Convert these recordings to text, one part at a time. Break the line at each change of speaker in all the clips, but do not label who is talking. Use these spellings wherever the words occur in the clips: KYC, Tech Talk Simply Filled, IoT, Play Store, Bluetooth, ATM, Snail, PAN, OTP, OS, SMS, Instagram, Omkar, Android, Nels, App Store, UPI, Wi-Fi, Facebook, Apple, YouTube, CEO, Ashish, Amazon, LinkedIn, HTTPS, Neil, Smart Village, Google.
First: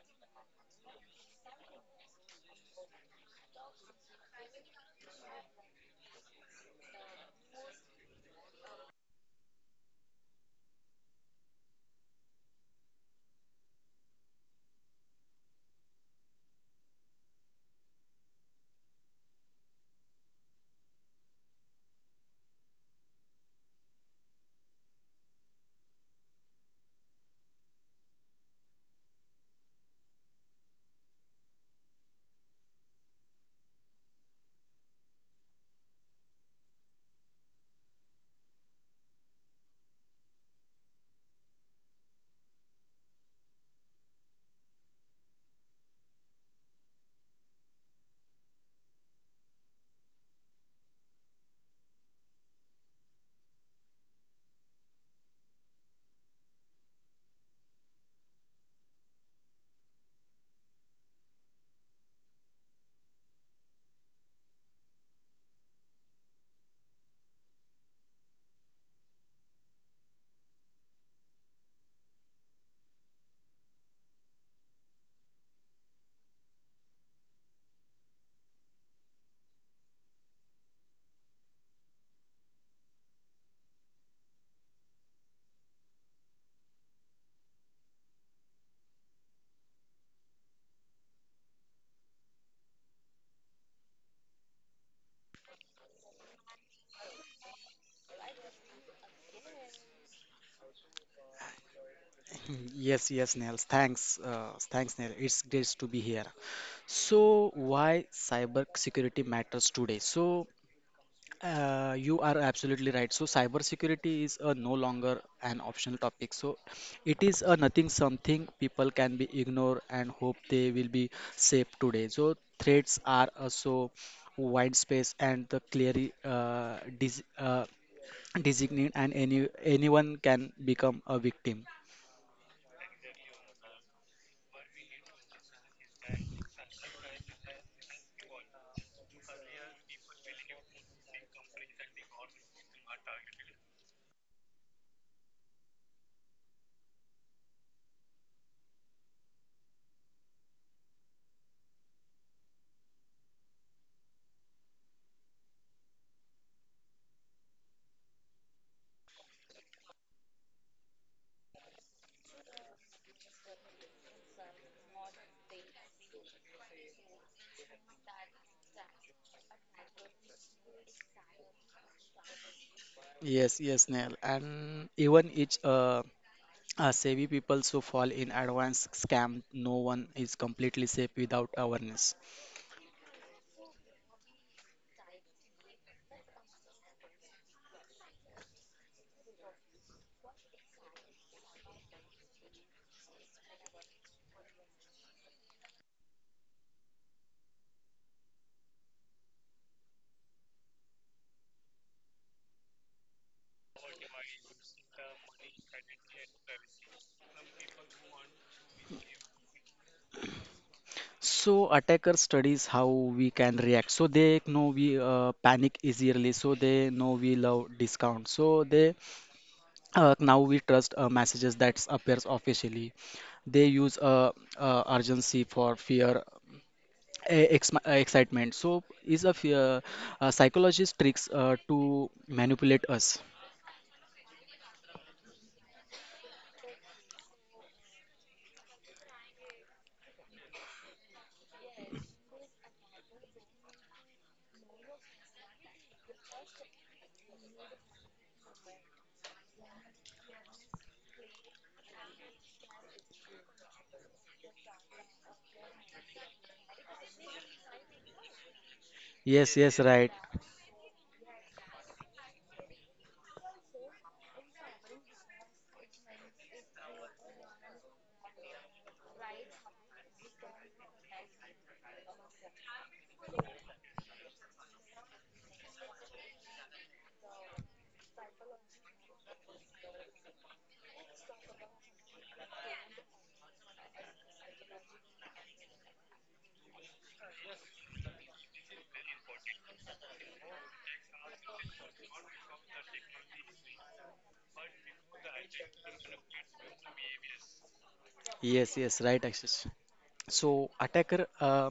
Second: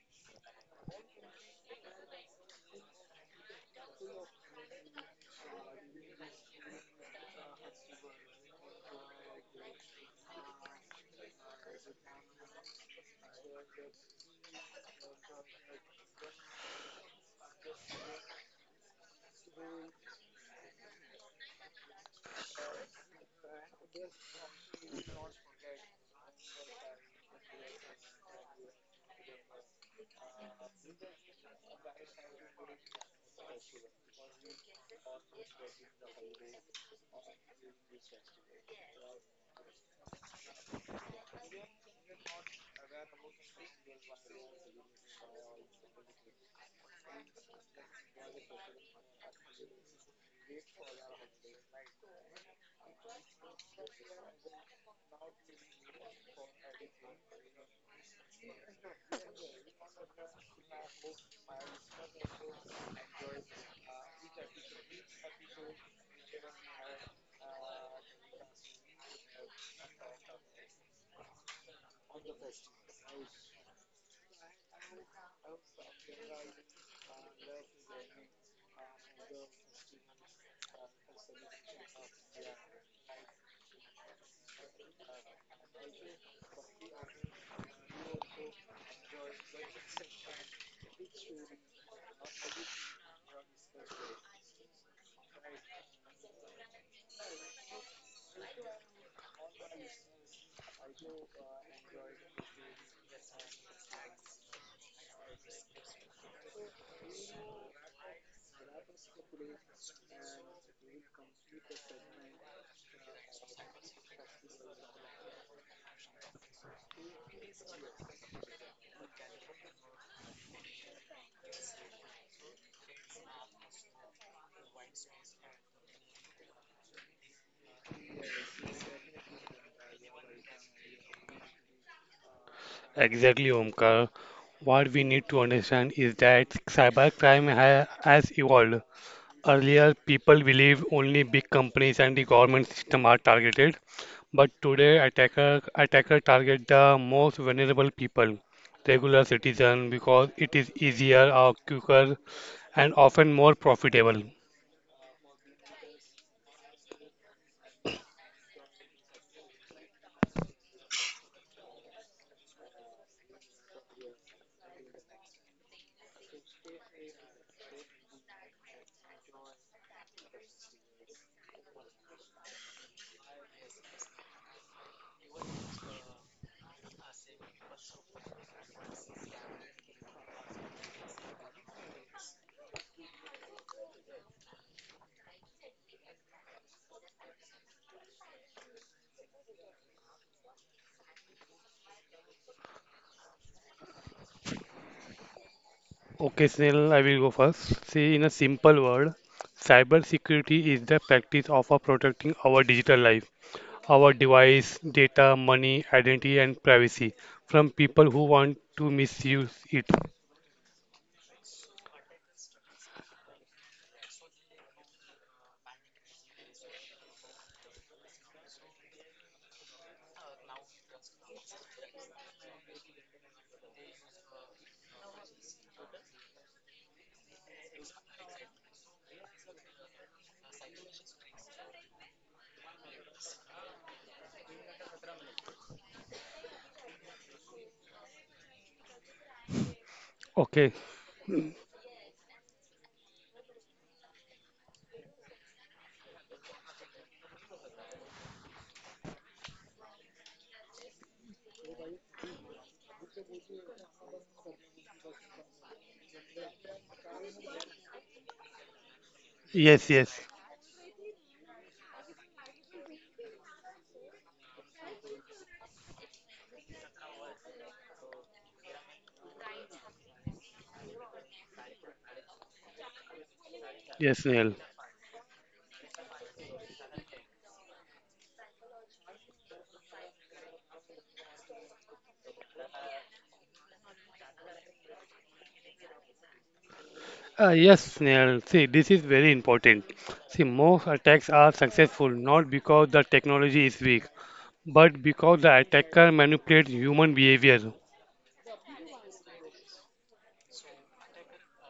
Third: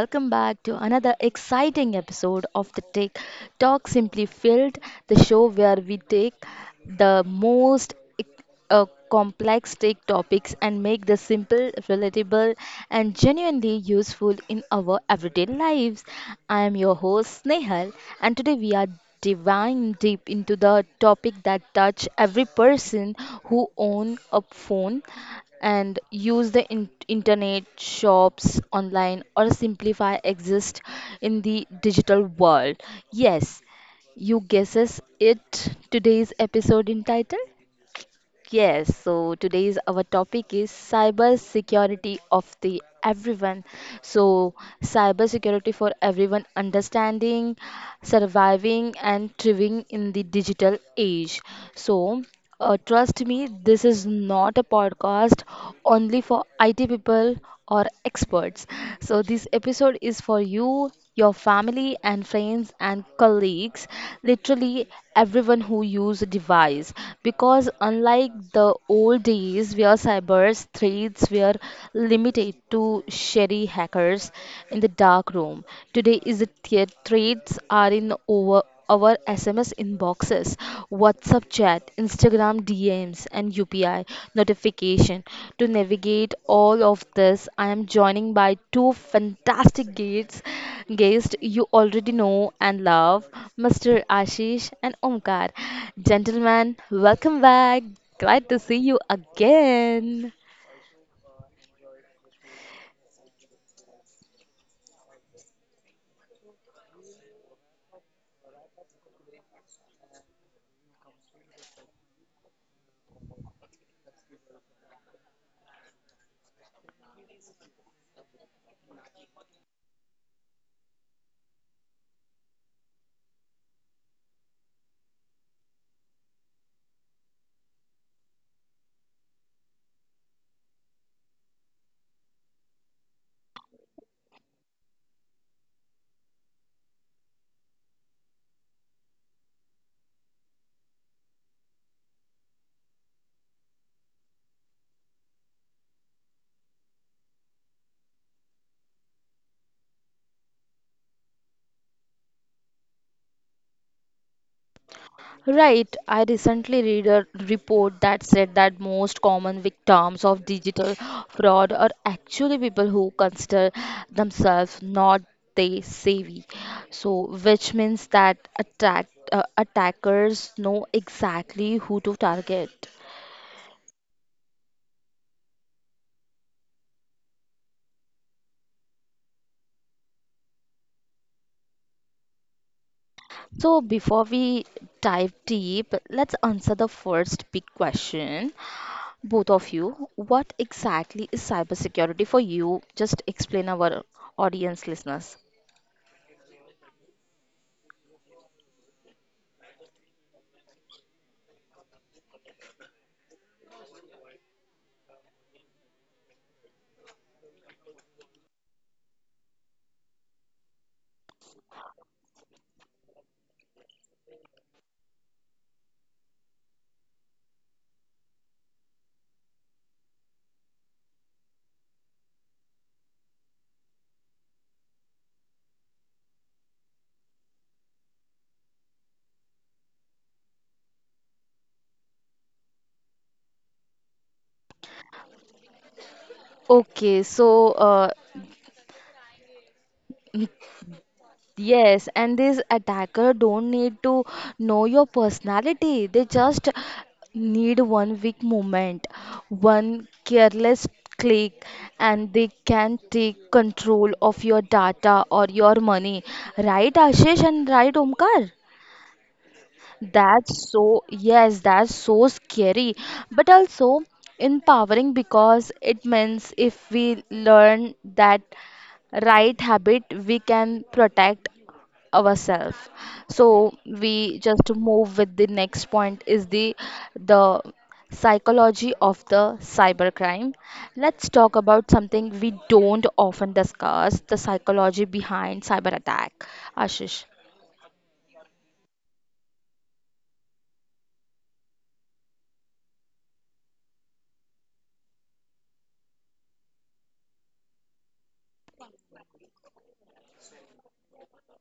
welcome back to another exciting episode of the Tech Talk Simply Filled, the show where we take the most complex tech topics and make them simple, relatable, and genuinely useful in our everyday lives. I am your host, Snehal, and today we are diving deep into the topic that touch every person who own a phone and use the internet shops online or simplify exist in the digital world. Yes, you guesses it. Today's episode entitled. Yes, so today's our topic is cyber security of the everyone. So cyber security for everyone, understanding, surviving and thriving in the digital age. So trust me, this is not a podcast only for IT people or experts. So this episode is for you, your family and friends and colleagues, literally everyone who use a device. Because unlike the old days where cyber threats were limited to shady hackers in the dark room, today is the threats are in over our SMS inboxes, WhatsApp chat, Instagram DMs, and UPI notification. To navigate all of this, I am joining by two fantastic guests, guests you already know and love, Mr. Ashish and Omkar. Gentlemen, welcome back. Glad to see you again.
Yes, yes, Nels. Thanks, thanks, Nels. It's great to be here. So, why cyber security matters today? So, you are absolutely right. So, cyber security is no longer an optional topic. So, it is a nothing something people can be ignore and hope they will be safe today. So, threats are so wide space and the clearly dis designate and anyone can become a victim.
Exactly, Omkar. What we need to understand is that cybercrime ha has evolved. Earlier, people believed only big companies and the government system are targeted, but today attacker target the most vulnerable people, regular citizen, because it is easier or quicker and often more profitable.
Right, I recently read a report that said that most common victims of digital fraud are actually people who consider themselves not tech savvy. So, which means that attackers know exactly who to target.
Yes, yes, Neil. And even each savvy people so fall in advanced scam, no one is completely safe without awareness.
So, before we dive deep, let's answer the first big question. Both of you, what exactly is cybersecurity for you? Just explain our audience listeners.
Okay, Snehal, I will go first. See, in a simple word, cybersecurity is the practice of our protecting our digital life, our device, data, money, identity, and privacy from people who want to misuse it.
So attacker studies how we can react. So they know we panic easily. So they know we love discount. So they now we trust messages that appears officially. They use urgency for fear e- excitement so is a fear psychologist tricks to manipulate us.
Okay,
Okay.
yes, and this attacker don't need to know your personality. They just need one weak moment, one careless click, and they can take control of your data or your money. Right, Ashish and right, Omkar?
Yes, yes,
Yes,
right.
yes.
Yes, that's so scary, but also empowering because it means if we learn that right habit, we can protect ourselves. So
Yes,
we
Snehal.
just move with the next point is the psychology of the cybercrime. Let's talk about something we don't often discuss, the psychology behind cyber attack. Ashish.
Yes, Snehal. See, this is very important. See, most attacks are successful not because the technology is weak, but because the attacker manipulates human behavior.
Yes, yes, right, Ashish. So attacker, uh,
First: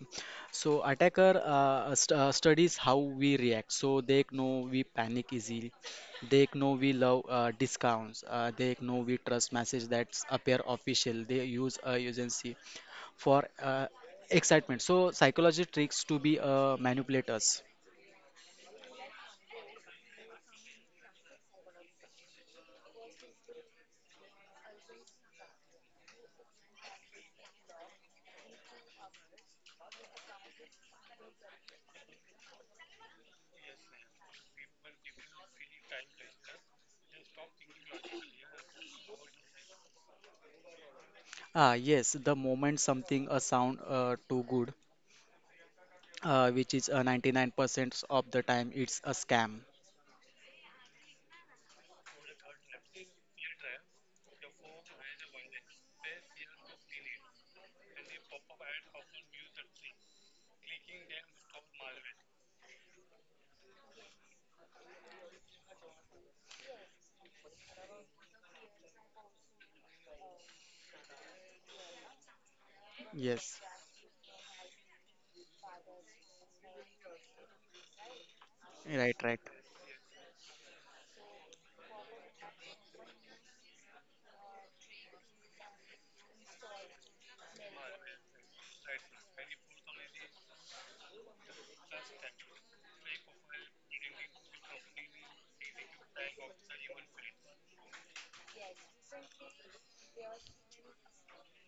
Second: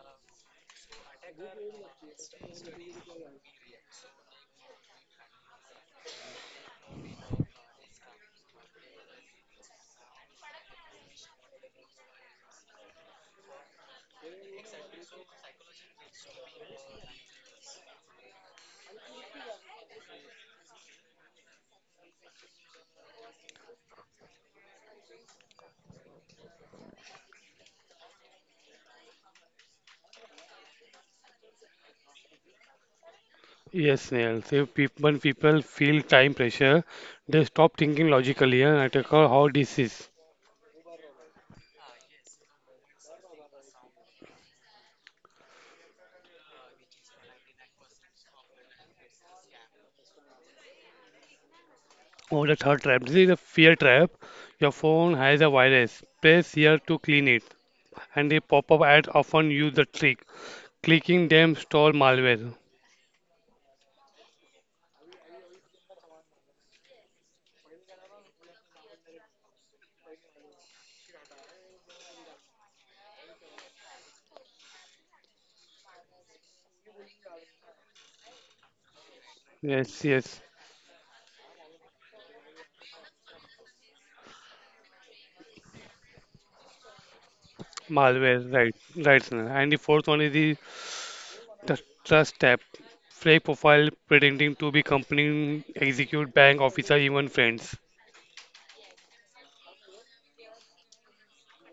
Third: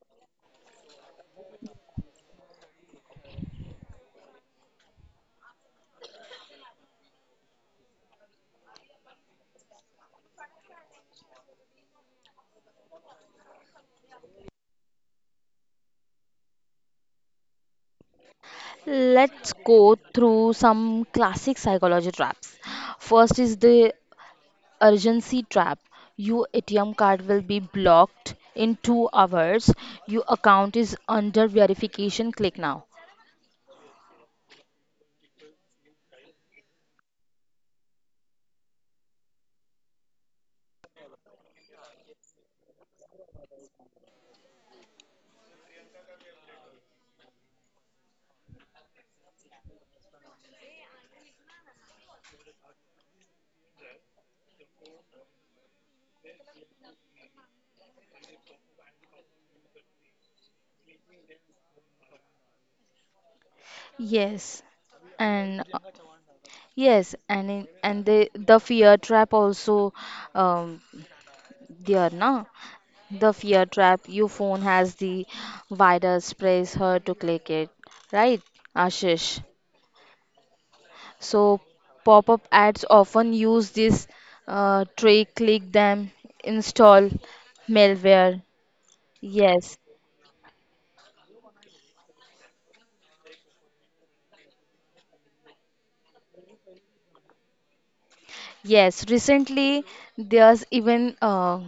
so attacker st studies how we react. So they know we panic easily. They know we love discounts. They know we trust message that's appear official. They use agency for excitement. So psychology tricks to be manipulators.
Let's go through some classic psychology traps. First is the urgency trap. Your ATM card will be blocked in 2 hours. Your account is under verification. Click now.
Yes, Nails. If people, when people feel time pressure, they stop thinking logically and attack how this is.
Ah, yes, the moment something a sound too good, which is 99% of the time, it's a scam.
Or the third trap. This is a fear trap. Your phone has a virus. Press here to clean it. And the pop-up ads often use the trick. Clicking them store malware.
Yes, and yes, and the fear trap also, um, there na. The
Yes.
fear trap. Your phone has the virus. Press her to click it. Right,
Right, right.
Ashish?
Yes, yes.
So, pop up ads often use this trick click them, install malware.
Malware. Right. Right, Snail. And the
Yes,
fourth one is the tr- trust tab. Fake profile pretending to be company, execute, bank, officer, even friends.
yes. Recently, there's even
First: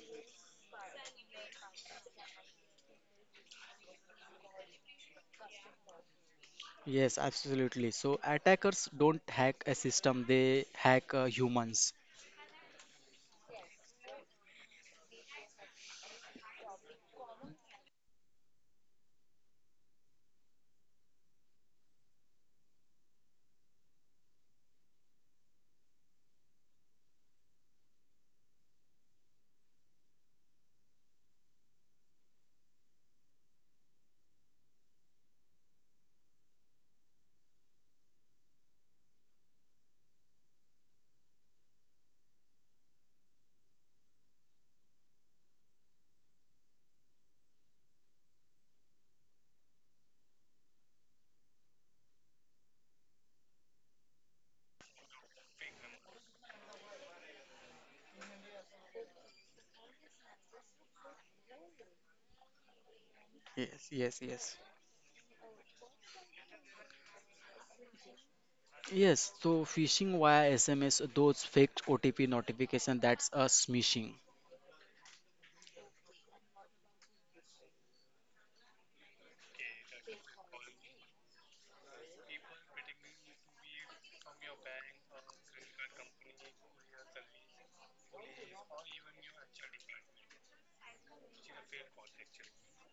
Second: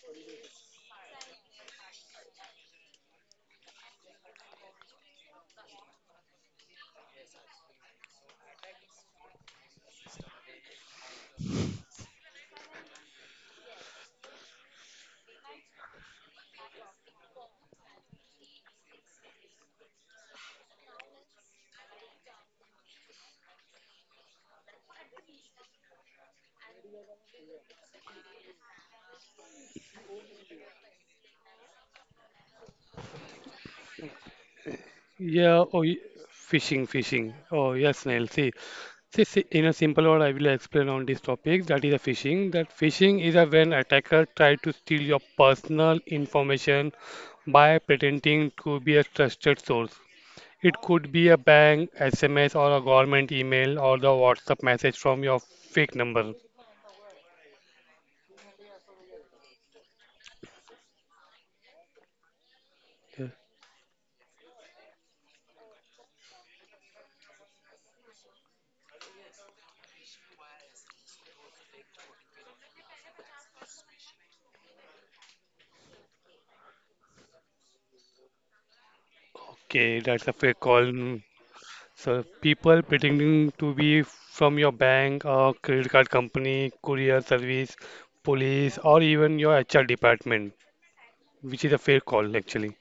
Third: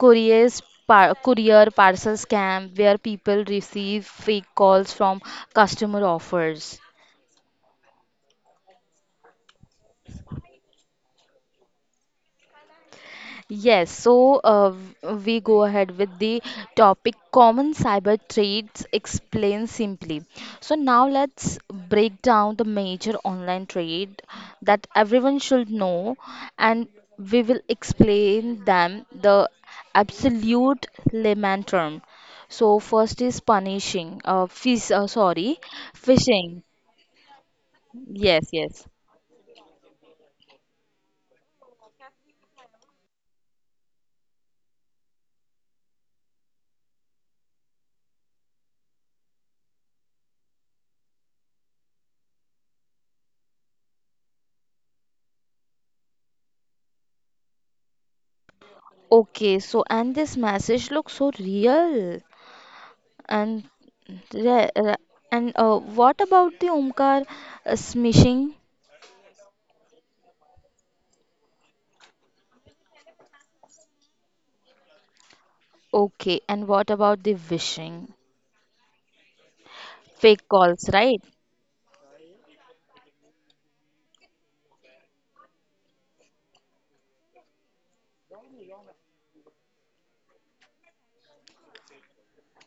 couriers courier parcel scam where people receive fake calls from customer offers.
Yes, absolutely. So attackers don't hack a system, they hack humans.
Yes, so we go ahead with the topic common cyber trades explained simply. So now let's break down the major online trade that everyone should know and we will explain them the absolute layman term. So first is sorry,
Yeah, oh, y-
phishing.
fishing, fishing. Oh, yes, Neil.
Yes,
See,
yes.
in a simple word, I will explain on this topic. That is a phishing. That phishing is a when attacker try to steal your personal information by pretending to be a trusted source. It could be a bank, SMS, or a government email, or the WhatsApp message from your fake number.
Okay, so and this message looks so real. And
Yes, yes, yes.
the- uh, what about the Omkar, smishing?
Yes, so phishing via SMS, those fake OTP notification, that's a smishing.
Okay. And what about the wishing?
Okay, that's a
Fake
fake
calls,
call.
right?
Hmm. So people pretending to be from your bank or credit card company, courier service, police, or even your HR department, which is a fair call actually.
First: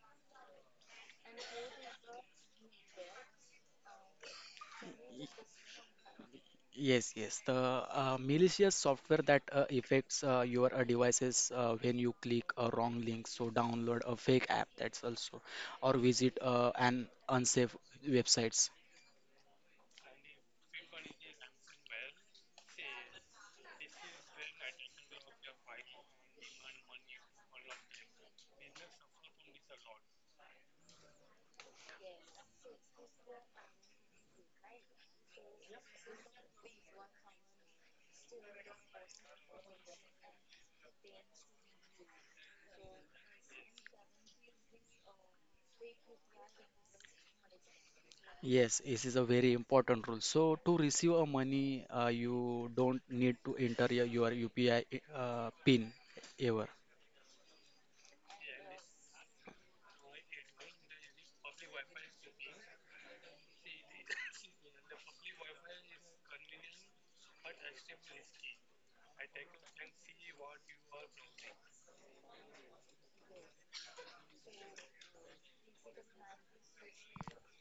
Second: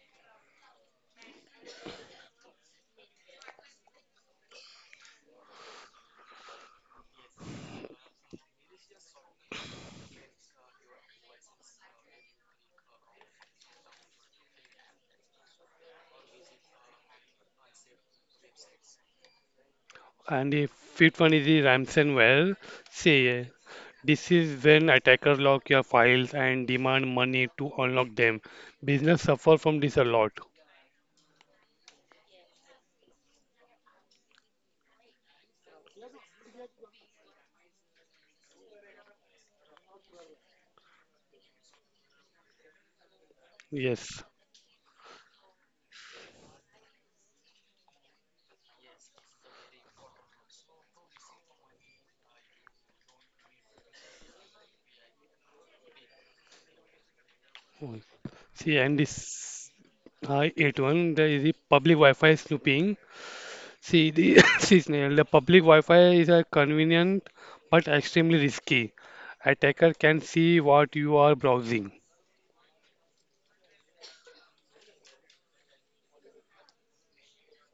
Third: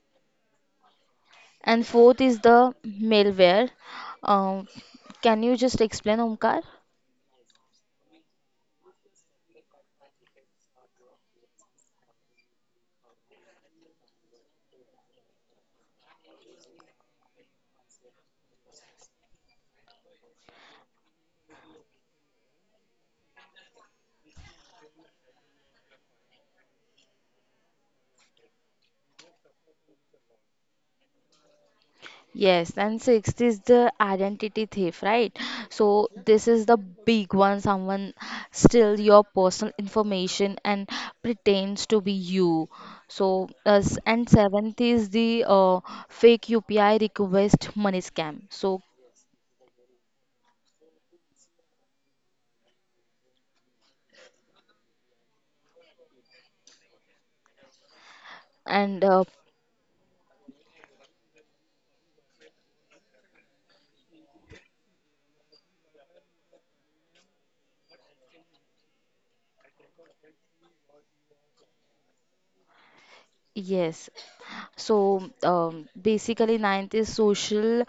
And fourth is the malware. Um,
Y-
can you just explain, Omkar?
Yes, yes, the malicious software that affects your devices when you click a wrong link. So download a fake app, that's also, or visit an unsafe websites.
And the fifth one is the ransomware. Say, this is when attackers lock your files and demand money to unlock them. Business suffer from this a lot.
Yes, and sixth is the identity thief, right? So this is the big one. Someone steal your personal information and pretends to be you. So s- and
Yes.
seventh is the fake UPI request money scam. So
Yes, this is a very important rule. So to receive a money, you don't need to enter your UPI pin ever.
See,
and
and this 81 there is the public Wi-Fi snooping. See, see Snehal, the public Wi-Fi is a convenient but extremely risky. Attacker can see what you are browsing.
Yes, basically ninth is social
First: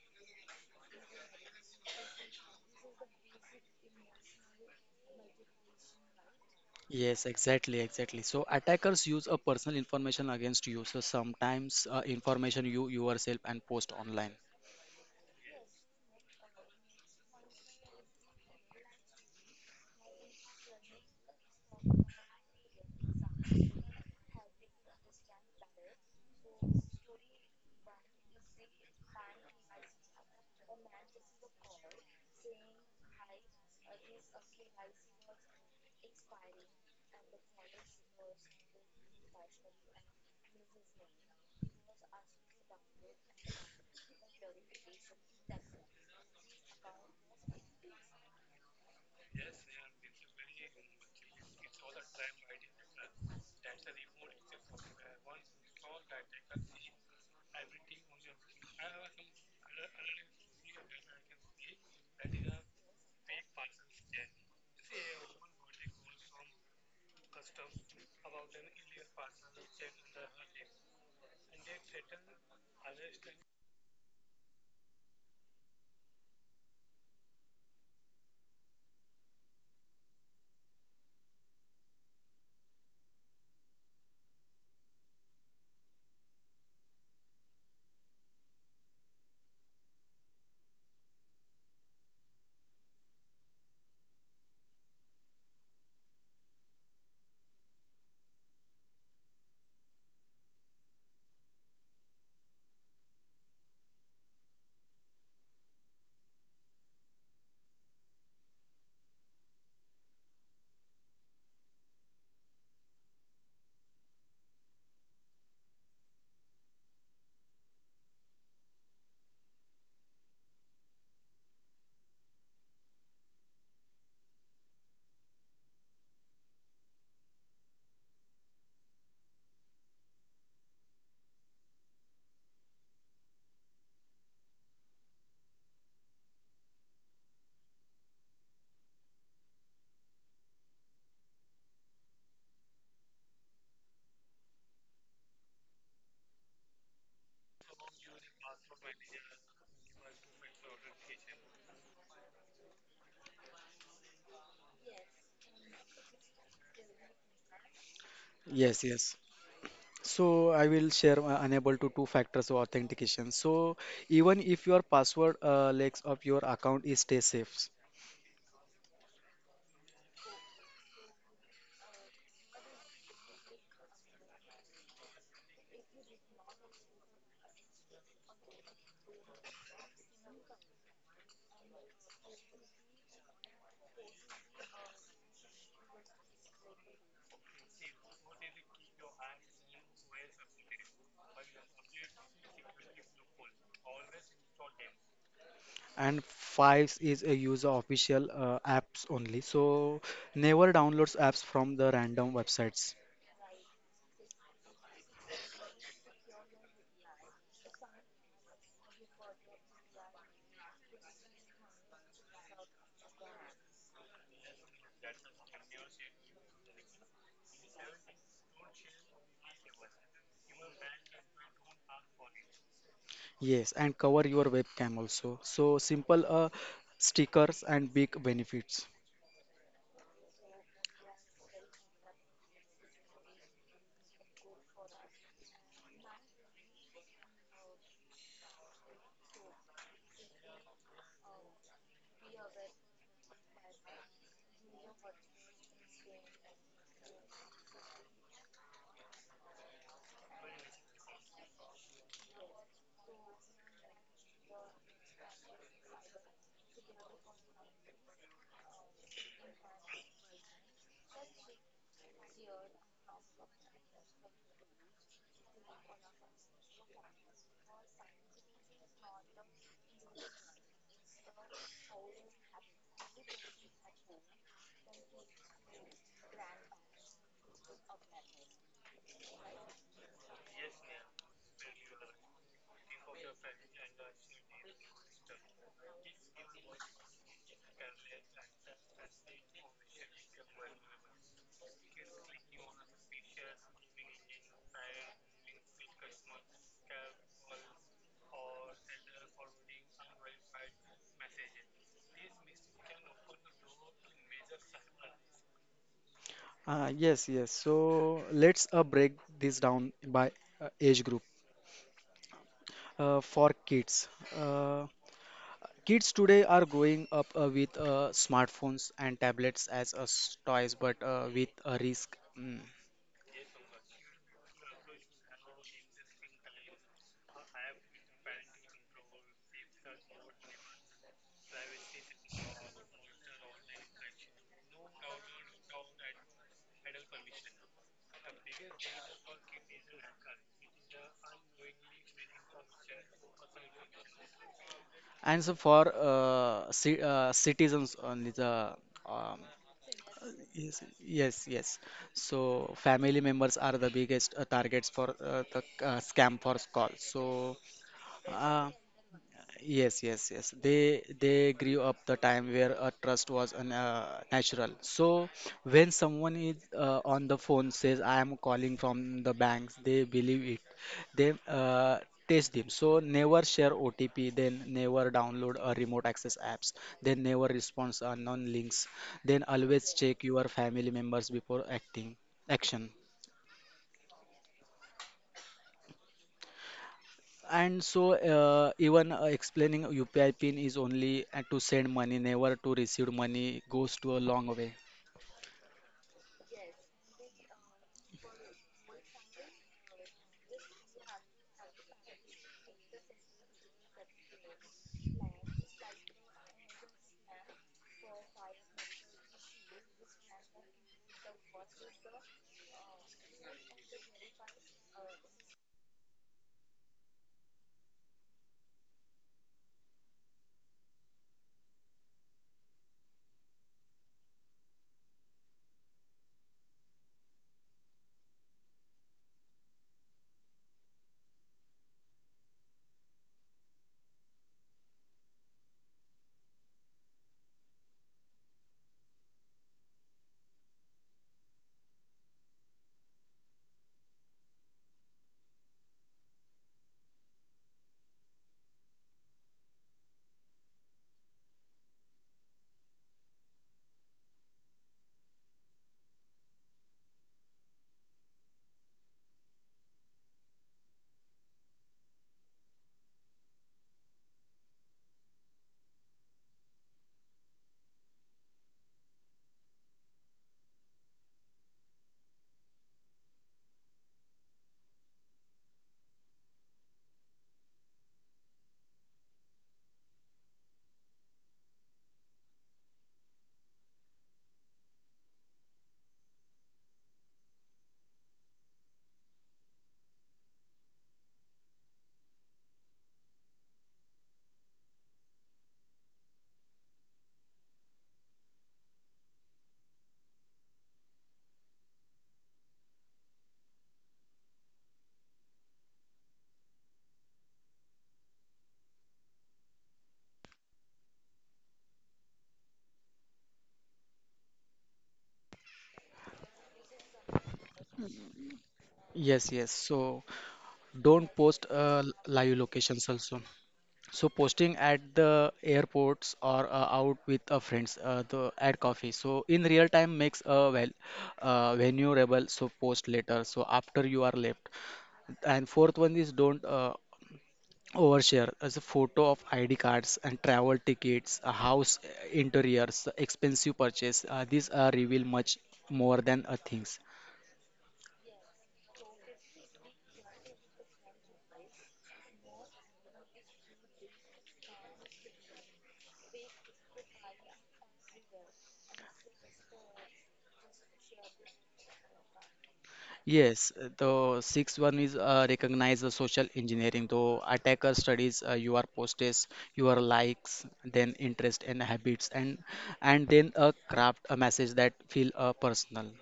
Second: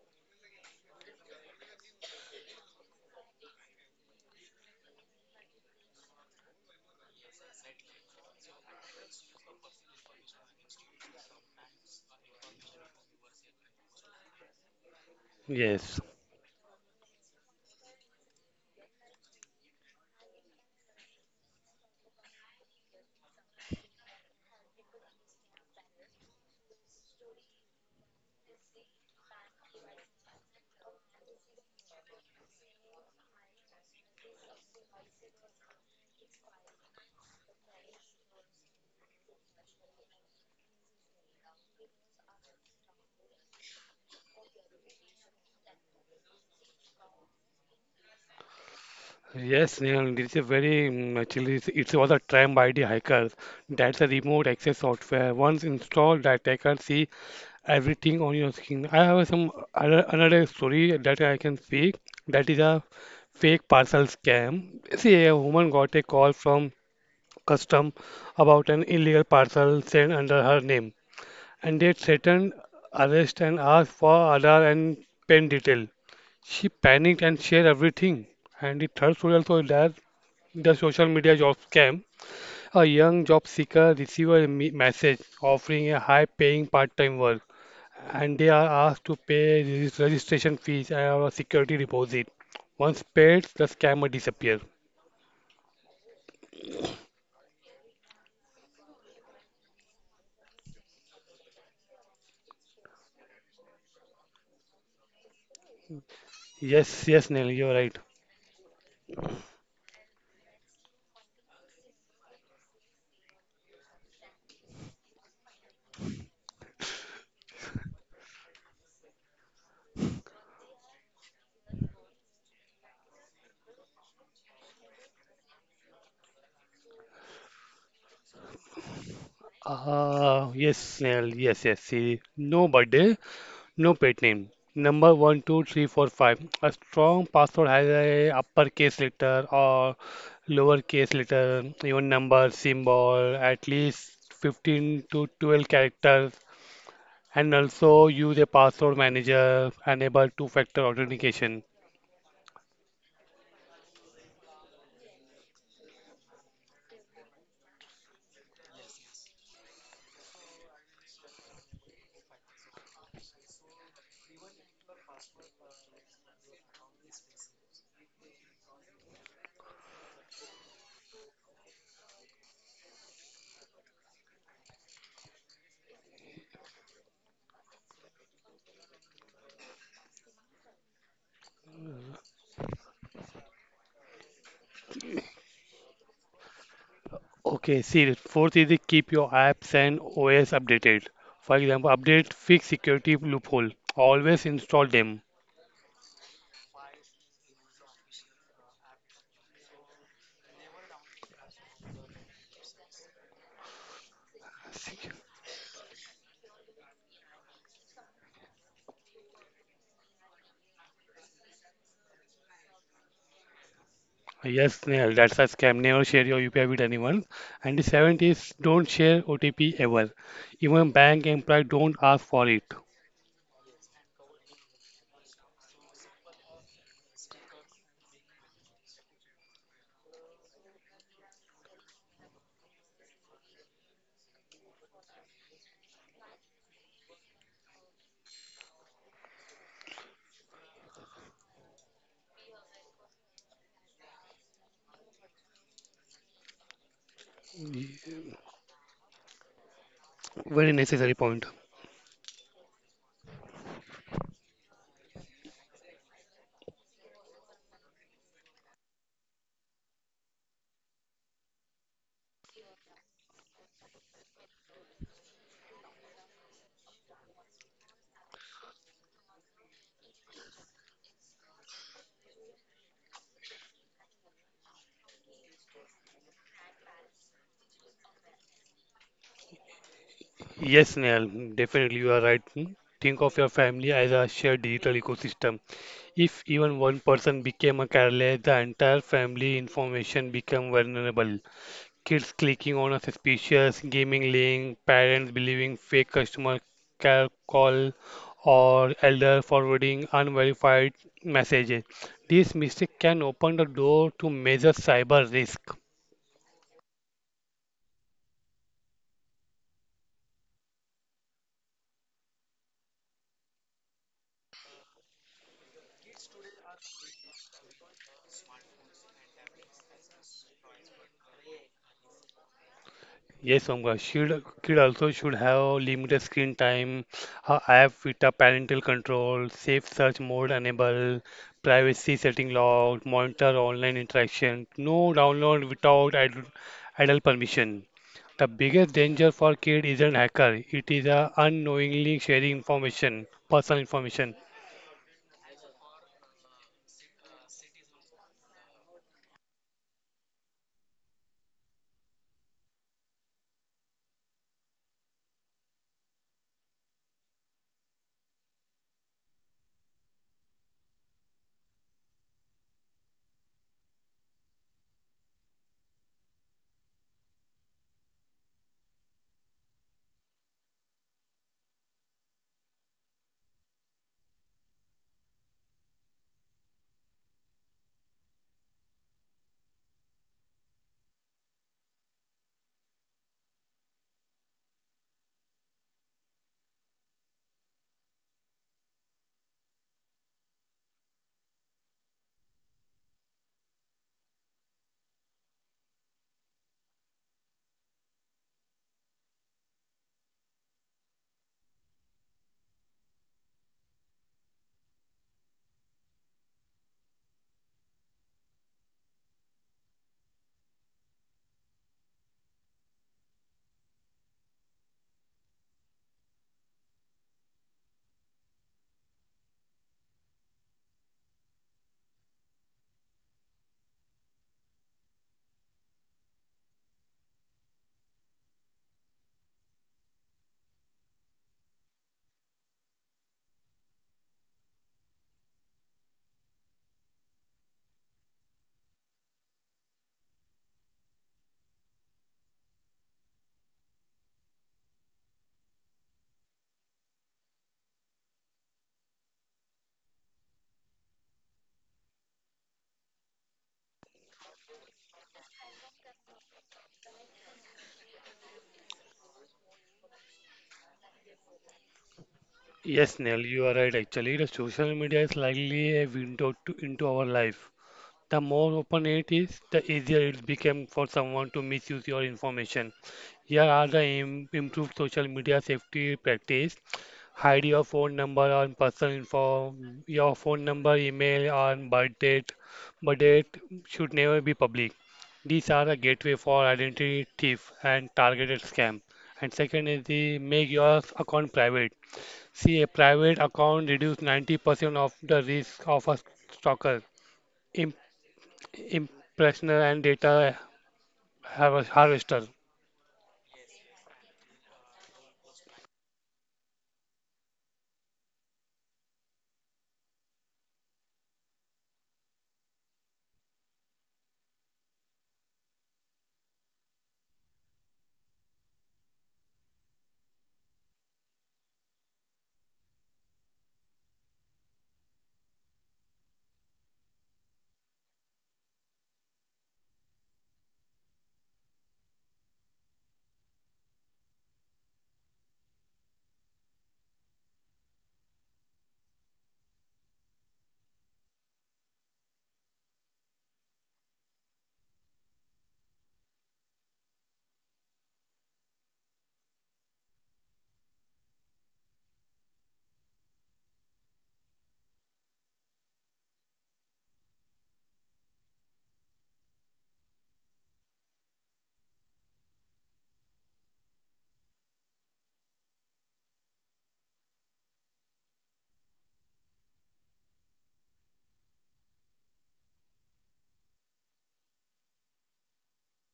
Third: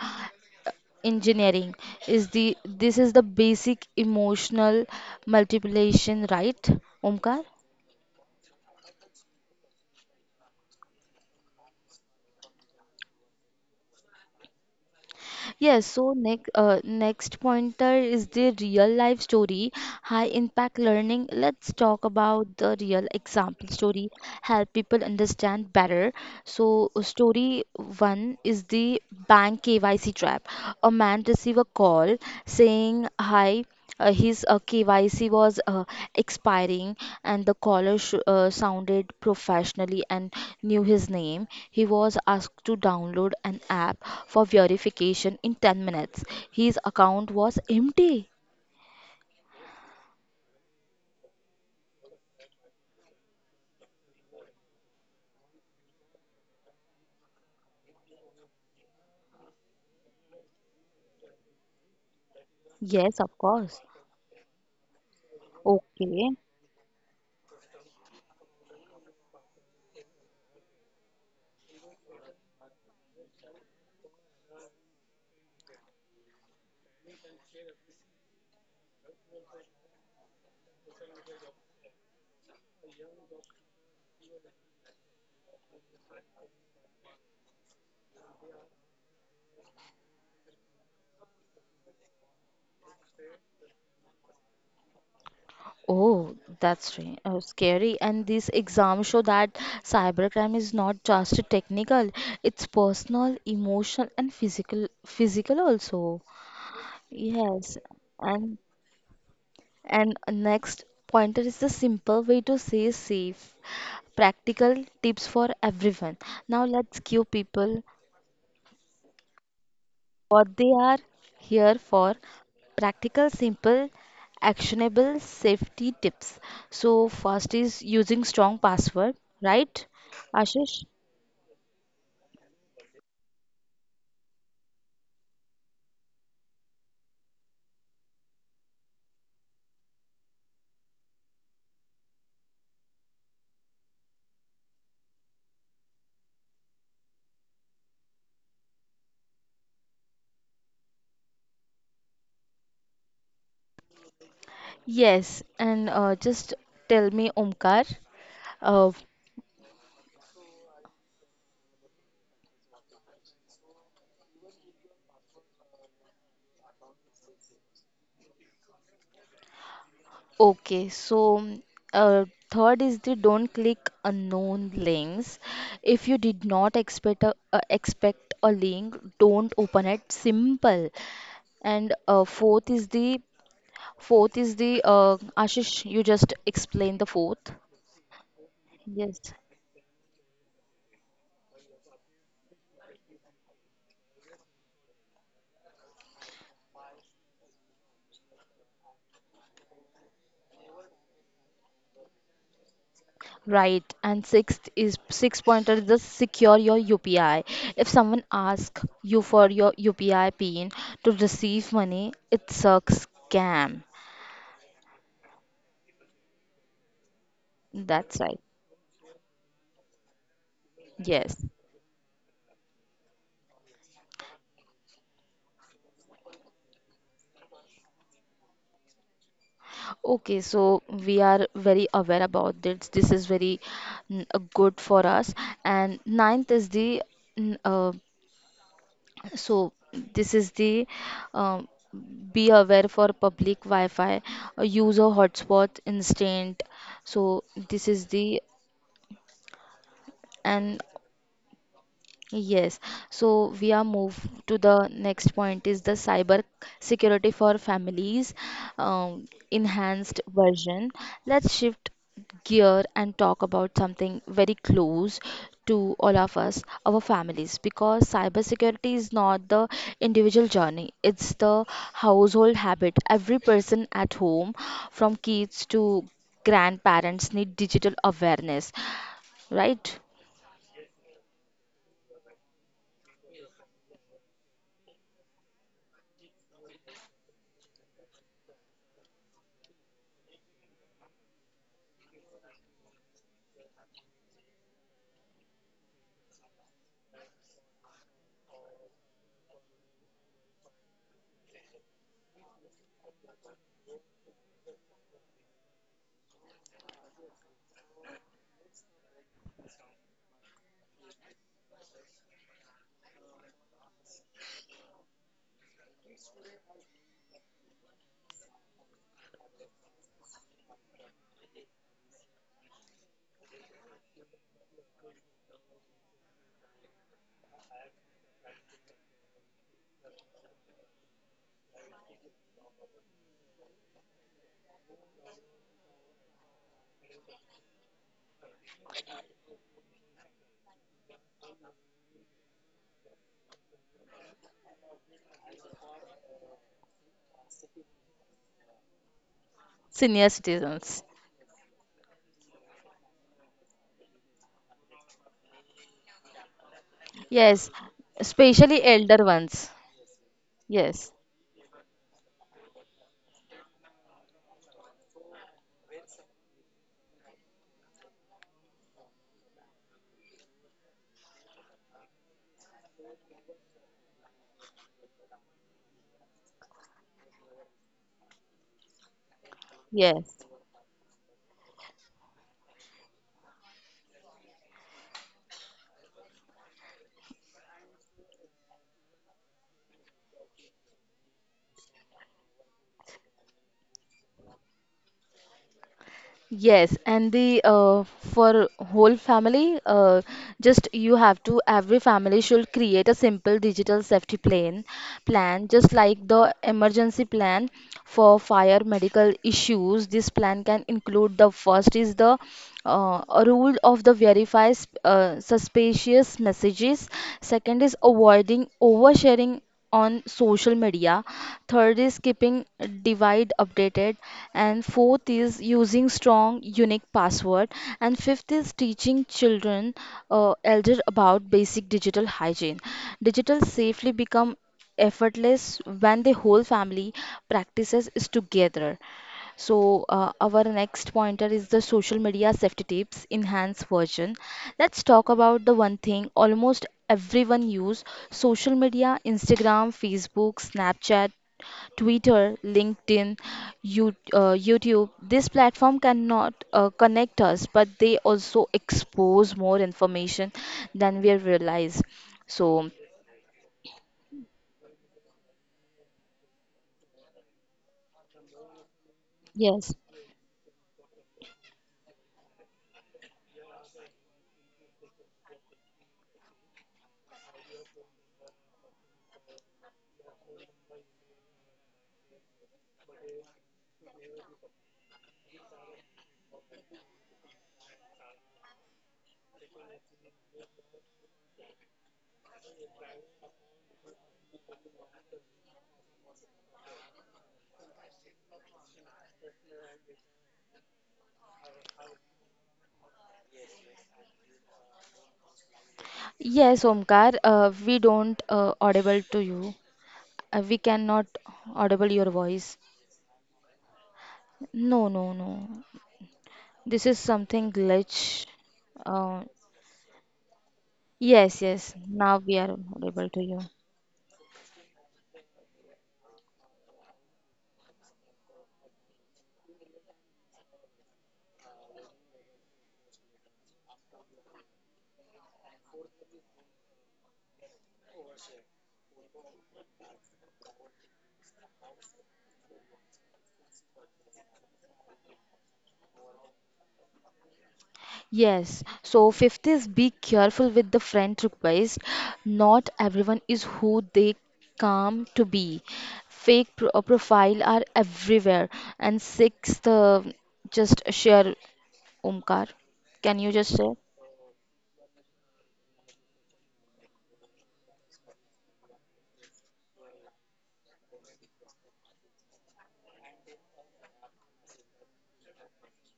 engineering. Is the this is the basic emotional multiplication, right,
Yes,
Omkar?
exactly, exactly. So attackers use a personal information against you. So sometimes information you yourself and post online.
Yes,
Yes.
so next pointer is the real life story, high impact learning. Let's talk about the real example story, help people understand better. So story one is the bank KYC trap. A man receive a call saying, "Hi." His KYC was expiring, and the caller sounded professionally and knew his name. He was asked to download an app for verification in 10 minutes. His account was empty.
Yes, Snehal, this is very actually it was a tram by the hackers. That's a remote access software. Once installed, the attacker see everything on your screen. I have another story that I can speak. That is a
Yes, of
fake parcel
course.
scam. See, a woman got a call
Okay.
from custom about an illegal parcel sent under her name, and they threatened arrest and asked for Aadhaar and PAN detail. She panicked and shared everything. And the third story also is that the social media job scam. A young job seeker receives a message offering a high-paying part-time work, and they are asked to pay registration fees and a security deposit. Once paid, the scammer disappears.
Oh, that's scary. And these exams show that cybercrime is not just technical, it's personal, emotional, and physical also.
Yes, yes, Nelly, you're right.
Yes. And And next pointer is the simple way to stay safe. Practical tips for everyone. Now let's give people what they are here for. Practical, simple, actionable safety tips. So first is using strong password, right?
Yes,
Ashish?
Snell. Yes, yes. See, no birthday, no pet name. Number one, two, three, four, five. A strong password has a uppercase letter or lowercase letter, even number, symbol, at least 15 to 12 characters, and also use a password manager, enable two-factor authentication.
Yes, and just tell me, Omkar.
Yes,
uh,
yes. So I will share unable to two factors of authentication. So even if your password legs of your account is stay safe.
Okay, so uh, third is the don't click unknown links. If you did not expect a link, don't open it. Simple. And fourth is the Ashish, you just explain the fourth.
Okay, see, fourth is the keep your apps and OS updated. For example, update fix security loophole. Always install them.
And fives is a user official apps only. So never downloads apps from the random websites.
Right. And sixth is six pointer is the secure your UPI. If someone asks you for your UPI PIN to receive money, it's a scam.
Yes, Nehal, that's a scam. Never share your UPI with anyone. And the seventh
That's right.
is don't share OTP ever. Even bank
Yes.
employee don't ask for it.
Yes, and cover your webcam also. So simple stickers and big benefits.
Okay, so we are very aware about this. This is very good for us. And ninth is the, mm, uh, so this is the, um, be aware for public Wi-Fi, use a hotspot instant. So this is the,
Very
and
necessary point.
yes, so we are move to the next point is the cyber security for families, enhanced version. Let's shift gear and talk about something very close to all of us, our families, because cyber security is not the individual journey, it's the household habit. Every person at home, from kids to grandparents, need digital awareness, right?
Yes, Nehal, definitely you are right. Think of your family as a shared digital ecosystem. If even one person became a careless, the entire family information become vulnerable. Kids clicking on a suspicious gaming link, parents believing fake customer call, or elder forwarding unverified messages. This mistake can open the door to major cyber risk.
Yes, yes. So let's break this down by age group. For kids, uh, kids today are growing up with smartphones and tablets as toys, but with a risk. Mm.
Yes, Omga. Should kid also should have limited screen time, a app with a parental control, safe search mode enable, privacy setting locked, monitor online interaction, no download without ad adult permission. The biggest danger for kid isn't hacker. It is a unknowingly sharing information, personal information.
And so for ci citizens only the um,
Senior
yes,
citizens.
yes, yes, so family members are the biggest targets for the scam for call so
Yes,
uh,
especially elder ones.
Yes, yes, yes. They
Yes,
they grew up the time where a trust was natural. So when someone is on the phone says I am calling from the banks, they believe it. They test them. So never share OTP. Then never download a remote access apps. Then never respond unknown links. Then always check
yes,
your family members before acting action. And so, even explaining UPI pin is only to send money, never to receive money, goes to a long way.
yes. And the for whole family, just you have to every family should create a simple digital safety plan, just like the emergency plan for fire medical issues. This plan can include the first is the a rule of the verify suspicious messages. Second is avoiding oversharing on social media. Third is keeping divide updated. And fourth is using strong, unique password. And fifth is teaching children, elder about basic digital hygiene. Digital safely become effortless when the whole family practices is together. So our next pointer is the social media safety tips enhanced version. Let's talk about the one thing almost everyone use social media: Instagram, Facebook, Snapchat, Twitter, LinkedIn, you, YouTube. This platform cannot connect us, but they also expose more information than we realize. So,
Yes, Neil, you are right. Actually, the social media is likely a window into our life. The more open it is, the
yes.
easier it becomes for someone to misuse your information. Here are the improved social media safety practice. Hide your phone number and personal info. Your phone number, email, and birth date. Birth date should never be public. These are a gateway for identity thief and targeted scam. And second is the make your account private. See, a private account reduce 90% of the risk of a stalker. Impressioner and data harvester.
Yes, Omkar, we don't audible to you. We cannot audible your voice. No, no, no. This is something glitch.
Yes, yes.
Uh,
So, don't post
yes, yes.
live
Now we
locations
are
also.
audible to you.
So, posting at the airports or out with friends at coffee. So, in real time makes a well vulnerable. So, post later. So, after you are left. And fourth one is don't overshare as a photo of ID cards and travel tickets, a house interiors, expensive purchase. These reveal much more than things.
Yes, so fifth is be careful with the friend request. Not everyone is who they come to be. Fake profile are everywhere. And sixth, just share, Omkar. Can you
Yes,
just share?
the sixth one is recognize the social engineering. Though attacker studies your posts, your likes, then interest and habits, and then craft a message that feel personal.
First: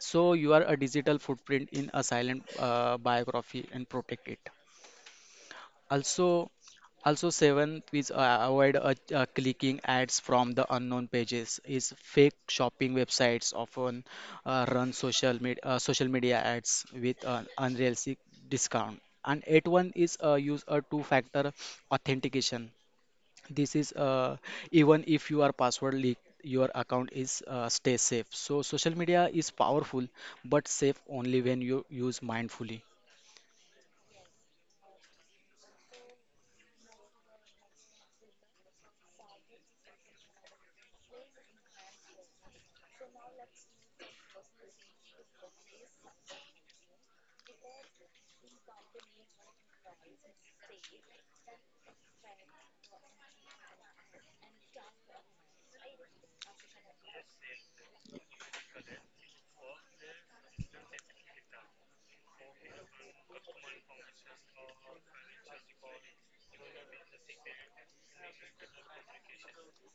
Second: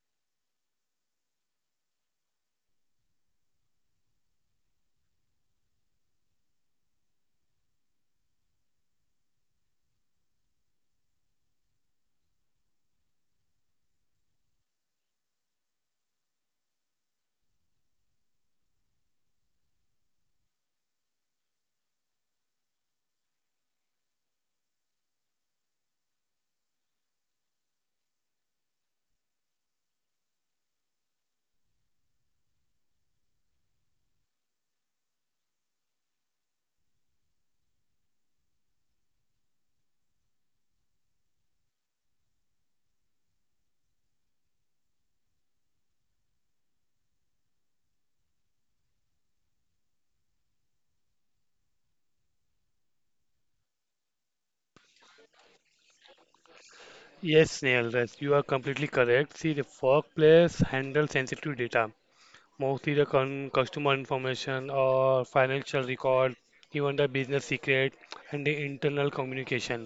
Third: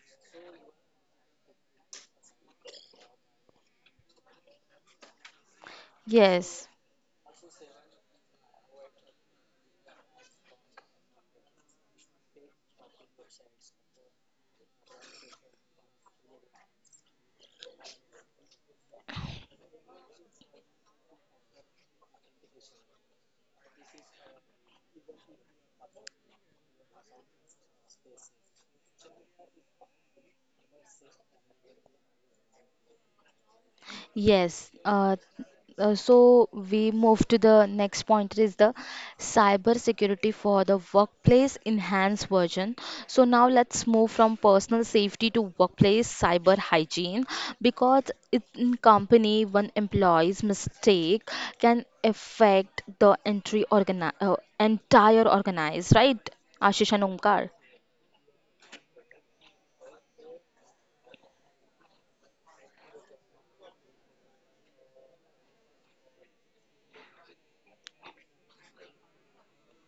So you are a digital footprint in a silent biography and protect it. Also,
Yes.
also seven, is avoid clicking ads from the unknown pages. Is fake shopping websites often run social media ads with an unrealistic discount. And eight one is use a two-factor authentication. This is even if you are password leak, your account is stay safe. So social media is powerful, but safe only when you use mindfully.
Yes. So we move to the next point is the cyber security for the workplace enhanced version. So now let's move from personal safety to workplace cyber hygiene because in company one employee's mistake can affect the entire organize, right? Ashish and
Yes,
Omkar.
Snail, yes, you are completely correct. See, the workplace handles sensitive data, mostly the con customer information or financial record, even the business secret and the internal communication.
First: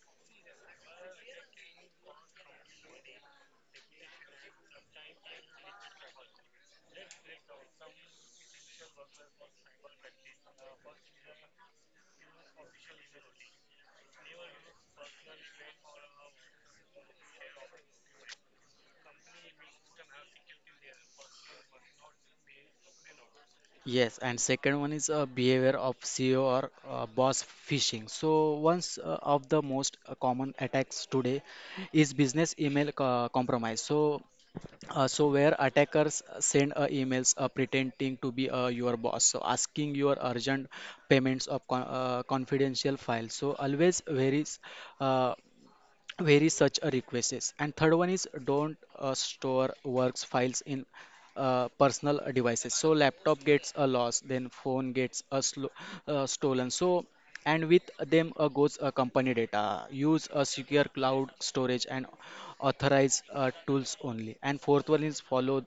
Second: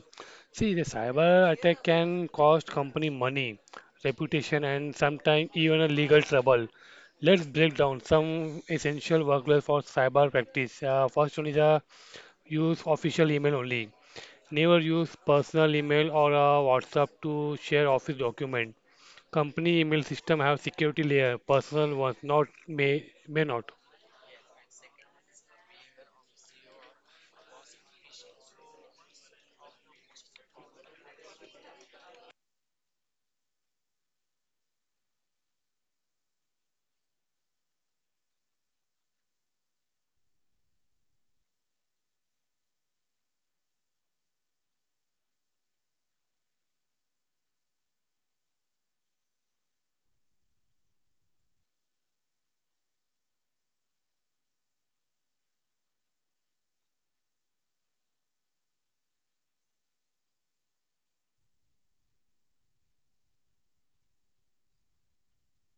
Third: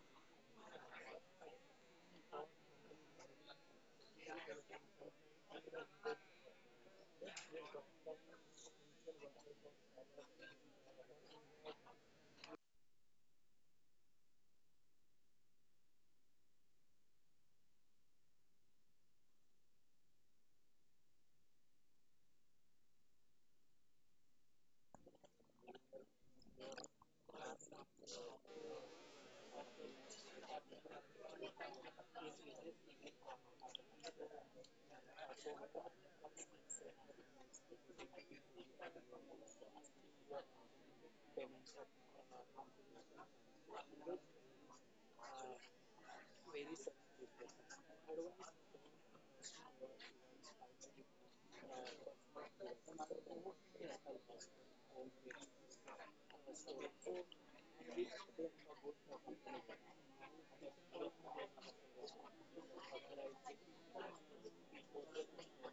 See, the cyber attack can cost company money, reputation, and sometimes even a legal trouble. Let's break down some essential workloads for cyber practice. First one is a use official email only. Never use personal email or a WhatsApp to share office document. Company email system have security layer. Personal ones not may not.
Yes, and second one is behavior of CEO or boss phishing. So once of the most common attacks today is business email compromise. So where attackers send emails pretending to be your boss, so asking your urgent payments of confidential files. So always varies uh, where is such a request is. And third one is don't store works files in personal devices so laptop gets a loss, then phone gets a stolen, so and with them goes a company data. Use a secure cloud storage and authorize tools only. And fourth one is follow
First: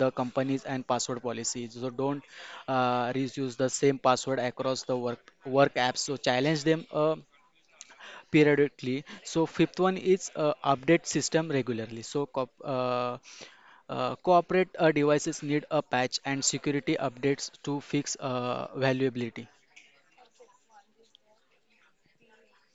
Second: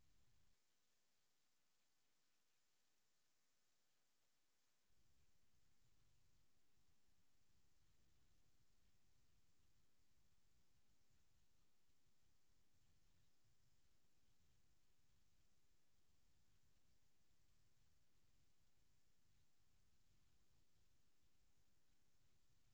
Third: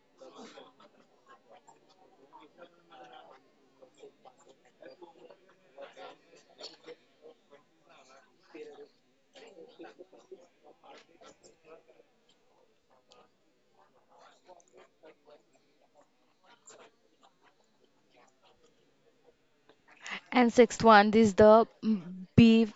the companies and password policy, so don't reuse the same password across the work apps, so challenge them periodically. So fifth one is update system regularly. So co corporate devices need a patch and security updates to fix vulnerability.
And sixth one is the be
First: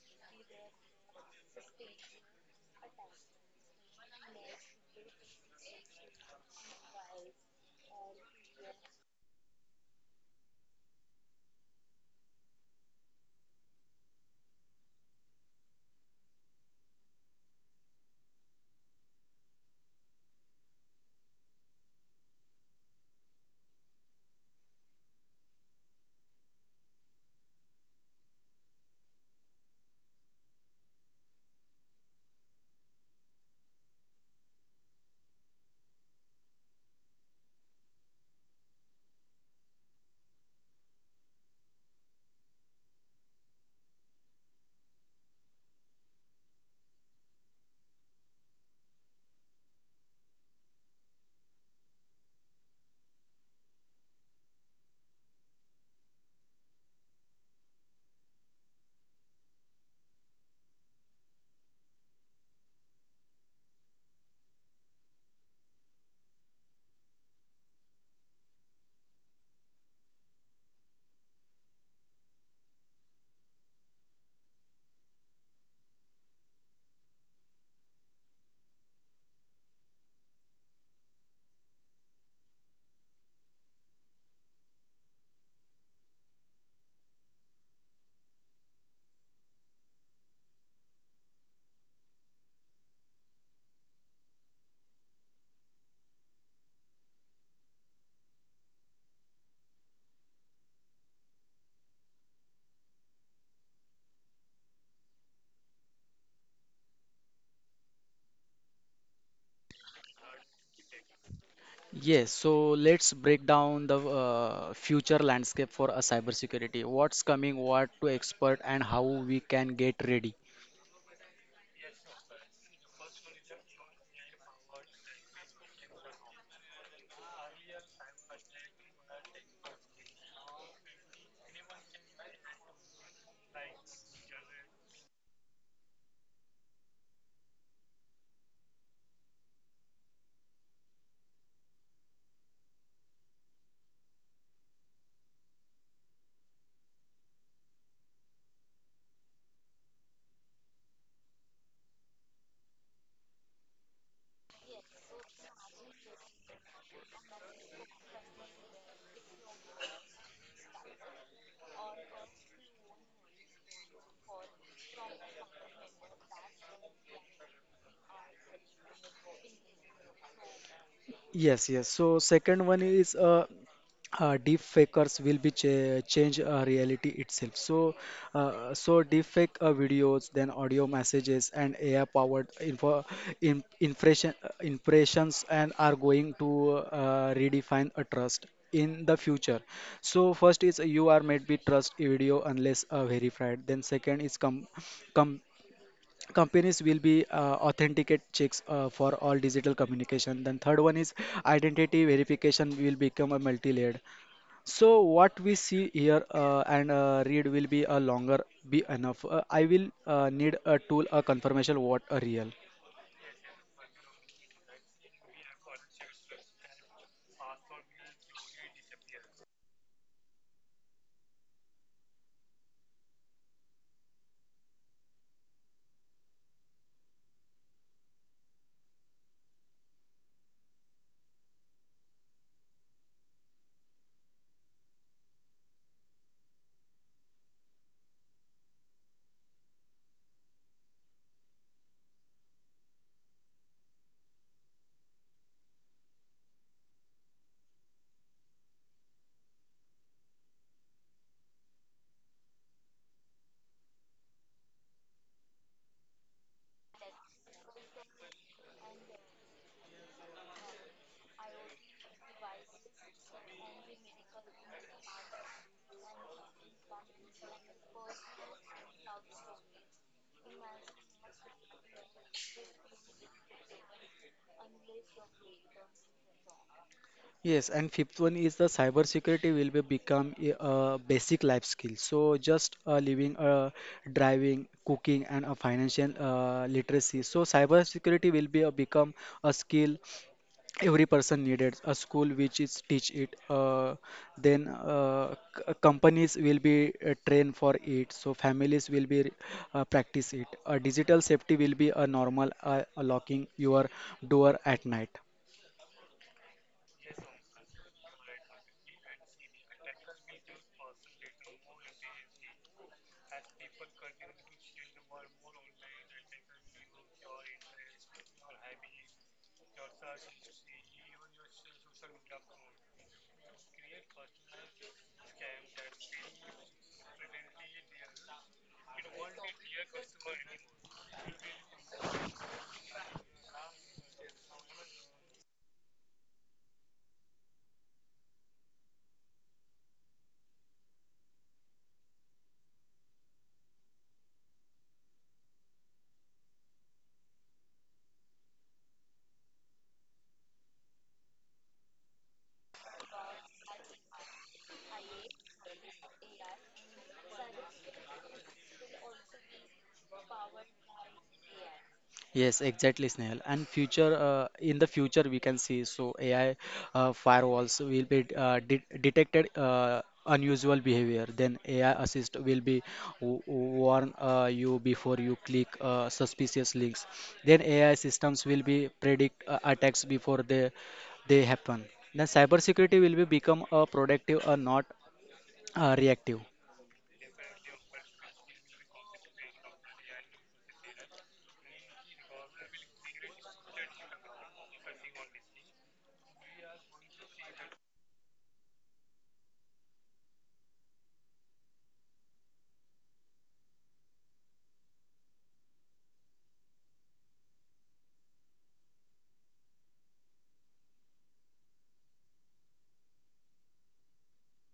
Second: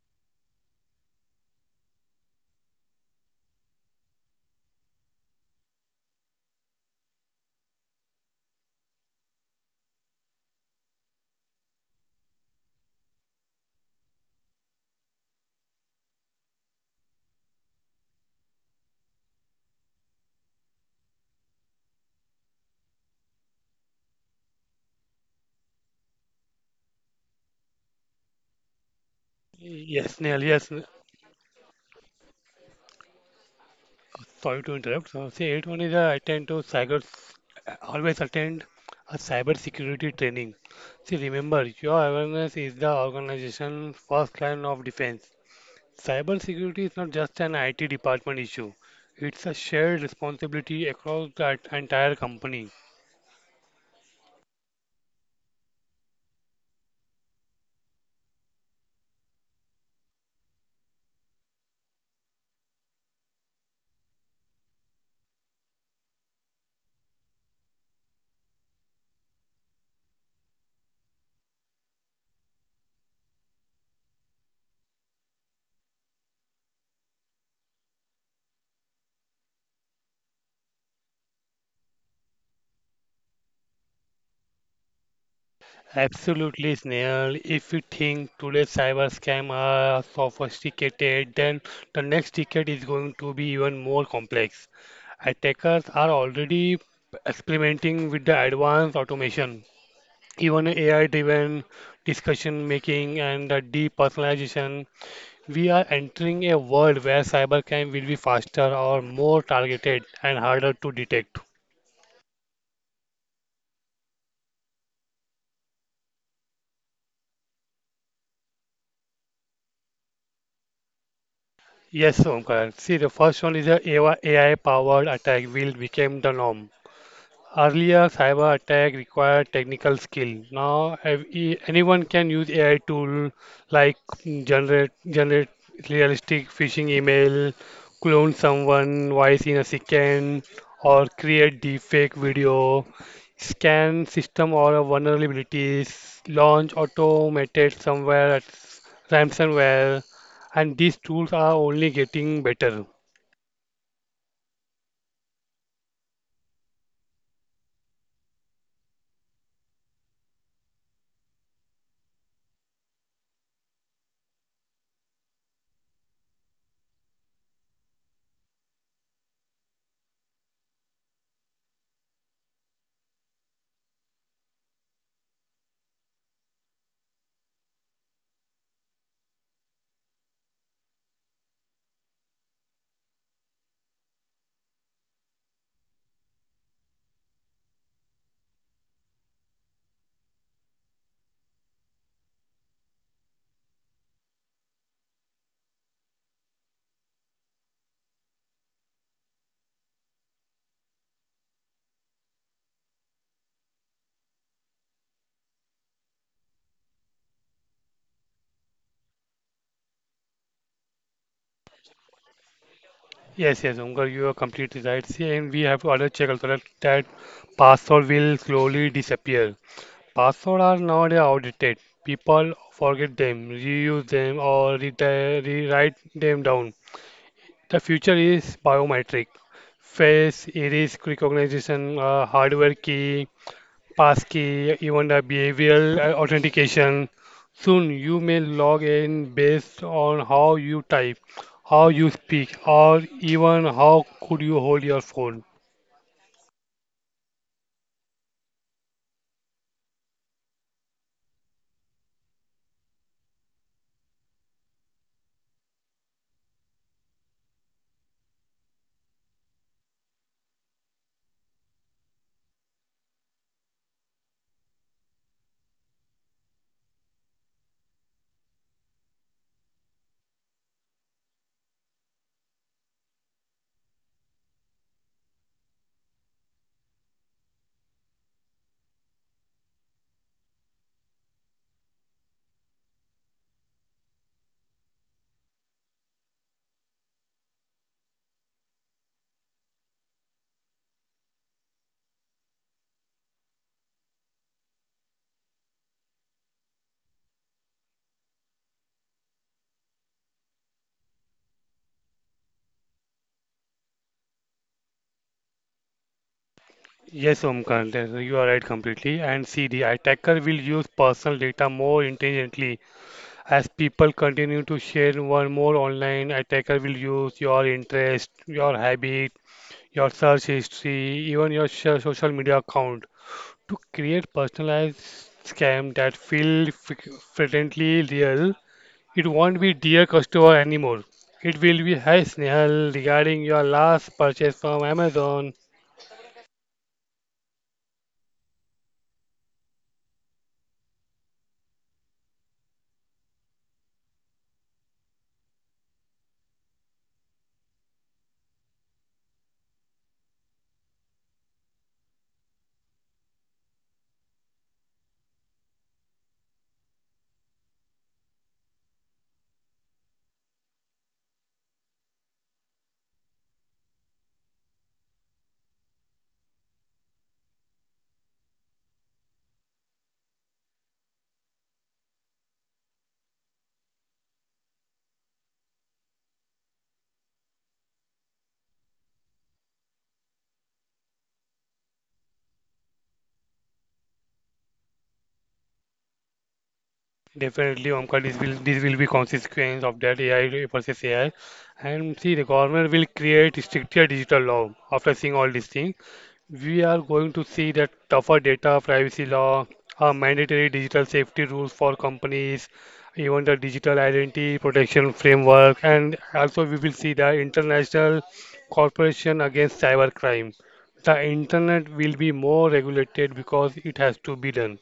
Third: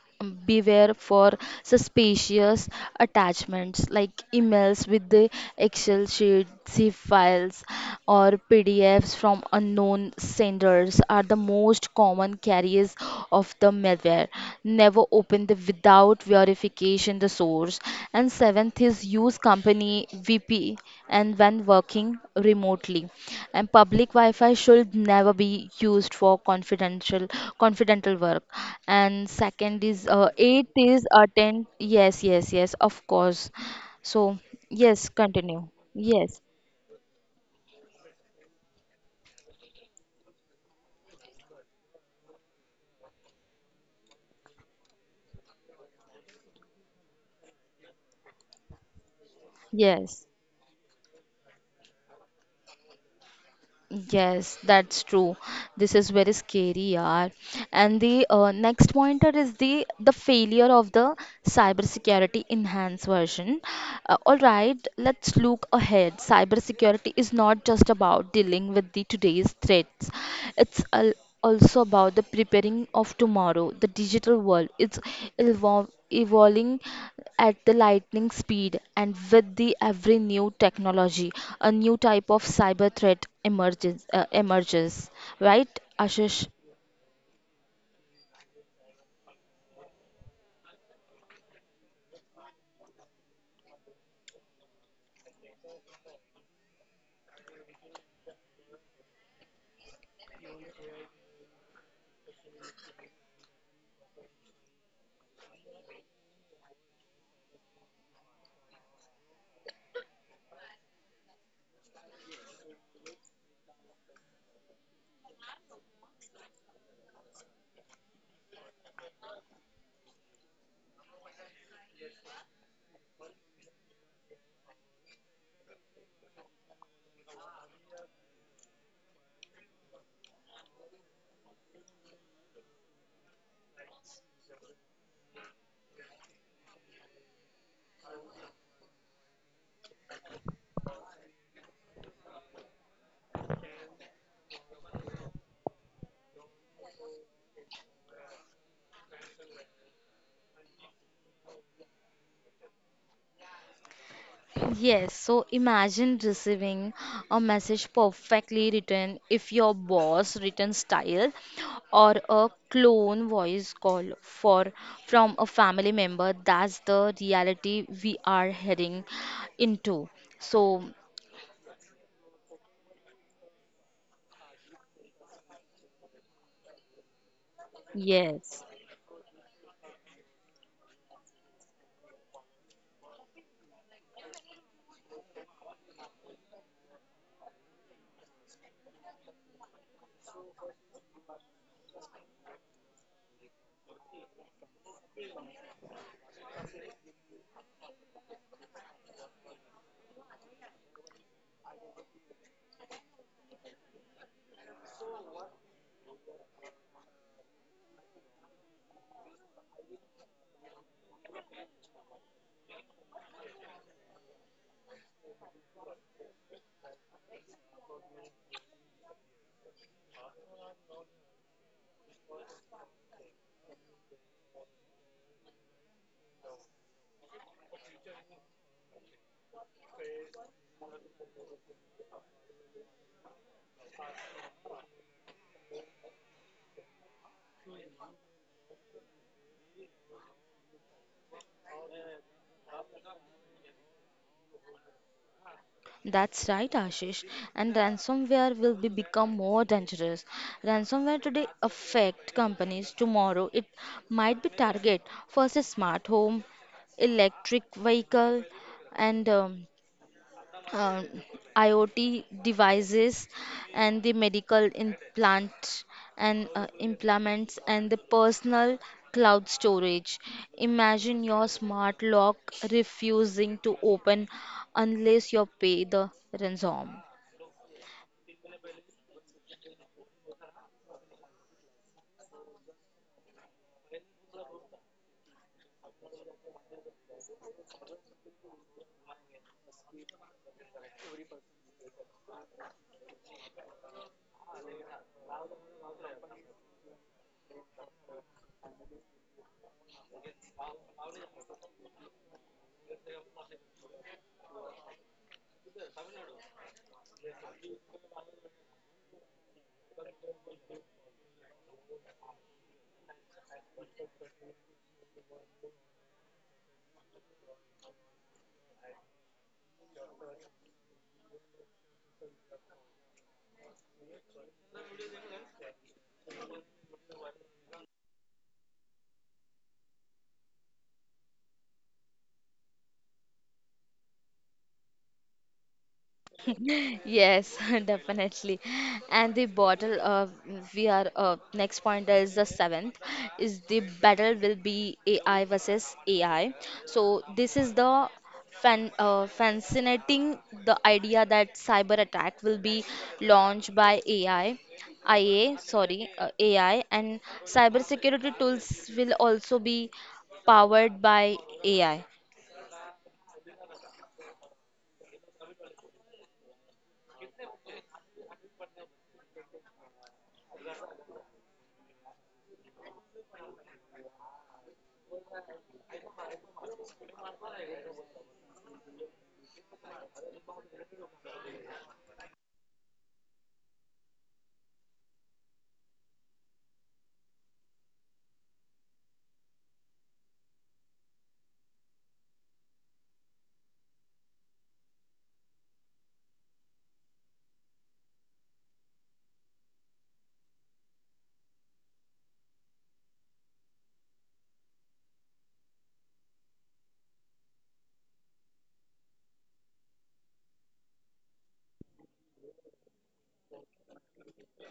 beware for suspicious attachments like emails with the Excel sheets, zip files, or PDFs from unknown senders are the most common carriers of the malware. Never open the without verification the source. And seventh is use company vp and when working remotely, and public wi-fi should never be used for confidential work. And
Yes,
second
Neil.
is eight is attend. Yes, yes, yes, of course.
Sorry to
So
interrupt. So, see,
yes,
81 is
continue.
attend to
Yes.
cyber. Always attend a cyber security training. See, remember your awareness is the organization's first line of defense. Cyber security is not just an IT department issue. It's a shared
yes
responsibility across the entire company.
Yes, that's true. This is very scary, yaar. And the next pointer is the failure of the cybersecurity enhanced version. All right, let's look ahead. Cybersecurity is not just about dealing with the today's threats. It's a also about the preparing of tomorrow. The digital world is evolving at the lightning speed, and with the every new technology, a new type of cyber threat emerges. Emerges, right, Ashish?
Absolutely, Snehal. If you think today's cyber scam are sophisticated, then the next decade is going to be even more complex. Attackers are already experimenting with the advanced automation, even AI-driven discussion making and the depersonalization. We are entering a world where cybercrime will be faster or more targeted and harder to detect.
Yes, so let's break down the future landscape for a cybersecurity. What's coming, what to expect, and how we can get ready.
Yes, Omkar. See, the first one is the AI-powered attack will become the norm. Earlier, cyber attack required technical skill. Now, anyone can use AI tool like generate realistic phishing email, clone someone voice in a second, or create deepfake video, scan system or vulnerabilities, launch automated somewhere at ransomware, and these tools are only getting better.
Yes, so imagine receiving a message perfectly written if your boss written style or a clone voice call for from a family member. That's the reality we are heading into. So,
Yes, yes. So second one is deep fakers will be change reality itself. So
yes.
deep fake videos, then audio messages and AI powered info in, impression impressions, and are going to redefine a trust in the future. So first is you are made be trust video unless verified. Then second is com companies will be authenticate checks for all digital communication. Then third one is identity verification will become a multi-layered, so what we see here and read will be a longer be enough. I will need a tool a confirmation what a real.
Yes, yes, Omkar, you are completely right. See, and we have to also check also that password will slowly disappear. Passwords are nowadays outdated. People forget them, reuse them, or rewrite them down. The future is biometric, face iris recognition, hardware key, passkey, even the behavioral authentication. Soon you may log in based on how you type, how you speak, or even how could you hold your phone.
That's right, Ashish. And ransomware will be become more dangerous. Ransomware today affect companies. Tomorrow, it might be target for a smart home, electric vehicle, and uh, IoT devices and the medical implant and implements and the personal cloud storage. Imagine your smart lock refusing to open unless you pay the ransom.
Yes, and fifth one is the cyber security will be become a basic life skill. So just living, driving, cooking, and a financial literacy. So cyber security will be a become a skill every person needed. A school which is teach it, then companies will be trained for it, so families will be practice it. Digital safety will be a normal, locking your door at night.
Yes, Omkar, you are right completely. And see, the attacker will use personal data more intelligently. As people continue to share one more online, attacker will use your interest, your habit, your search history, even your social media account to create personalized scam that feel friendly real. It won't be dear customer anymore. It will be hi Snehal regarding your last purchase from Amazon.
Yes, definitely. And the bottle of we are next point is the seventh is the battle will be AI versus AI. So this is the fascinating the idea that cyber attack will be launched by AI. AI and cybersecurity tools will also be powered by AI.
Yes, exactly, Snehal. And future, in the future, we can see so AI firewalls will be de detected unusual behavior. Then AI assist will be warn you before you click suspicious links. Then AI systems will be predict attacks before they happen. Then cybersecurity will be become a productive or not reactive.
Definitely, Omkar, this will be consequence of that AI versus AI. And see, the government will create stricter digital law after seeing all these things. We are going to see that tougher data privacy law, mandatory digital safety rules for companies, even the digital identity protection framework, and also we will see the international cooperation against cybercrime. The internet will be more regulated because it has to be done.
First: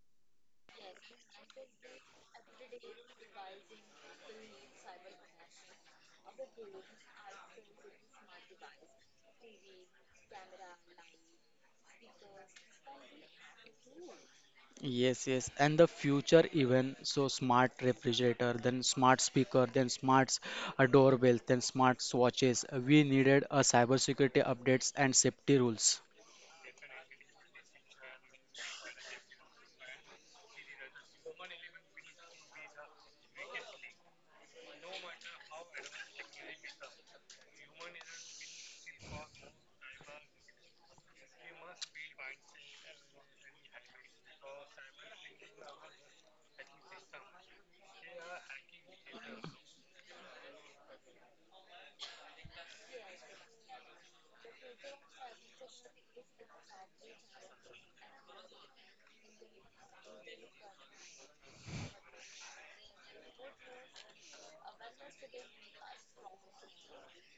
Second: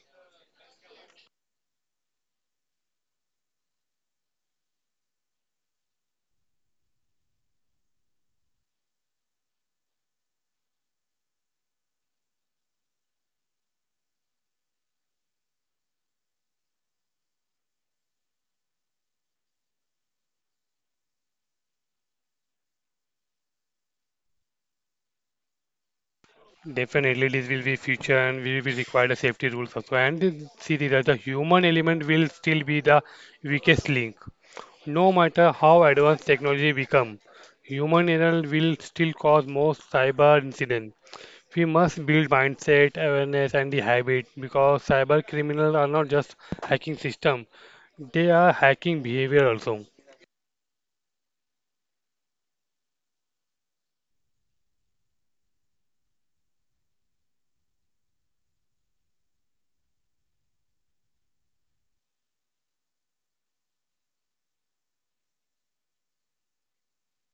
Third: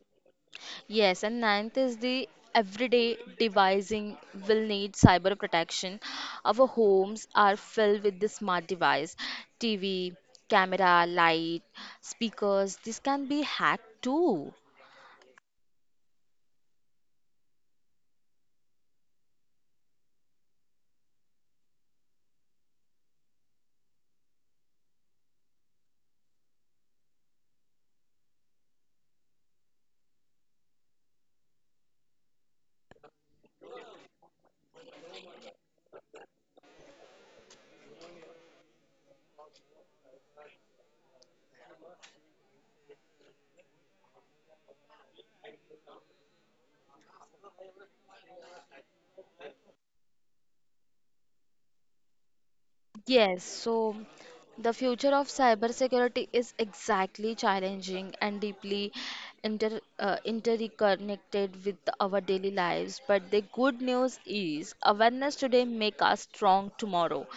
Yes, and ninth is the everyday devising will need cyber protection. Our homes are filled with the smart device, TV, camera, light, speakers. This can be hacked too.
Yes, yes, and the future even so smart refrigerator, then smart speaker, then smart doorbell, then smart watches. We needed a cybersecurity updates and safety rules.
Definitely, this will be future, and we will require the safety rules also. And see, that the human element will still be the weakest link. No matter how advanced technology become, human error will still cause most cyber incidents. We must build mindset, awareness, and the habit because cyber criminals are not just hacking system; they are hacking behavior also.
Yes, so the future of cybersecurity is exactly challenging and deeply interconnected with our daily lives. But the good news is awareness today make us strong tomorrow.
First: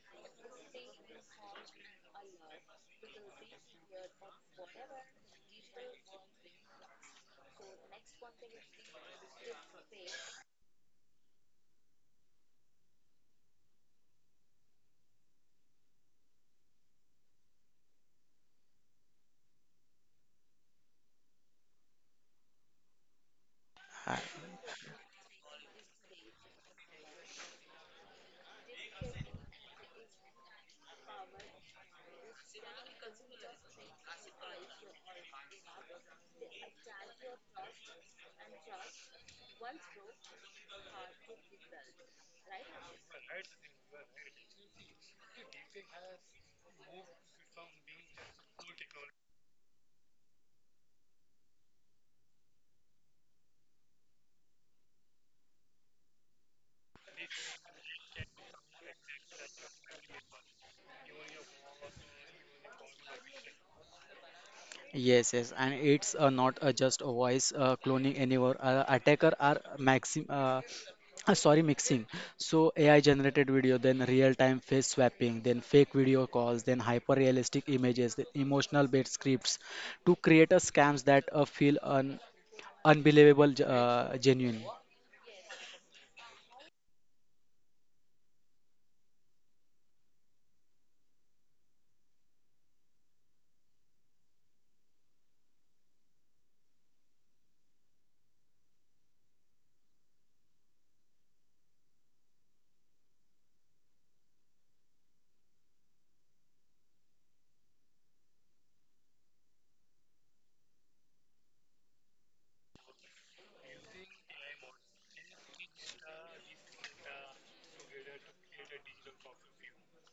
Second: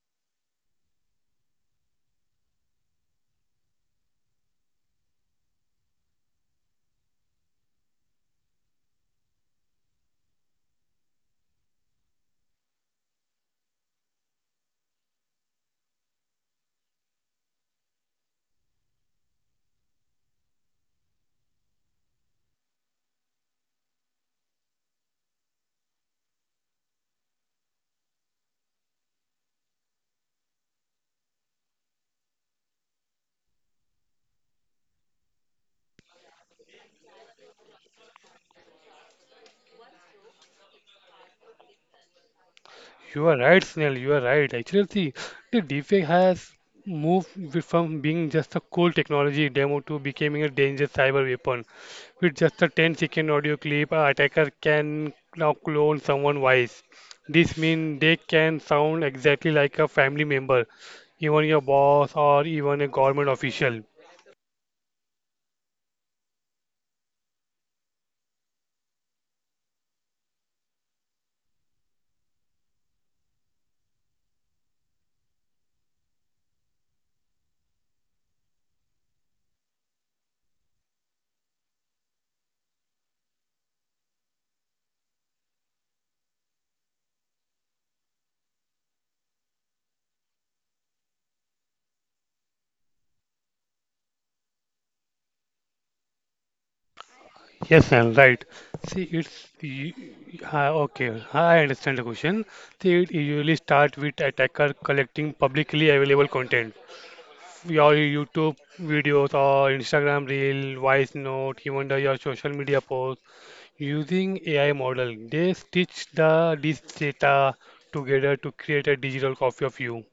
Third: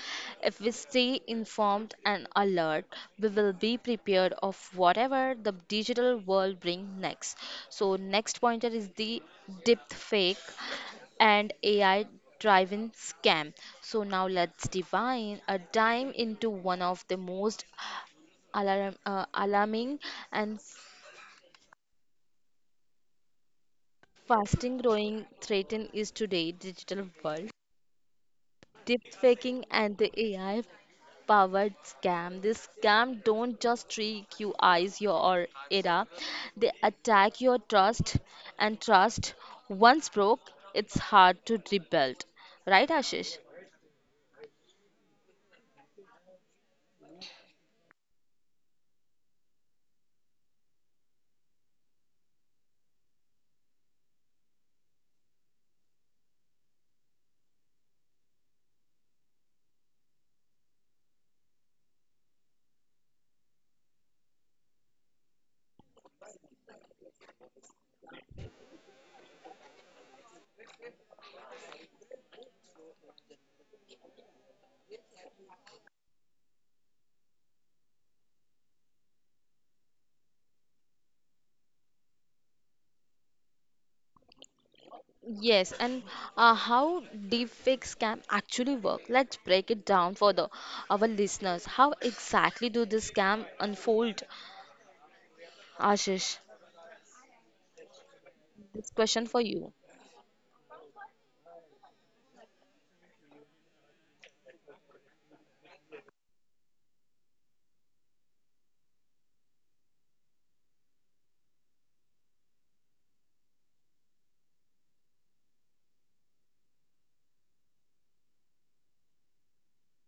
If we stay informed and alert, we will be prepared of whatever the digital world bring next. So next pointer is the deep fake and AI drive-in scam. So now let's divine a dime into one of the most alarming and fasting growing threat is today digital world. Deepfaking and the AI powered scam. This scam don't just trick you eyes your era. They attack your trust and trust once broke, it's hard to rebuild. Right,
You are
Ashish?
right, Snell. You are right. Actually, see, the deepfake has moved from being just a cool technology demo to becoming a dangerous cyber weapon. With just a 10-second audio clip, an attacker can now clone someone voice. This means they can sound exactly like a family member, even your boss or even a government official.
Yes, yes, and it's not just a voice cloning anymore. Attacker are mixing. So AI generated video, then real-time face swapping, then fake video calls, then hyper-realistic images, then emotional-based scripts to create a scams that feel un unbelievable, genuine.
Yes, and how deepfakes can actually work? Let's break it down for the our listeners. How exactly do this scam unfold, Ashish?
Yes, and right.
This
See,
question for you.
okay. I understand the question. See, it usually start with attacker collecting publicly available content, your YouTube videos or Instagram reel, voice note, even your social media post. Using AI model, they stitch the this data together to create a digital copy of you.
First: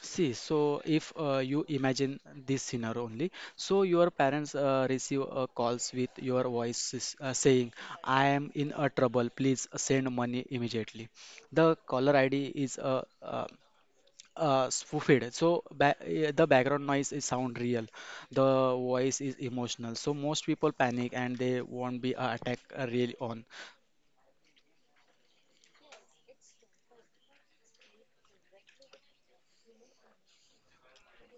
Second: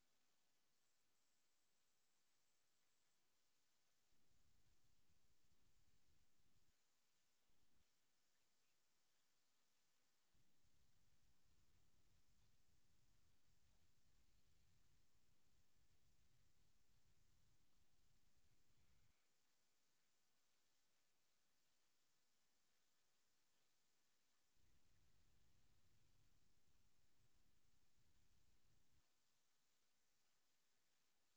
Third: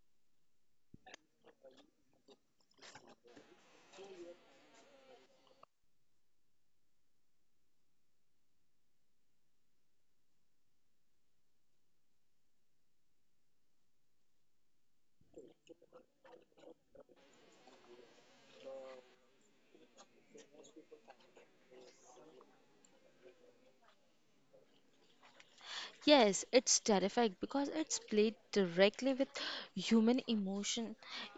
See, so if you imagine this scenario only, so your parents receive calls with your voice is, saying, "I am in a trouble, please send money immediately." The caller ID is spoofed, so ba the background noise is sound real, the voice is emotional. So most people panic and they won't be attacked really on.
Yes, it's terrifying because it's played directly with human emotion,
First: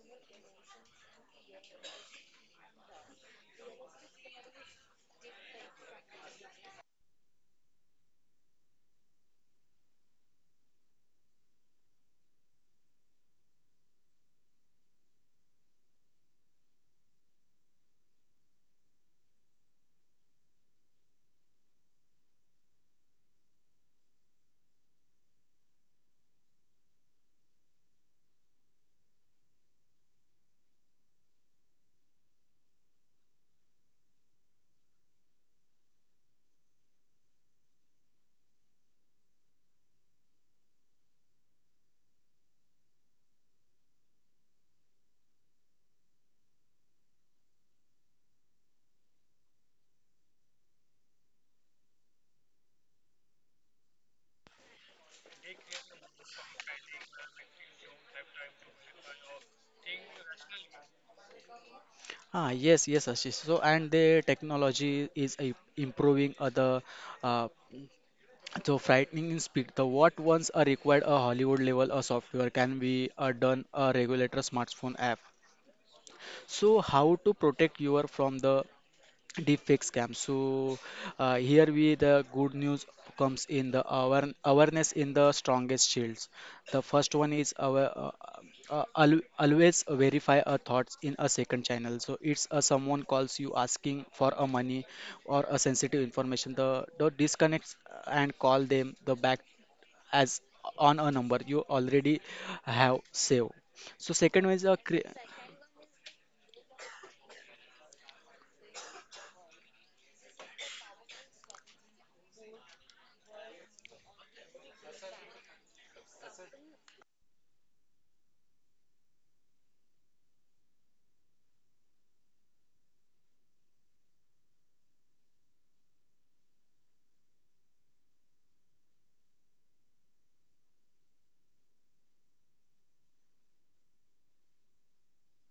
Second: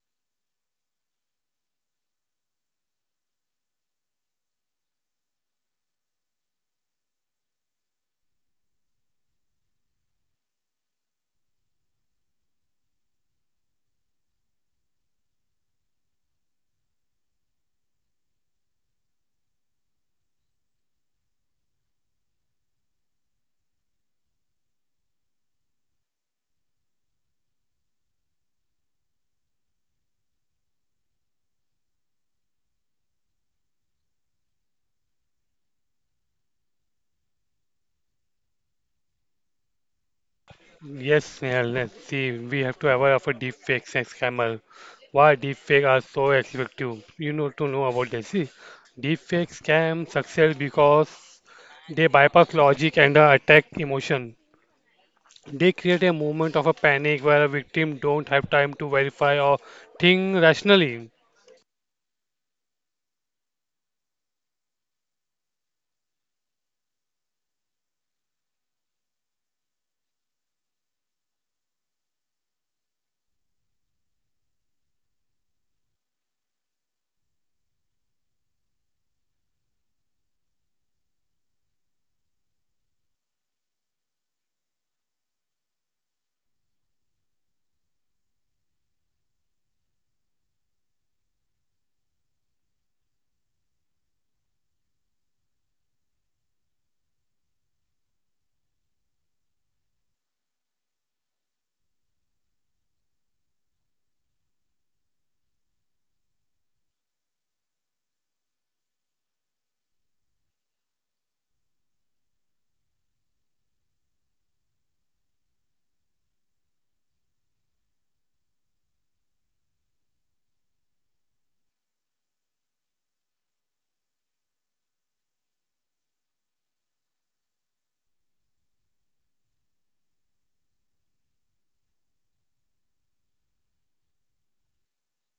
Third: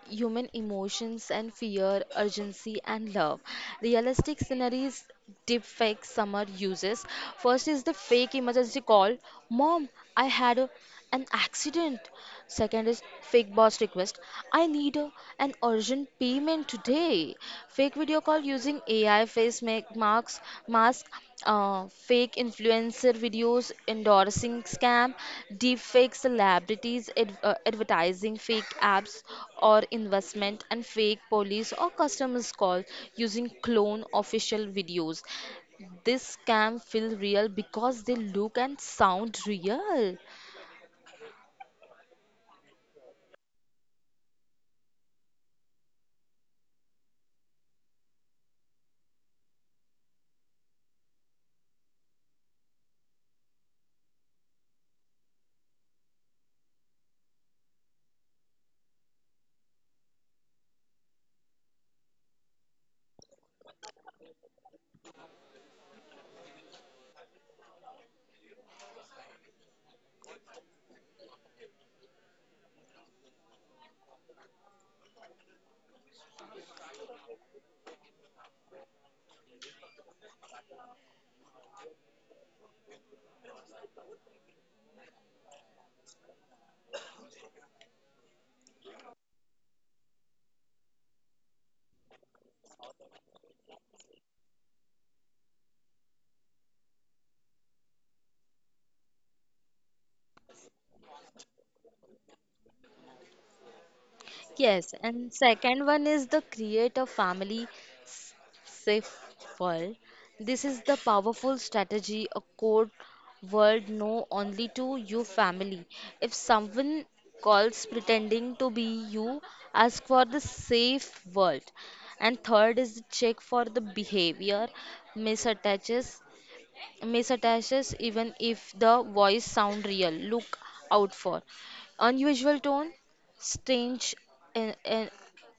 human emotions and fear, urgency and love. Realistic scenarios deepfake summer uses. First is the fake emergency call. Mom, I had a an accident. Second is fake boss request. I need an urgent payment today. Fake video call using AI face make marks, mask, fake influencer videos endorsing scam, deep fake celebrities advertising fake apps or investment, and fake police or customers call using clone official videos. This scam feel real because they look and sound real.
Yes, Snehal, let's see. We have to aware of a deep fakes and scammer. Why deep fake are so effective? You know to know about this. See, deep fake scam success because they bypass logic and attack emotion. They create a moment of a panic where a victim don't have time to verify or think rationally.
Ah, yes, yes, Ashish. So, and the technology is improving other uh, so frightening in speed. The what once a required a Hollywood level a software can be done a regulator smartphone app. So how to protect your from the deepfake scam? So here we the good news comes in the awareness in the strongest shields. The first one is our. Always verify our thoughts in a second channel, so it's someone calls you asking for a money or a sensitive information, the disconnects and call them the back as on a number you already have saved. So second one is a
Yes, and second one is the create a family s- safe world. This is the powerful strategy, a code word known only to your family. If someone calls pretending to be you, ask for the safe world. And third is the check for the behavior misattaches. Misattaches, even if the voice sound real, look out for unusual tone, strange in- in-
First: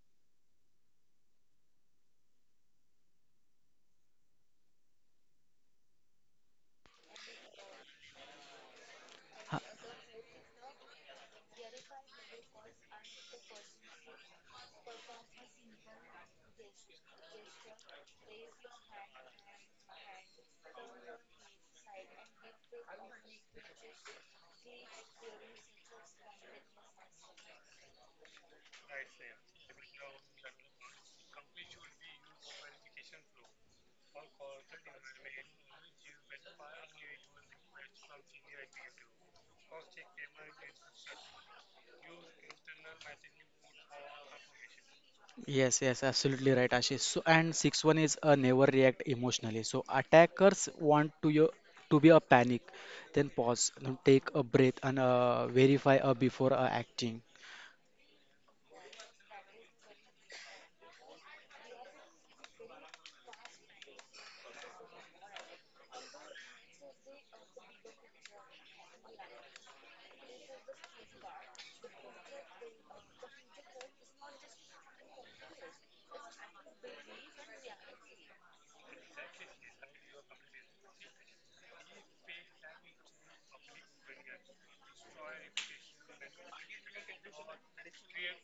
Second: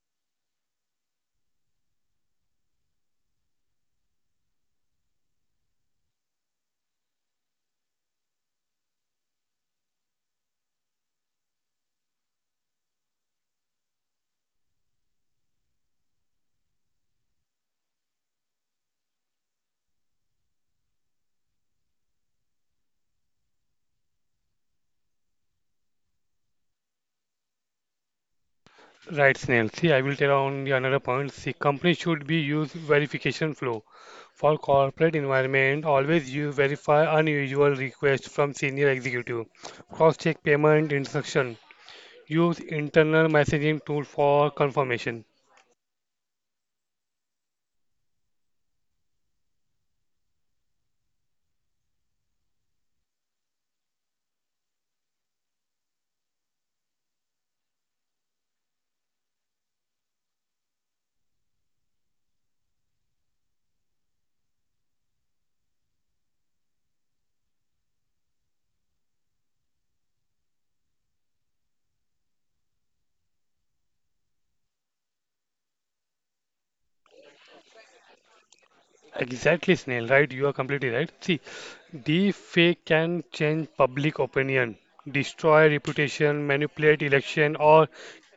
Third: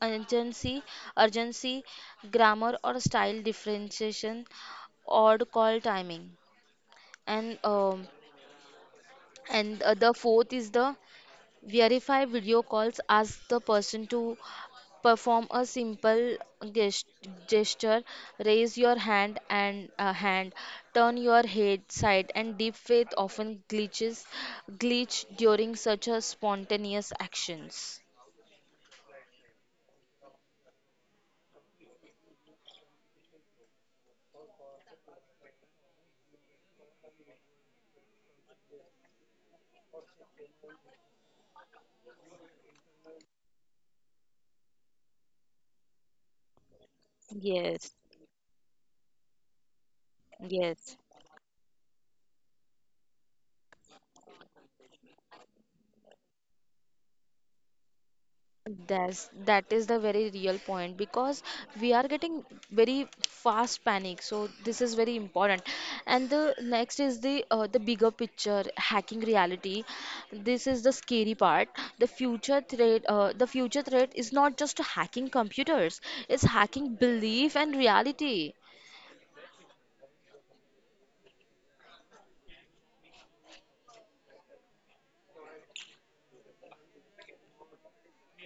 urgency, urgency grammar or style differentiation, odd call timing, and um,
ha-
and the fourth is the verify video calls. Ask the person to perform a simple gest- gesture, raise your hand and hand, turn your head side, and deep faith often glitch during such a spontaneous actions.
Right, Snail. See, I will tell on the another point. See, companies should be use verification flow. For corporate environment, always you verify unusual requests from senior executive. Cross-check payment instruction. Use internal messaging tool for confirmation.
yes, yes, absolutely right, Ashish. So and sixth
Yes,
one is a never react emotionally. So attackers
yes.
want to your to be a panic, then pause, then take a breath and verify before acting.
That is the very real point because we are getting very fast panic. So this is very important. And the next is the bigger picture, hacking reality. This is the scary part. The future threat is not just hacking computers. It's hacking belief and reality.
Exactly, Snail, right? You are completely right. See, deepfake can change public opinion, destroy reputation, manipulate election, or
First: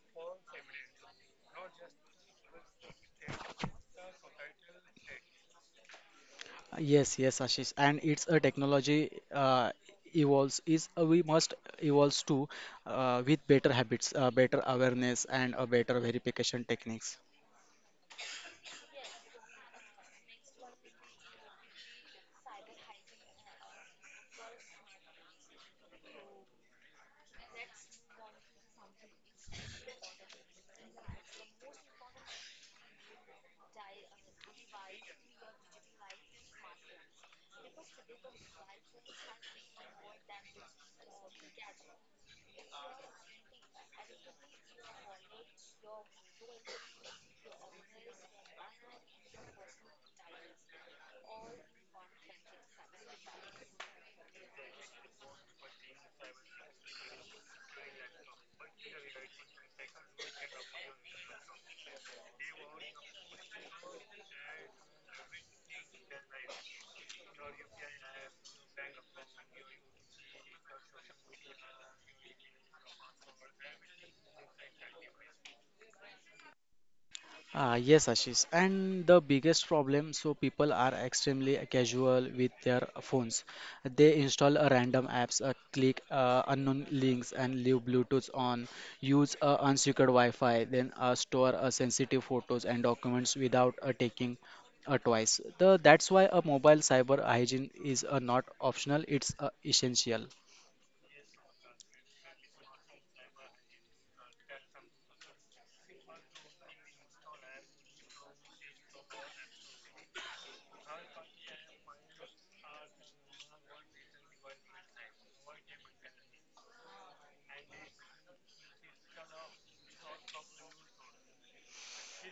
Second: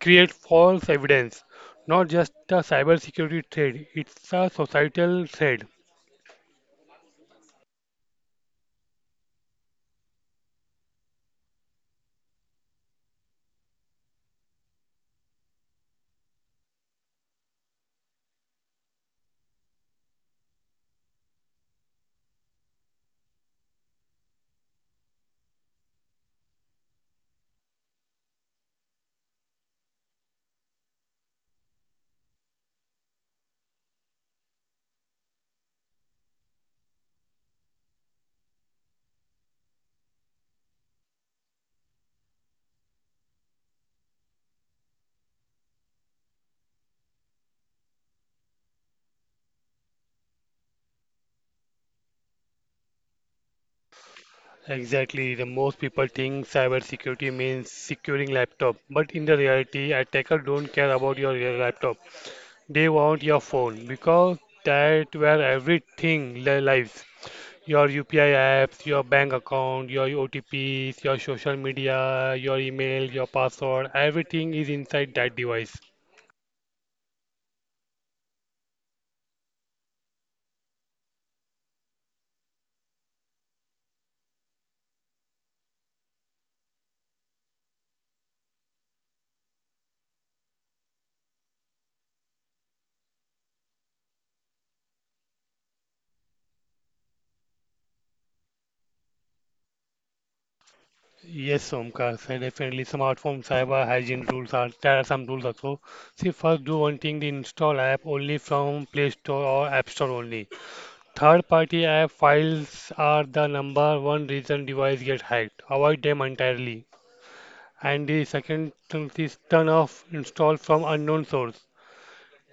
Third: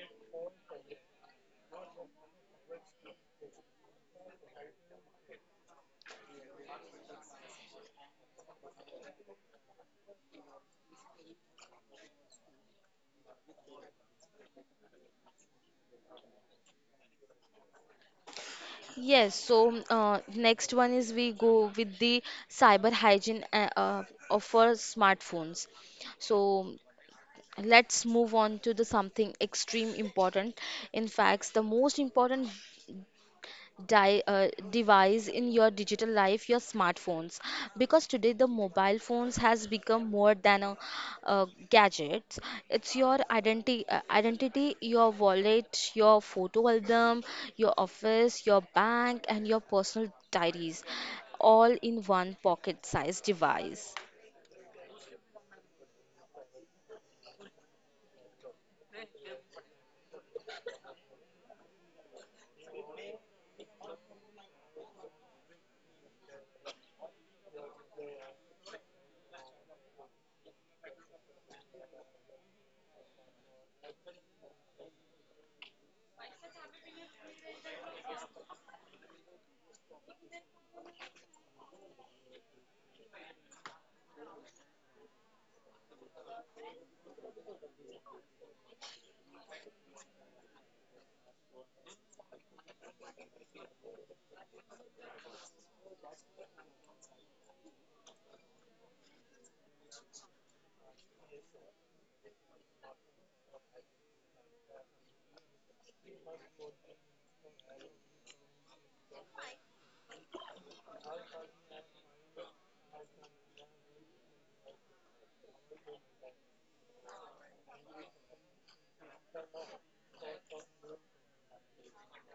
create false evidence. Not just a cybersecurity threat, it's a societal threat.
Yes, yes, Ashish, and it's a technology uh, evolves is we must evolves too with better habits, better awareness, and a better verification techniques.
Yes, so next one is we go with the cyber hygiene of our smartphones. So let's move on to the something extreme important, in fact the most important device in your digital life, your smartphones, because today the mobile phones has become more than a, uh, gadget. It's your identity, your wallet, your photo album, your office, your bank, and your personal diaries, all in one pocket sized device.
Exactly, the most people think cybersecurity means securing laptop, but in the reality, attacker don't care about your real laptop. They want your phone because that where everything lives. Your UPI apps, your bank account, your OTPs, your social media, your email, your password, everything is inside that device.
Yes, Ashish. And the biggest problem, so people are extremely casual with their phones. They install a random apps, click unknown links, and leave Bluetooth on. Use unsecured Wi-Fi, then store sensitive photos and documents without taking twice. That's why a mobile cyber hygiene is not optional; it's essential.
Yes, Omkar, and definitely smartphone cyber hygiene rules are there are some rules also. See, first do one thing: the install app only from Play Store or App Store only. Third-party app files are the number one reason device get hacked. Avoid them entirely. And the second thing is turn off install from unknown source.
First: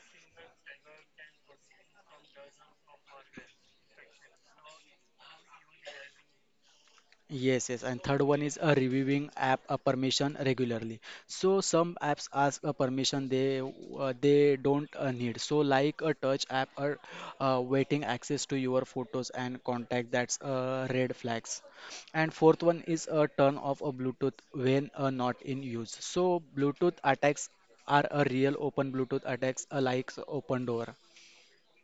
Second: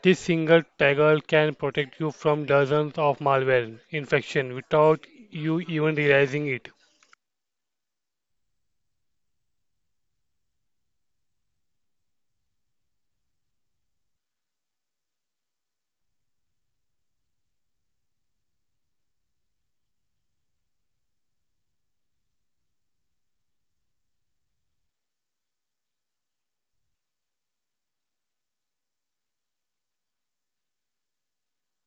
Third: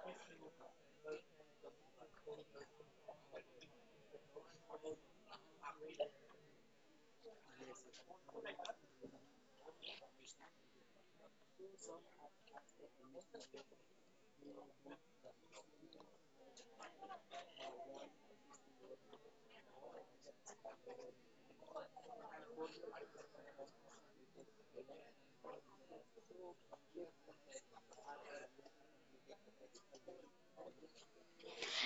This single toggle can protect you from dozens of malware infection without you even realizing it.
Yes, yes. And third one is a reviewing app a permission regularly. So some apps ask a permission they don't need. So like a touch app or waiting access to your photos and contact that's red flags. And fourth one is a turn off a Bluetooth when not in use. So Bluetooth attacks are a real open Bluetooth attacks like open door.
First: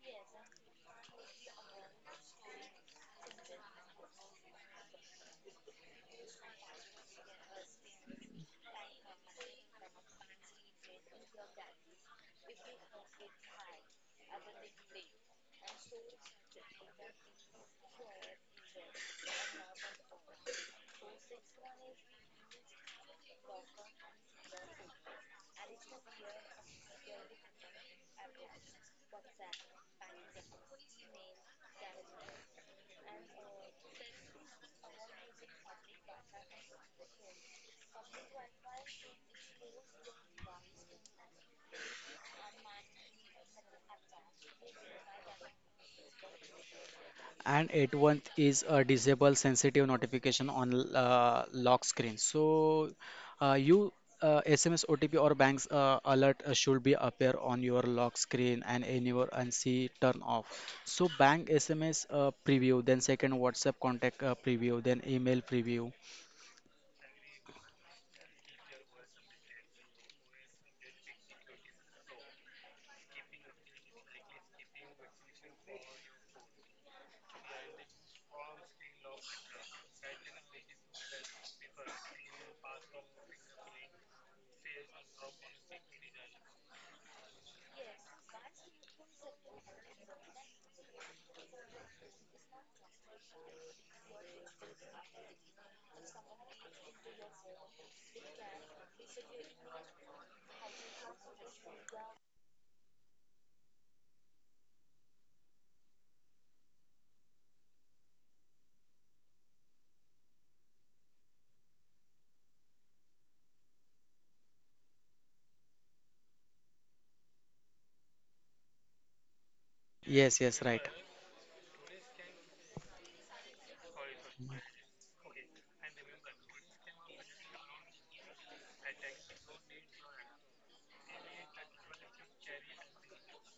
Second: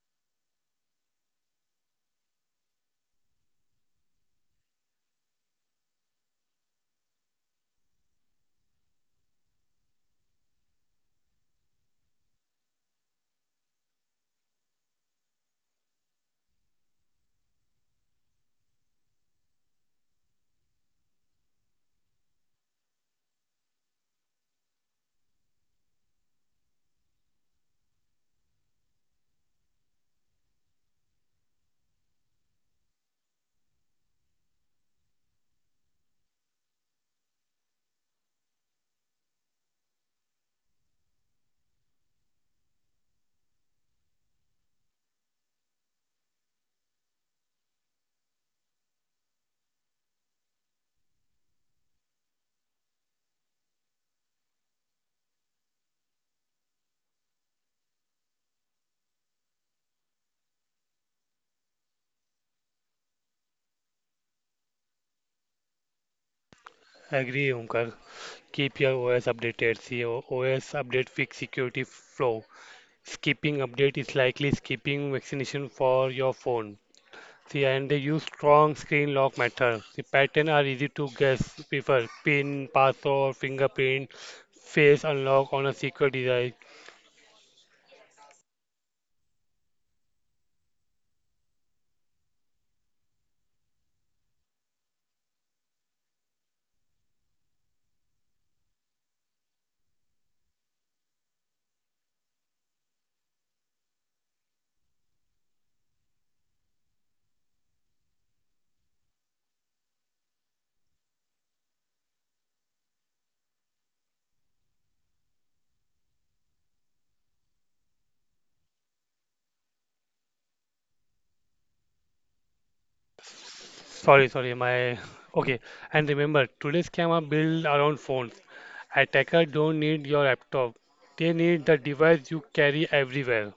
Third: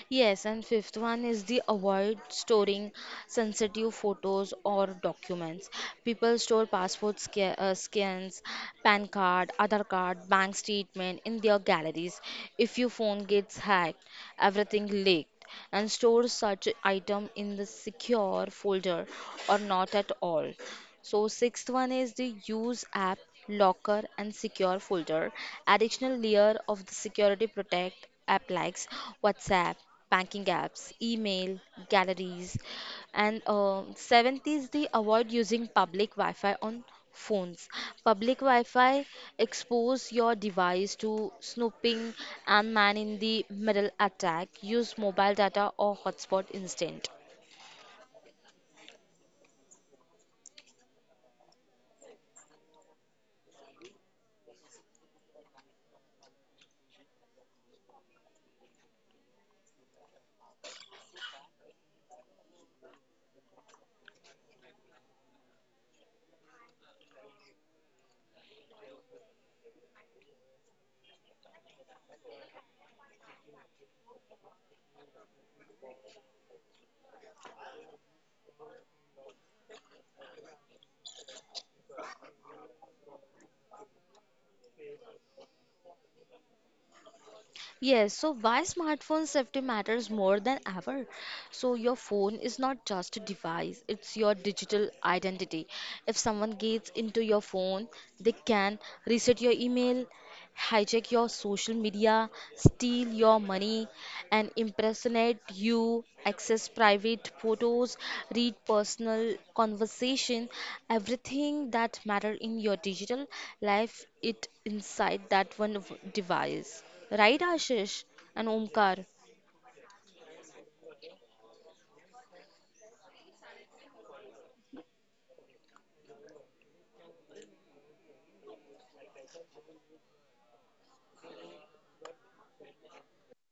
Yes, and fifth one is the avoid storing sensitive photos or documents. People store passport scans, PAN card, Aadhaar card, bank statement in their galleries. If your phone gets hacked, everything leaked, and store such item in the secure folder or not at all. So sixth one is the use app locker and secure folder. Additional layer of the security protect app likes WhatsApp, banking apps, email, galleries, and seventh is the avoid using public Wi-Fi on phones. Public Wi-Fi expose your device to snooping and man in the middle attack. Use mobile data or hotspot instead.
And it one is a disable sensitive notification on lock screen. So you sms otp or banks alert should be appear on your lock screen and in your unsee turn off. So bank sms preview, then second WhatsApp contact preview, then email preview.
Agree, Omkar. Keep your OS updated. See, OS update fix security flow. Skipping update is likely skipping vaccination for your phone. See, and they use strong screen lock method. The pattern are easy to guess. Prefer pin, password, fingerprint, face unlock on a secure device.
Yes, so why smartphone safety matters more than ever? So your phone is not just a device, it's your digital identity. If someone gets into your phone, they can reset your email, hijack your social media, steal your money, and impersonate you, access private photos, read personal conversation, everything that matter in your digital life, it inside that device. Right, Ashish and Omkar?
Yes, yes, right.
Sorry, sorry, my okay. And remember, today's scam are built around phones. Attacker don't need your laptop. They need the device you carry everywhere.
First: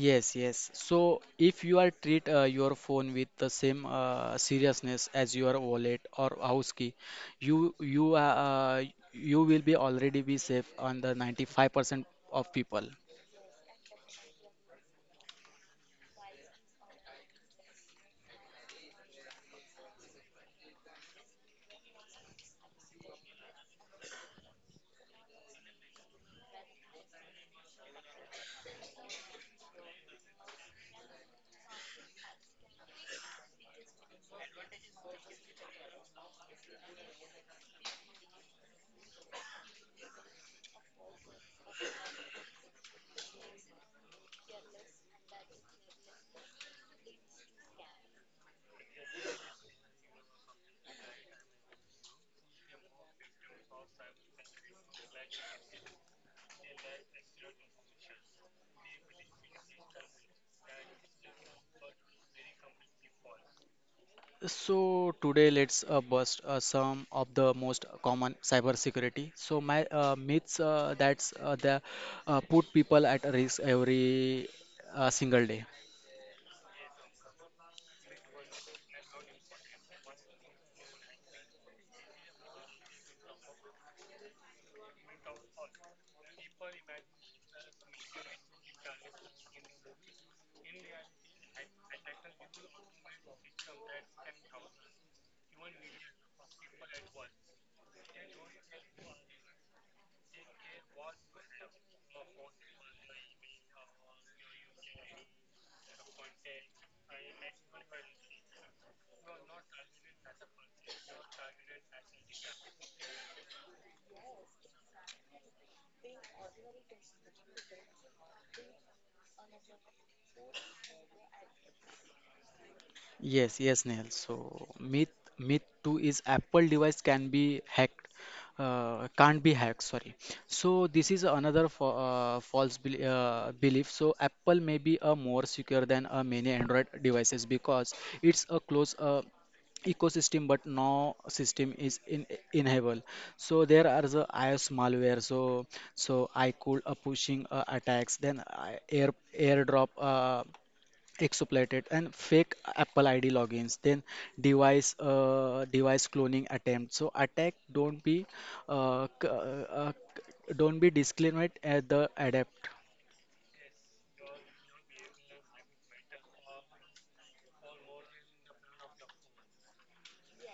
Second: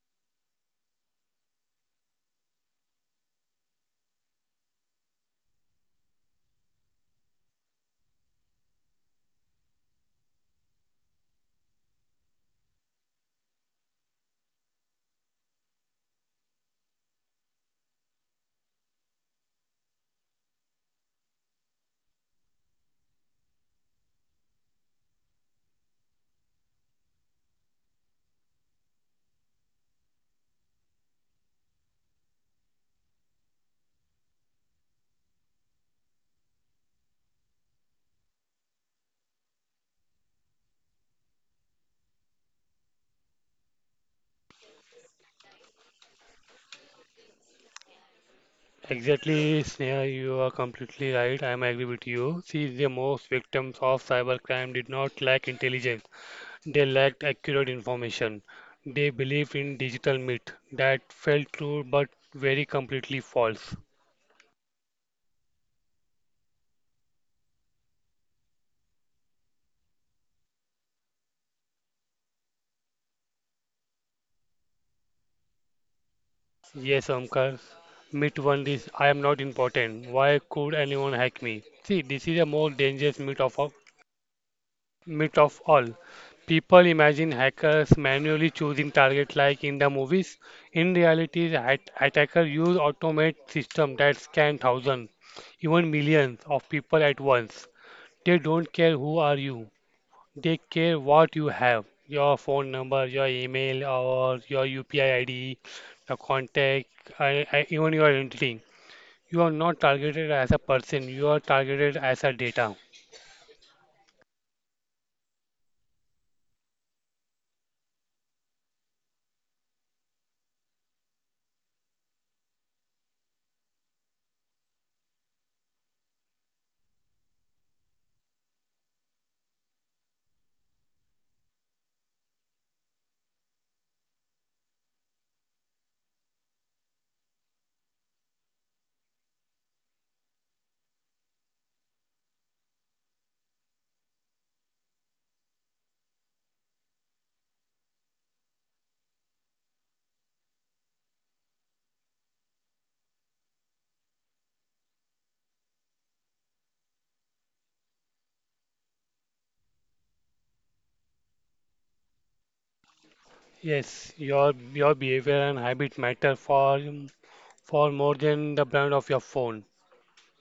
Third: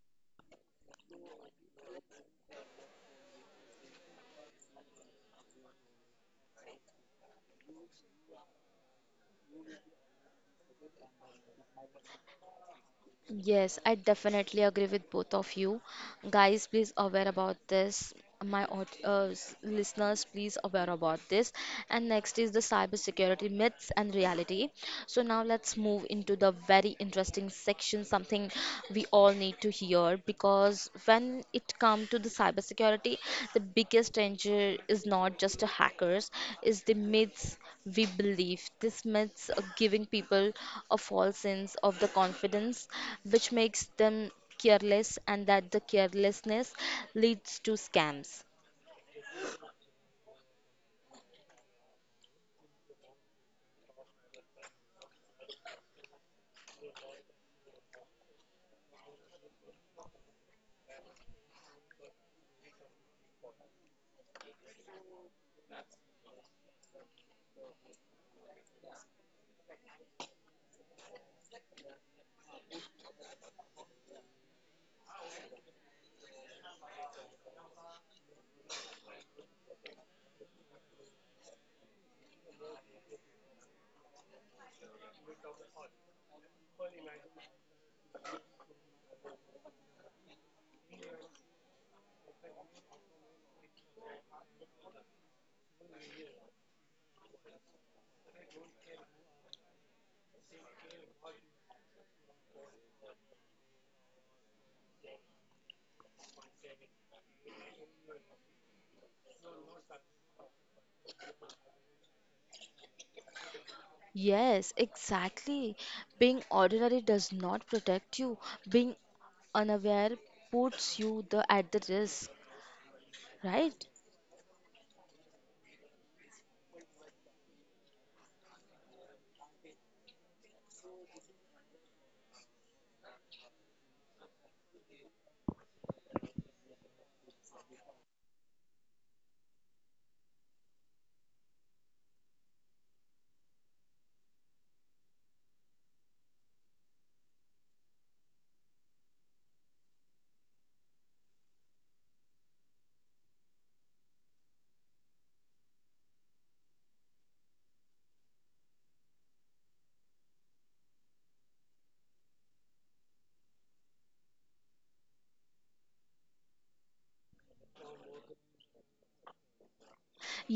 Yes, yes. So if you are treat your phone with the same seriousness as your wallet or house key, you you uh, uh, you will be already be safe on the 95% of people.
Yes, I definitely agree with both of you. Guys, please aware about this. My listeners, please aware about this. And next is the cybersecurity myths and reality. So now let's move into the very interesting section, something we all need to hear because when it comes to the cybersecurity, the biggest danger is not just the hackers, is the myths we believe. These myths are giving people a false sense of the confidence, which makes them careless, and that the carelessness leads to scams.
Exactly, Sneha, you are completely right. I am agree with you. See, the most victims of cybercrime did not lack intelligence. They lacked accurate information. They believed in digital myth that felt true but very completely false.
So today let's bust some of the most common cybersecurity. So my myths that's the put people at risk every single day.
Yes, Omkar. Myth one is I am not important. Why could anyone hack me? See, this is a more dangerous myth of all. People imagine hackers manually choosing targets like in the movies. In reality, the attacker use automate system that scan thousands, even millions of people at once. They don't care who are you. They care what you have, your phone number, your email, or your UPI ID, the contact, even your identity. You are not targeted as a person. You are targeted as a data.
Yes, exactly. Being ordinary does not protect you. Being unaware puts you the at the risk,
Yes, yes,
right?
Neil. So myth two is Apple device can be hacked, can't be hacked. Sorry. So this is another fa false belief. So Apple may be more secure than many Android devices because it's a close ecosystem, but no system is in enable. So there are the iOS malware. So so I could pushing attacks. Then I, air airdrop. Exfiltrated and fake Apple ID logins, then device cloning attempt. So attack don't be uh, c- uh, don't be disclaimed at the adept.
Yes, your behavior and habit matter for more than the brand of your phone.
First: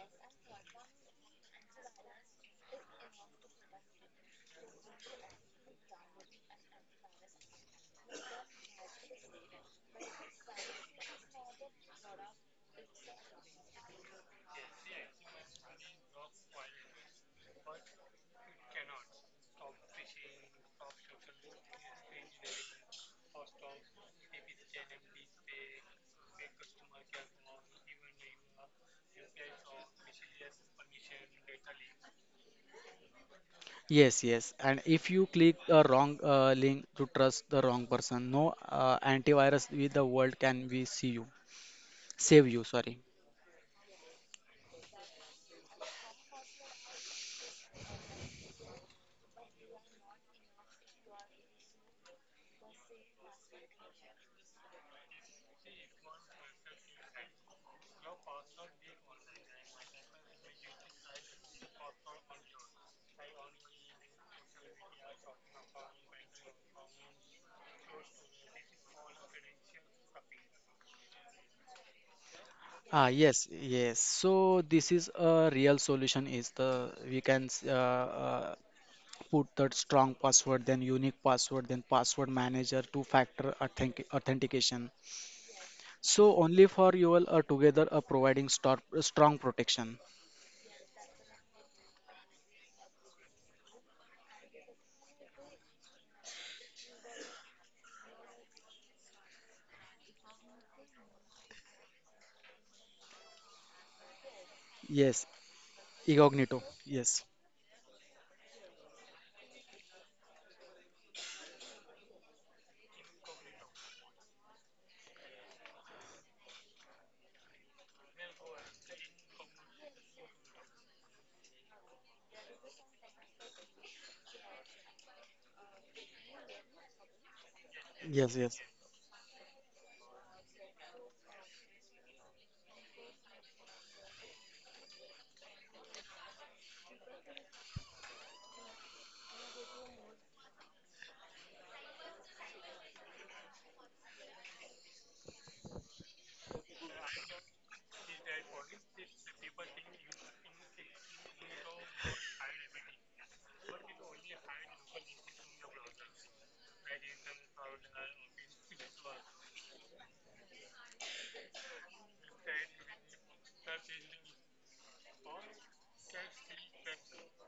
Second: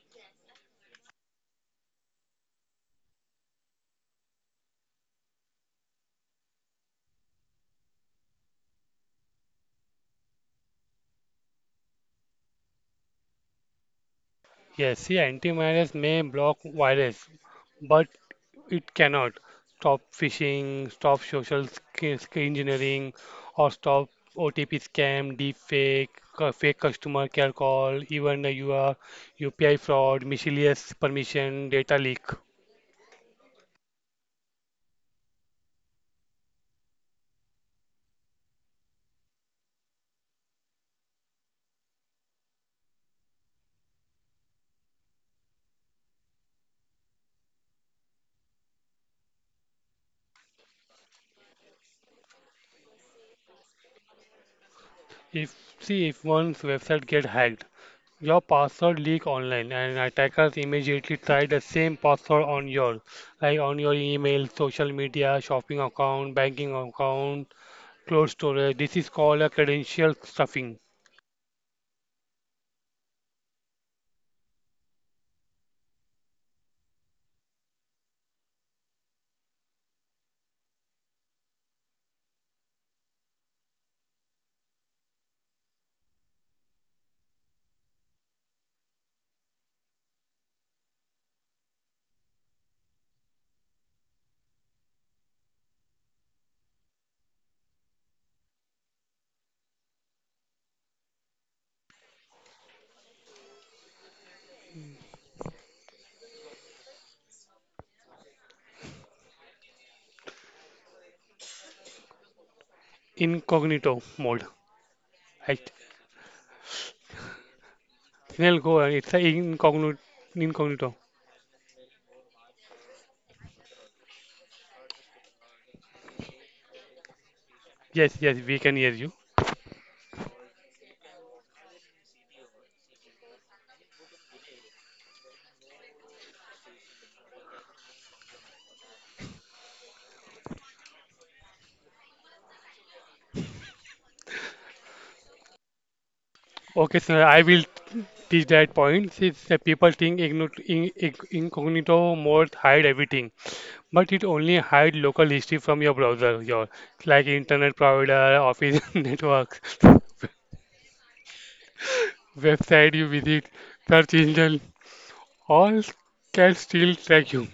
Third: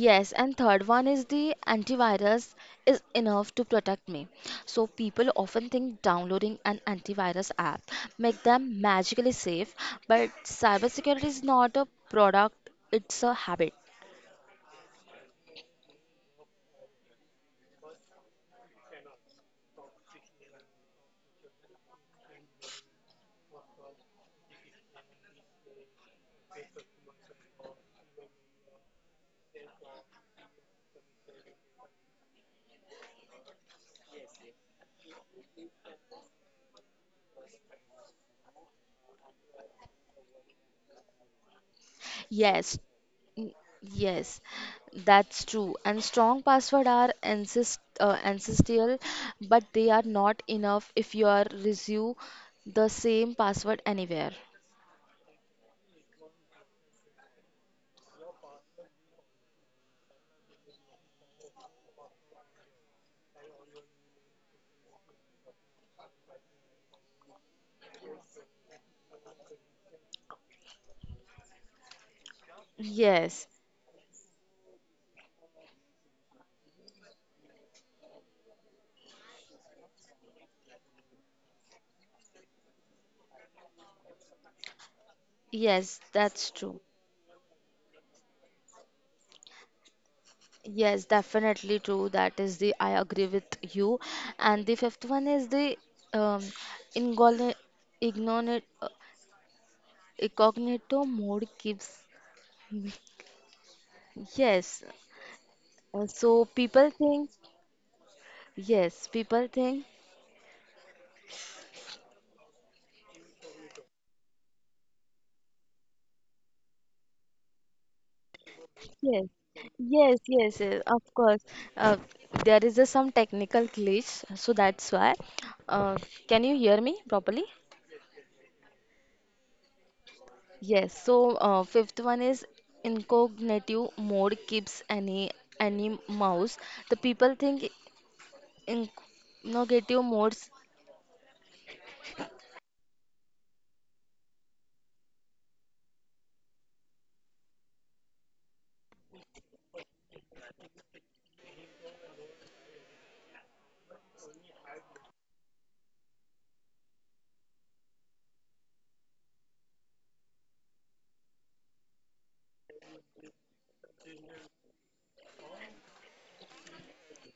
Yes, and third one is the antivirus is enough to protect me. So people often think downloading an antivirus app make them magically safe, but cybersecurity is not a product, it's a habit.
Yes, see, antivirus may block virus, but it cannot stop phishing, stop social engineering, or stop OTP scam, deepfake, fake customer care call, even the UPI fraud, miscellaneous permission, data leak.
Yes, yes. And if you click a wrong link to trust the wrong person, no antivirus with the world can we see you save you.
Yes.
Sorry.
n- Yes, that's true. And strong password are ancestral, but they are not enough if you are reuse the same password anywhere.
If see if one's website get hacked, your password leak online, and attackers immediately try the same password on your, like on your email, social media, shopping account, banking account, cloud storage. This is called a credential stuffing,
Ah, yes,
Yes,
yes. So this is a real solution is the put that strong password, then unique password, then password manager, two factor authentication,
yes,
so
that's
only
true.
for you all are together are providing strong protection.
Yes, definitely true. That is the I agree with you. And the fifth one is the um, ingol- ignoni- uh, incognito mode keeps. Yes.
Yes.
So
Incognito. Yes,
people think,
incognito mode. Right. Snell, go on. It's a
yes,
incognito.
yes, yes, yes,
Incognito.
of course. Uh, there is a, some technical glitch, so that's why. Uh, can you hear me properly?
Yes,
yes,
yes,
yes.
we can hear you.
Yes, so fifth one is incognito mode keeps any mouse. The people think incognito modes.
Okay, sir, I will teach that point. Since the people think incognito mode hide everything, but it only hide local history from your browser, your like internet provider, office network, website you visit, search engine, all can still track you.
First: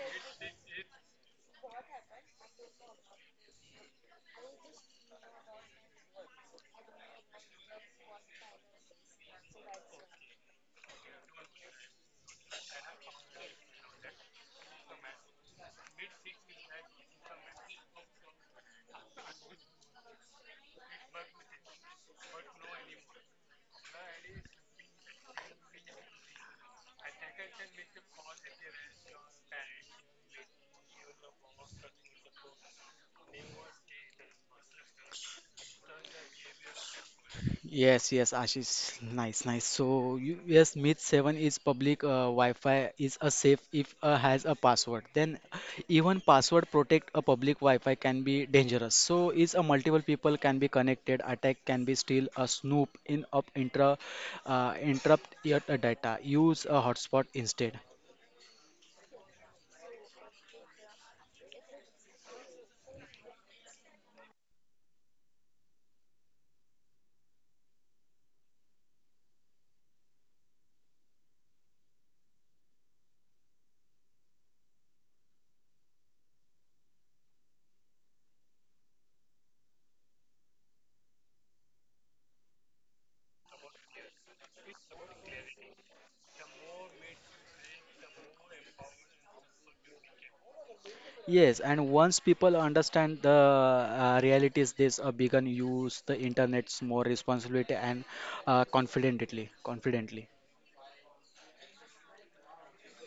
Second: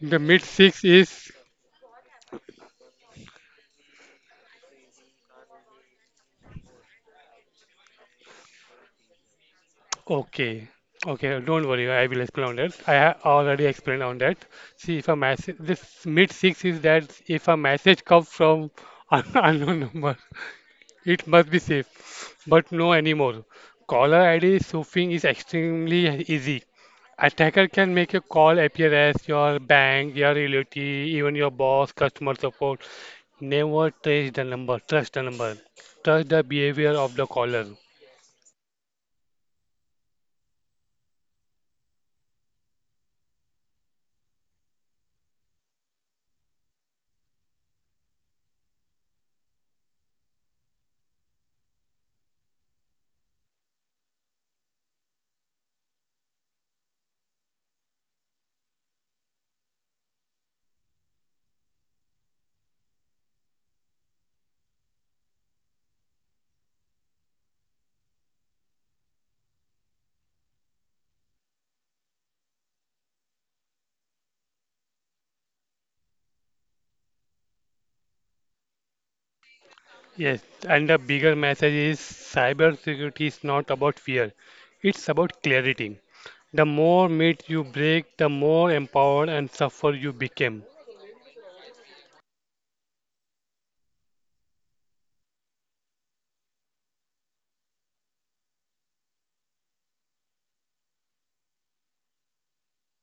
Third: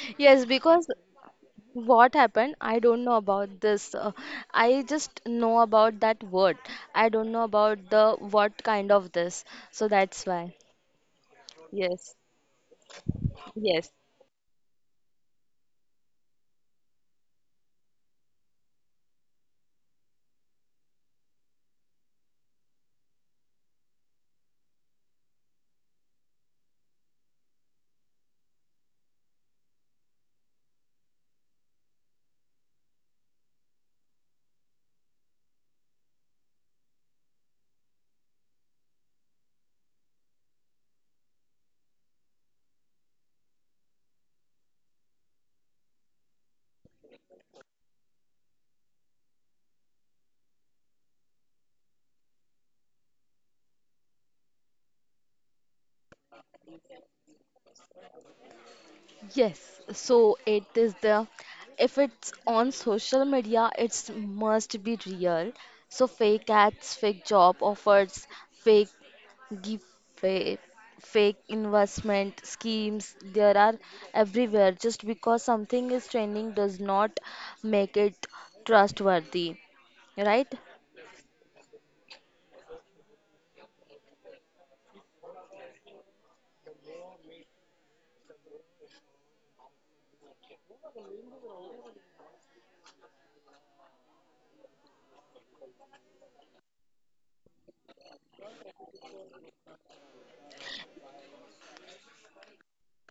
The mid
Yes,
six
because
is
what happened? I don't know about this. I just know about that word. I don't know about the what kind of this. So that's why.
okay. Okay, don't worry, I
Yes,
will explain on that. I have already
yes.
explained on that. See, if a message, this mid six is that if a message comes from an unknown number, it must be safe, but no anymore. Caller ID spoofing is extremely easy. Attacker can make your call appear as your bank, your relative, even your boss, customer support. Never trace the number. Trust the number. Trust the behavior of the caller.
Yes, yes, Ashish. Nice, nice. So, you, yes, Myth 7 is public. Wi-Fi is a safe if has a password. Then, even password protect a public Wi-Fi can be dangerous. So, is a multiple people can be connected. Attack can be still a snoop in up intra interrupt your data. Use a hotspot instead.
Yes, so it is the if it's on social media, it's must be real. So fake ads, fake job offers, fake give, fake investment schemes, there are everywhere. Just because something is trending does not make it trustworthy,
Yes,
right?
and the bigger message is cybersecurity is not about fear. It's about clarity. The more myths you break, the more empowered and suffer you become.
Yes, and once people understand the realities, this begun use the internet's more responsibility and confidently, confidently.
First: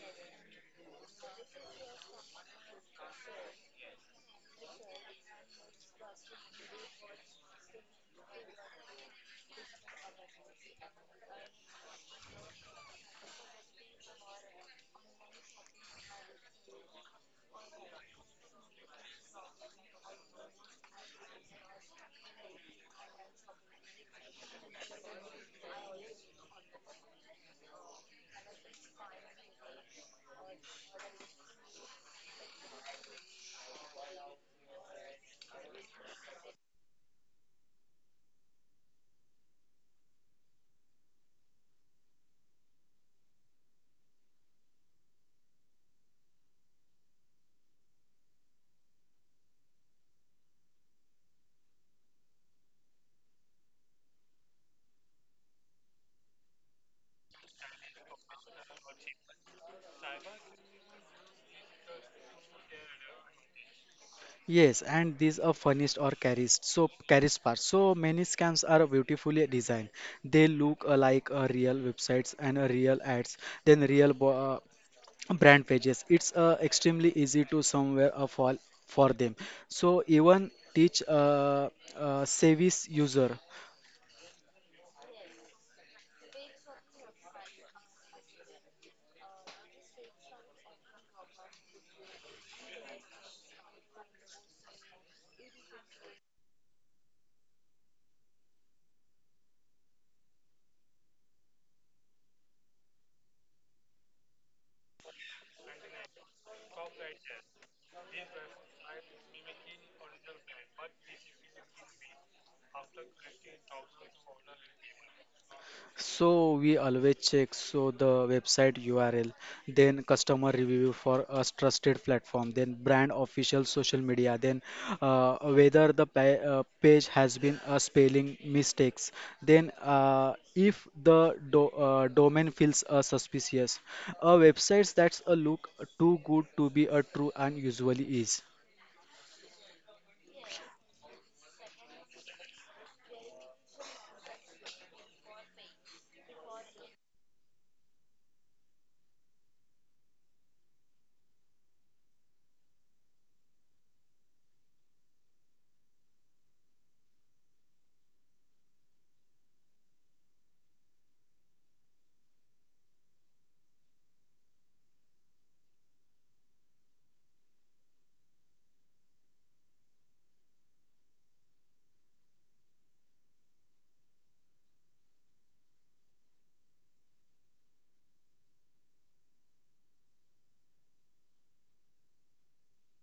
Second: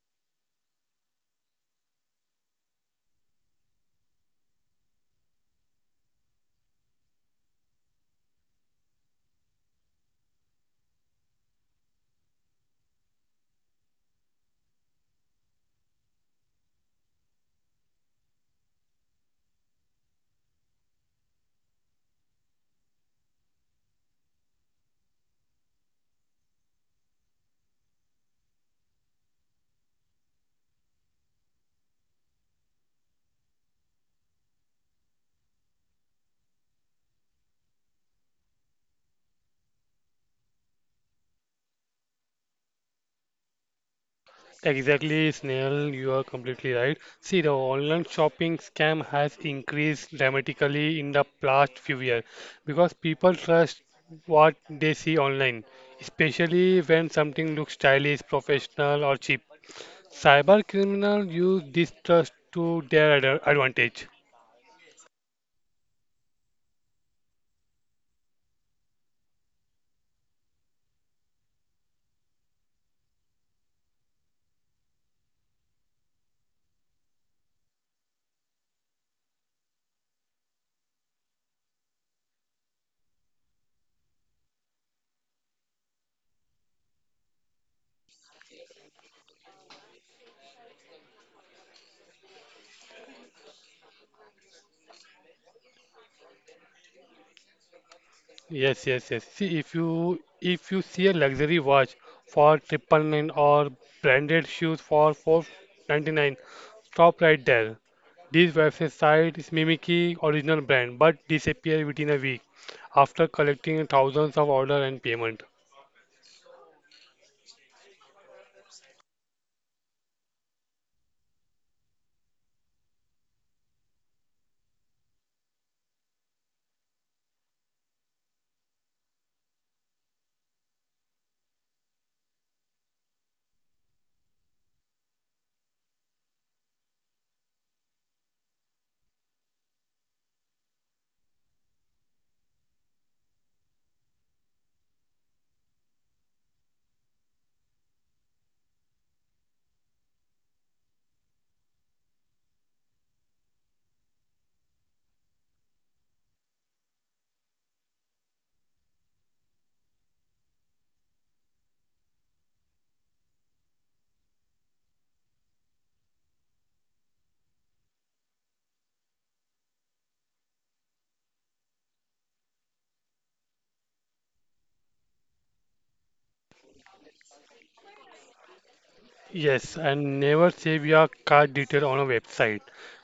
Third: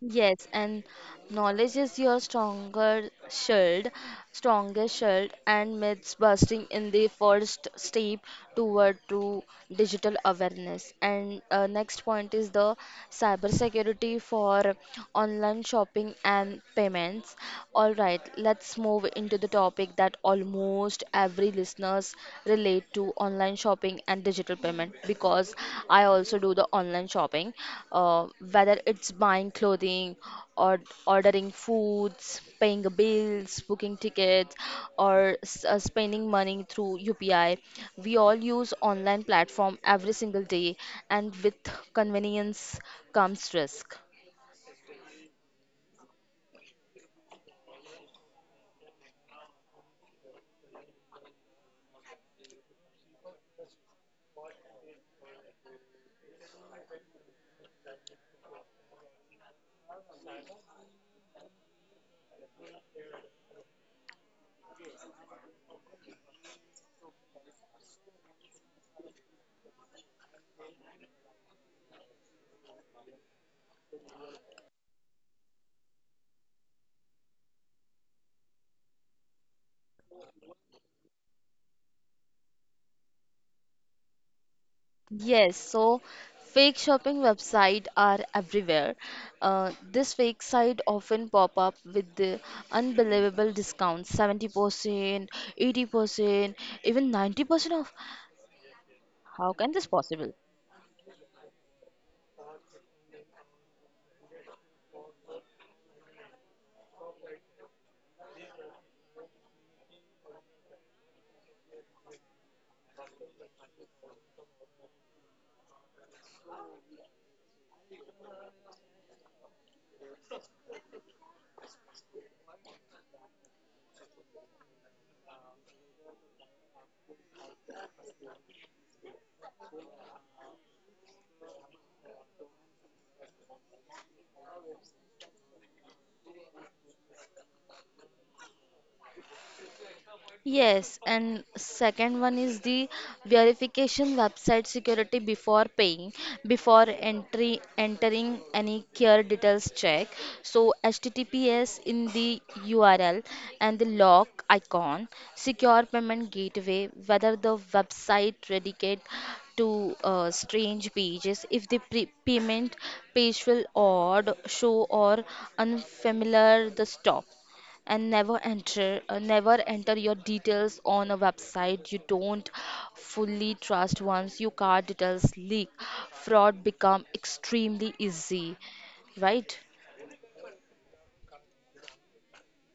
Yes, and knowledge is your stronger shield, strongest shield, and myths busting in the first step toward true digital awareness. And next point is the cybersecurity for online shopping and payments. All right, let's move into the topic that almost every listeners relate to online shopping and digital payment because I also do the online shopping, uh, whether it's buying clothing or ordering foods, paying bills, booking tickets, or spending money through UPI. We all use online platform every single day, and with convenience comes risk.
Exactly, Snail, you are completely right. See, the online shopping scam has increased dramatically in the past few years because people trust what they see online, especially when something looks stylish, professional, or cheap. Cyber criminals use this trust to their advantage.
Yes, and these are furnished or carriage, so carriage parts. So many scams are beautifully designed. They look like real websites and real ads, then brand pages. It's extremely easy to somewhere fall for them. So even teach service user.
Yes, so fake shopping websites are everywhere. This fake site often pop up with the unbelievable discounts, 70%, 80%, even 90% off.
Yes, yes, yes.
How
See,
can this possible?
if you see a luxury watch for triple nine or branded shoes for 499, stop right there. These website sites mimic the original brand but disappear within a week after collecting thousands of orders and payment.
So we always check so the website URL, then customer review for a trusted platform, then brand official social media, then whether the pa page has been spelling mistakes, then if the do domain feels suspicious, a website that's a look too good to be a true and usually is.
Yes, and second one is the verification website security before paying, before entry entering any care details check. So HTTPS in the URL and the lock icon, secure payment gateway, whether the website dedicate to strange pages, if the payment page will odd show or unfamiliar, the stop, and never enter, never enter your details on a website you don't fully trust. Once your card details leak, fraud become extremely easy,
Yes,
right?
and never save your card detail on a website.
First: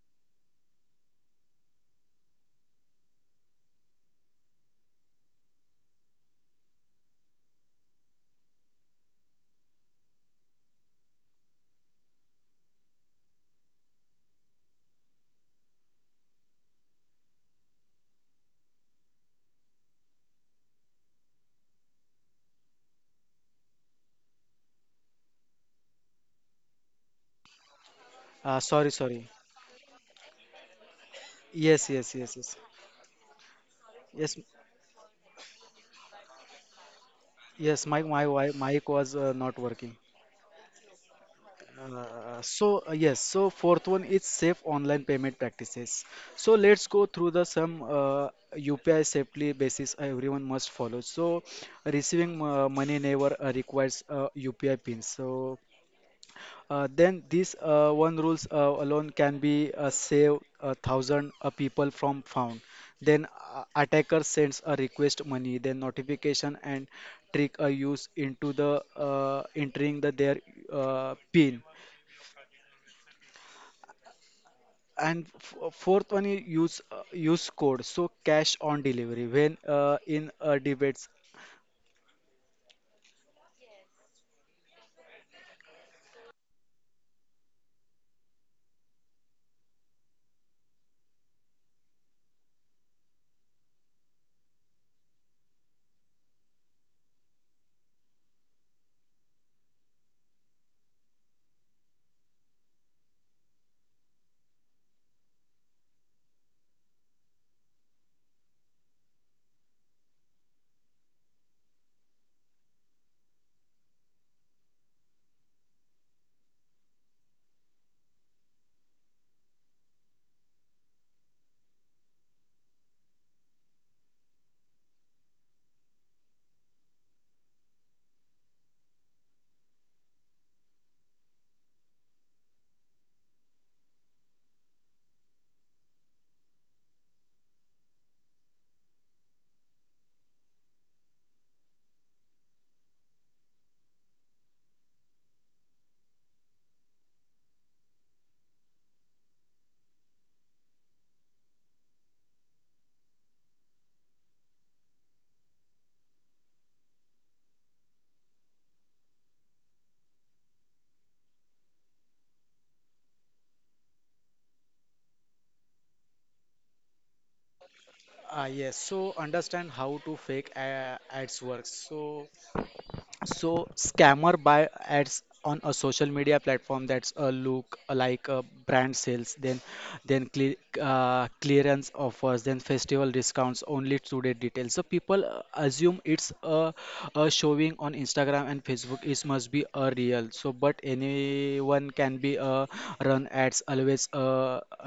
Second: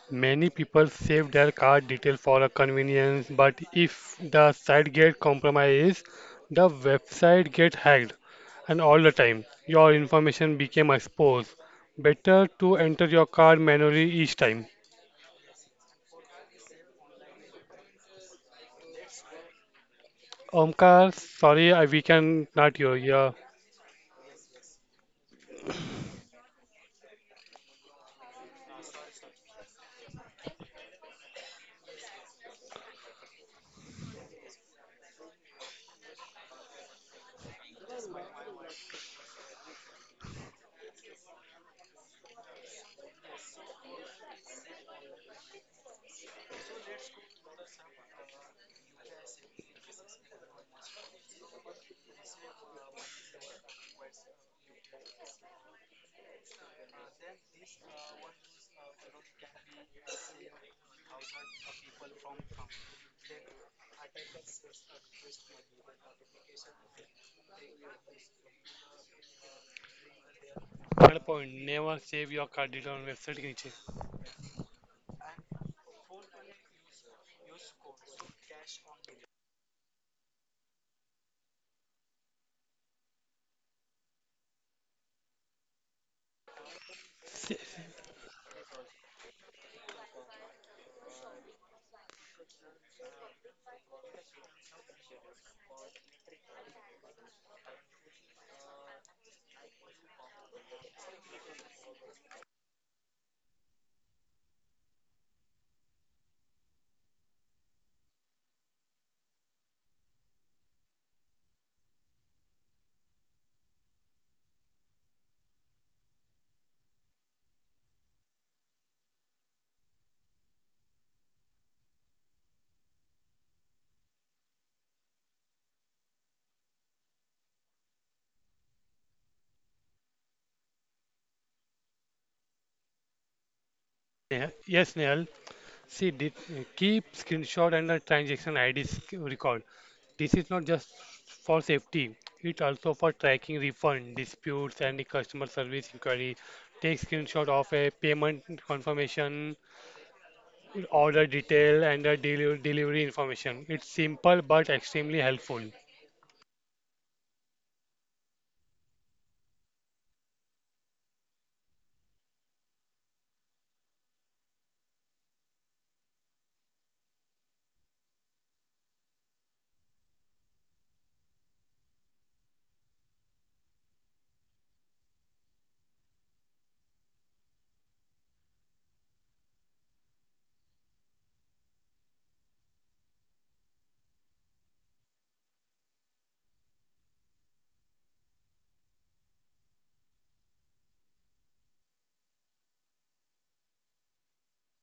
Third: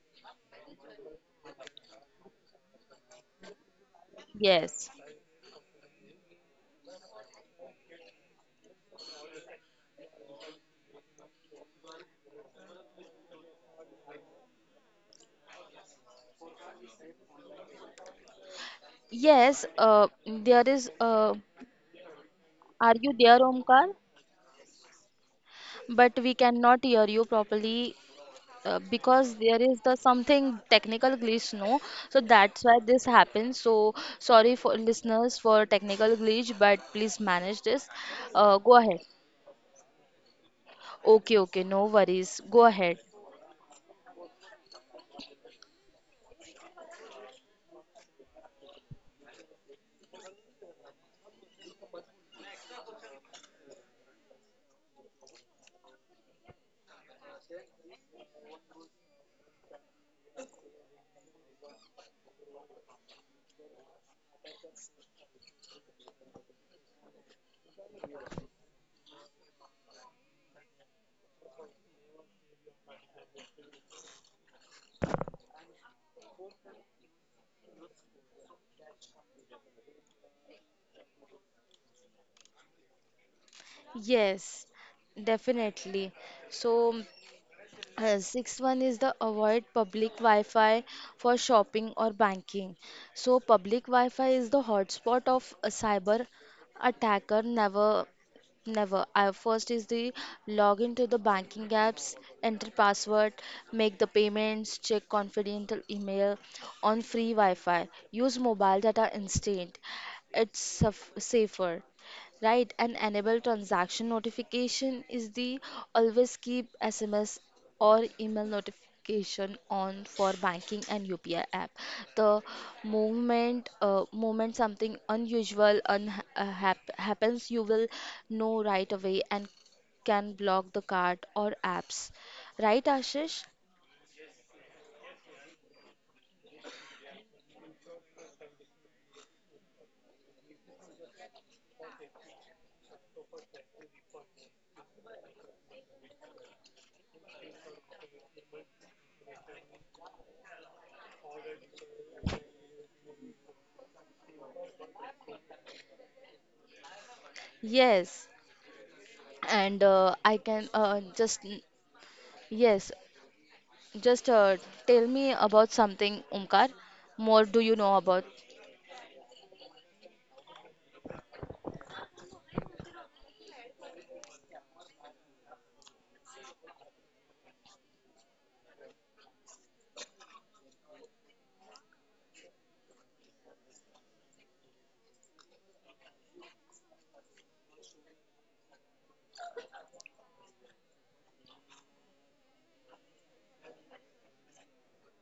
Many people save their card detail for a convenience, but if the
Yes,
site gets compromised, the website gets hacked, and all the time your information became exposed. Better to enter your card manually each time.
yes, there is
Omkar, sorry, we can
are
not
you
hear
there,
you.
Omkar? But we cannot hear you properly,
Sorry,
because
sorry.
there is the something technical glitch, no?
Yes,
So
yes, yes,
that's why
yes,
this happens. So sorry
yes,
for listeners for technical glitch, but please manage this.
yes.
Go ahead.
Mic was not working.
Okay, okay, no worries, go ahead.
Yes, so fourth one is safe online payment practices. So let's go through the some UPI safely basis everyone must follow. So receiving money never requires UPI pin. So then these one rules alone can be save a thousand people from found. Then attacker sends a request money, then notification and trick are used into the entering the their
Valid point.
pin.
Never save your card detail on website नीचे
And fourth one is use code so cash on delivery when in debates.
Yes, definitely. So
Se-
Sixth one is the avoid public Wi-Fi for shopping or banking. So public Wi-Fi is the hotspot of a cyber attacker. Never, never. First is the log into the banking apps, enter password, make the payments, check confidential email on free Wi-Fi. Use mobile data instead. It's safer. Right, and enable transaction notification is the always keep SMS or email notification on for banking and UPI app. The moment something unusual un hap happens, you will know right away and can block the card or apps. Right, Ashish?
Neha- Yes, Nehal. See, did, keep screenshot and the transaction IDs record. This is not just for safety. It also for tracking refund, disputes, and the customer service inquiry. Take screenshot of a payment confirmation, order detail, and the delivery information. It's simple but extremely helpful.
Yes, and I can just yes, just tell me about something, Omkar. More do you know about?
Ah, yes. So understand how to fake ads works. So So scammer buy ads on a social media platform that's a look like a brand sales, then then cle clearance offers, then festival discounts, only today details. So people assume a showing on Instagram and Facebook. It must be a real. So but anyone can be a run ads. Always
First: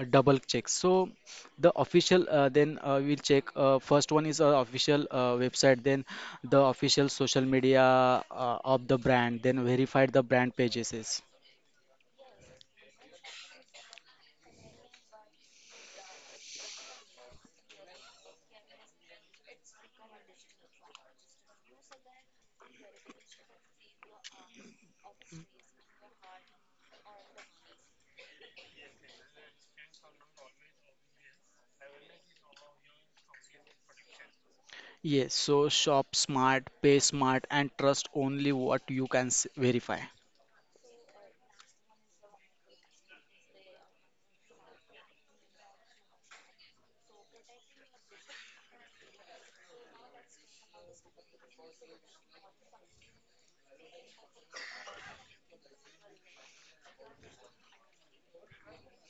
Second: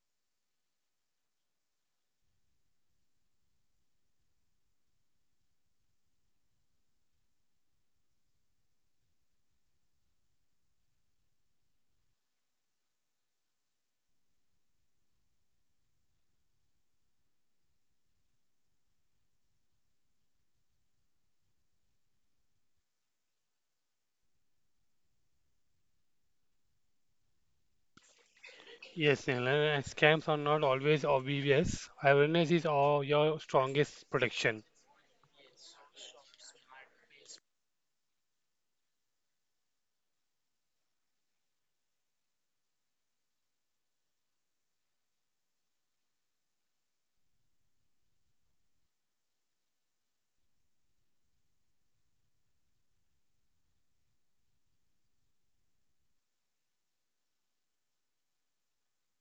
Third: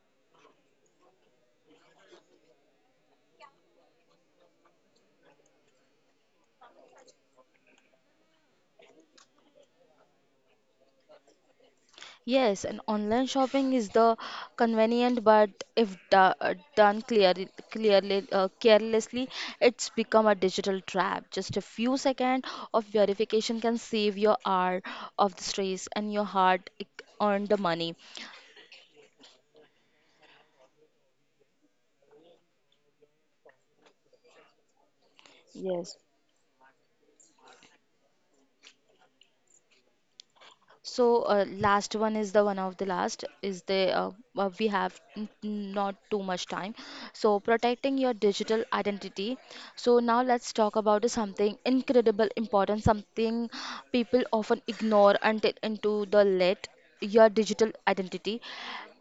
a double check. So the official then we'll check first one is official website, then the official social media of the brand, then verified the brand pages is.
Yes, and online shopping is the convenient, but if done carelessly, it's become a digital trap. Just a few seconds of verification can save your hour of the stress and your hard earned money.
Yes, Neil, and scams are not always obvious. Awareness is all your strongest protection.
Yes, so
Yes.
shop smart, pay smart, and trust only what you verify.
So last one is the one of the last is the we have not too much time. So protecting your digital identity. So now let's talk about something incredible important, something people often ignore until into the late your digital identity.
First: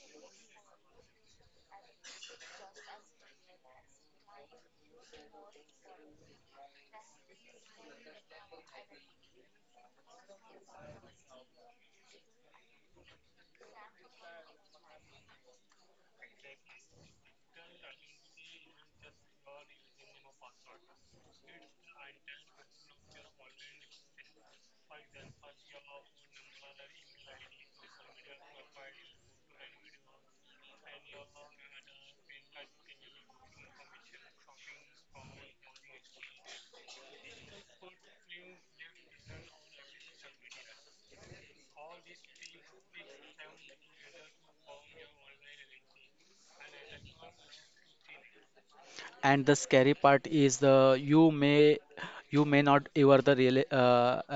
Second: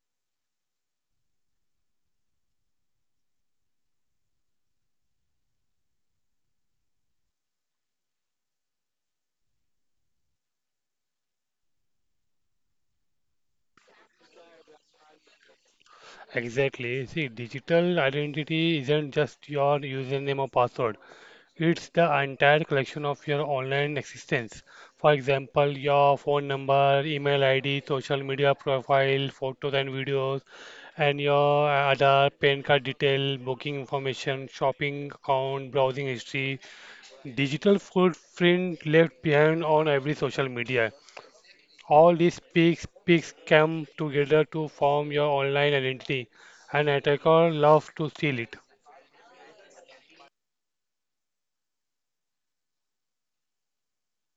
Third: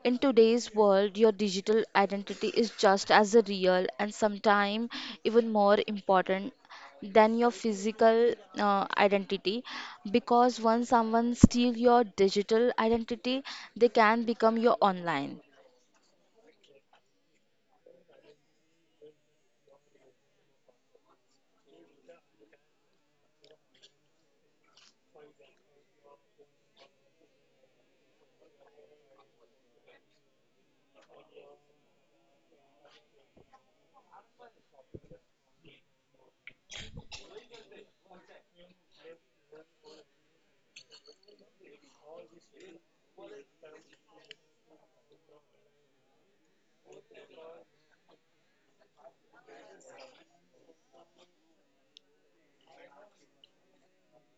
In today's world, your digital identity is just as real and sometimes even more important than your physical identity, because once someone steal your digital identity they can become your online.
Exactly. See, digital identity isn't just your username or password. It's the entire collection of your online existence. For example, your phone number, email ID, social media profile, photos and videos, and your other PAN card detail, booking information, shopping account, browsing history, digital footprint left behind on every social media. All these peaks come together to form your online identity, and attacker love to steal it.
And the scary part is the you may not ever the real, uh,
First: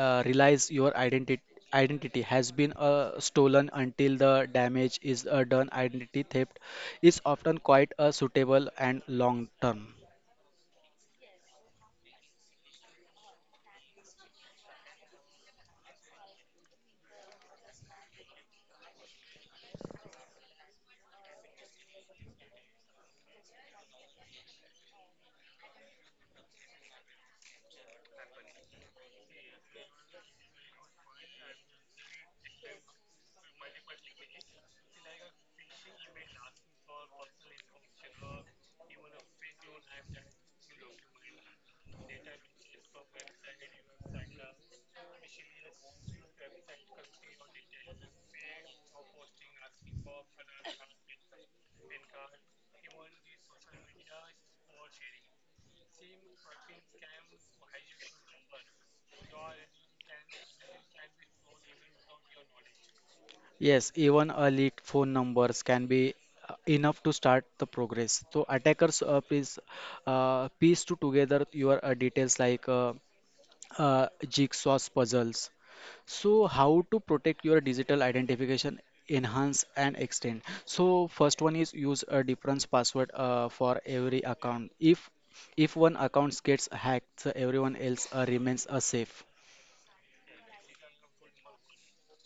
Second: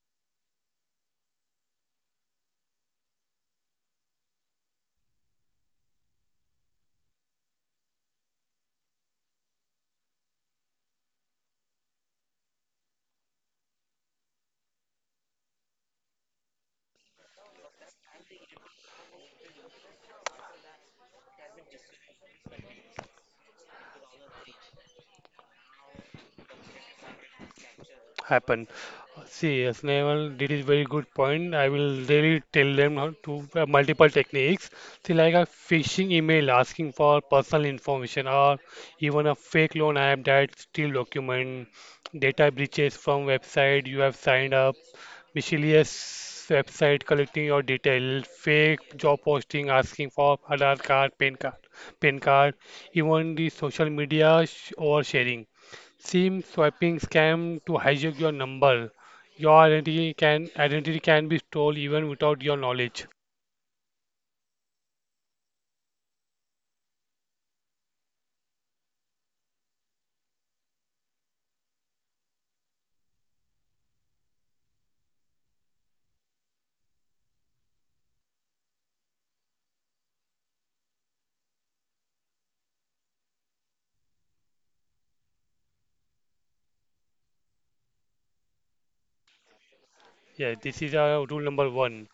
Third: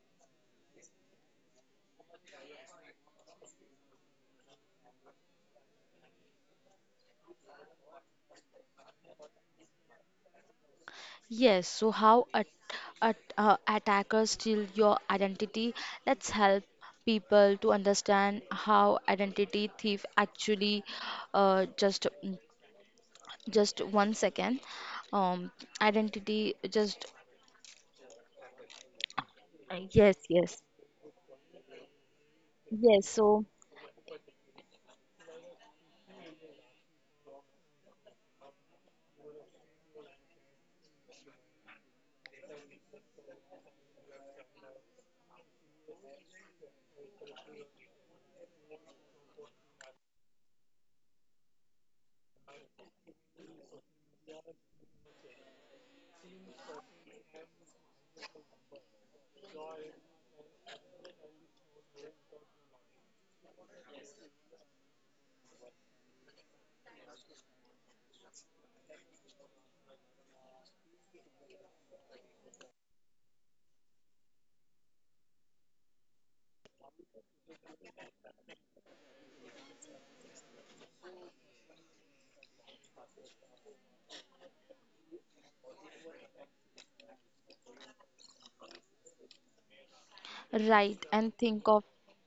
uh, realize your identity has been stolen until the damage is done. Identity theft is often quite a suitable and long term.
Yes, so how attackers steal your identity? Let's help people to understand how identity thief actually uh, just just 1 second. um, Identity just.
Happen. See, yes,
Yes,
Naval did
yes.
is very good point. I will really tell them
Yes,
how
so
to multiple techniques. See, like a phishing email asking for personal information, or even a fake loan app that steal document, data breaches from website you have signed up, miscellaneous website collecting your detail, fake job posting asking for Aadhaar card, PAN card, even the social media oversharing. SIM swapping scam to hijack your number. Your identity can be stolen even without your knowledge.
Yes, even a leaked phone numbers can be enough to start the progress. So attackers piece to together your details like jigsaw puzzles. So, how to protect your digital identification, enhance and extend. So, first one is use a different password for every account. If one account gets hacked, so everyone else remains safe.
Yeah, this
right,
is
and
rule
think
number
of
one.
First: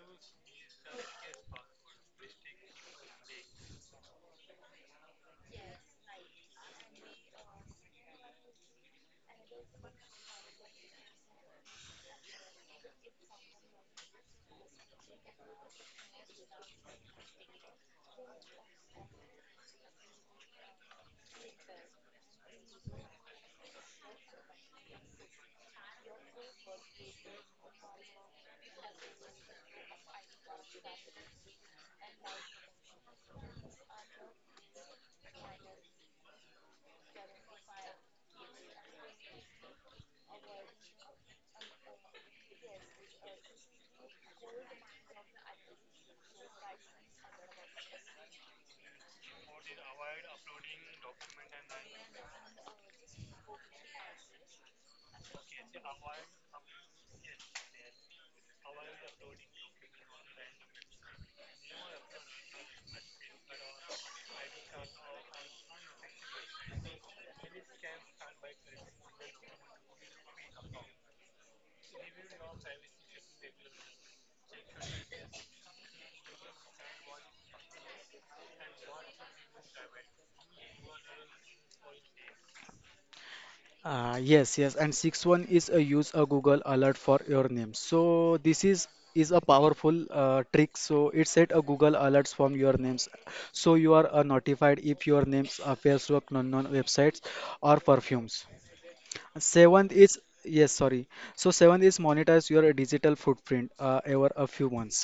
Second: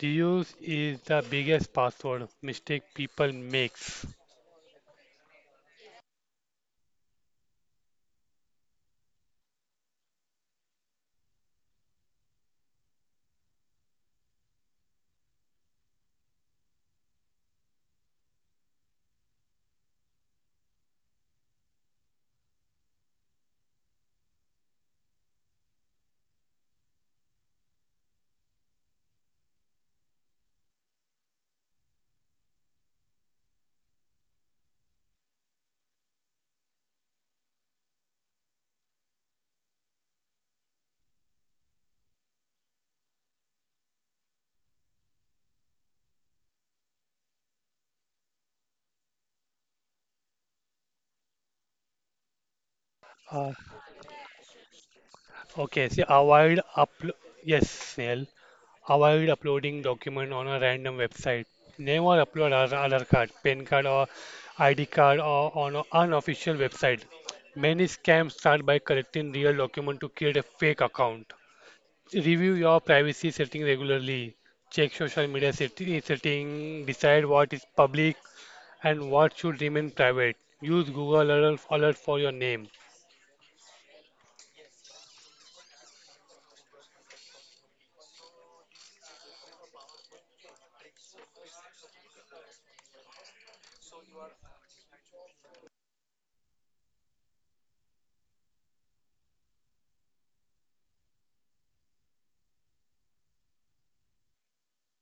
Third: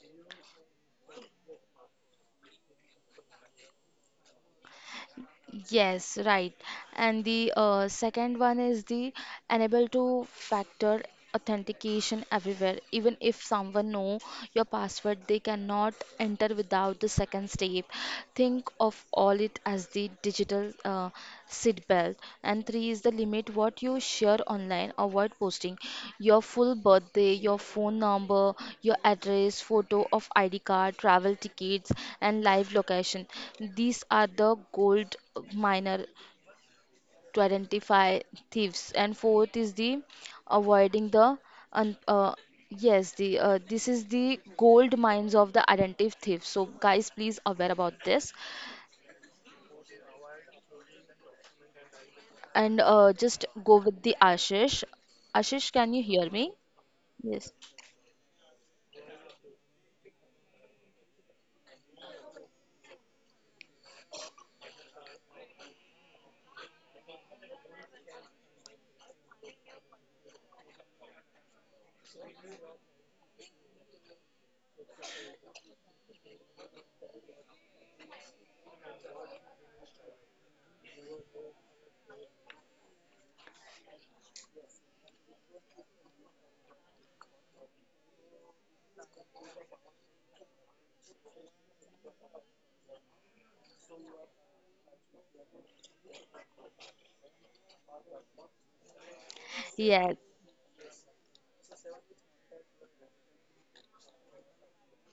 Reuse is the biggest password mistake people makes.
yes, right. And the second one is the enable to factor authentication everywhere. Even if someone know your password, they cannot enter without the second step. Think of all it as the digital seat belt. And three is the limit what you share online. Avoid posting your full birthday, your phone number, your address, photo of ID card, travel tickets, and live location. These are the gold miner to identify thieves. And fourth is the avoiding the un- uh, yes, the this is the gold mines of the identity thief. So guys, please aware about this, and just go
Uh,
with the Ashish. Ashish, can you
okay,
hear
so
me?
avoid upload.
Yes.
Yes, Snail. Avoid uploading document on a random website. Never upload our Aadhaar card, PAN card, or ID card or on an unofficial website. Many scams start by collecting real document to create a fake account. Review your privacy setting regularly. Check social media setting, decide what is public and what should remain private. Use Google alert for your name.
Yes, yes. And sixth one is use a Google alert for your name. So this is a powerful trick. So it set a Google alerts from your names, so you are notified if your names appears to unknown websites or perfumes. Seventh
Yes.
is, yes, sorry. So seventh is monetize your digital footprint over a few months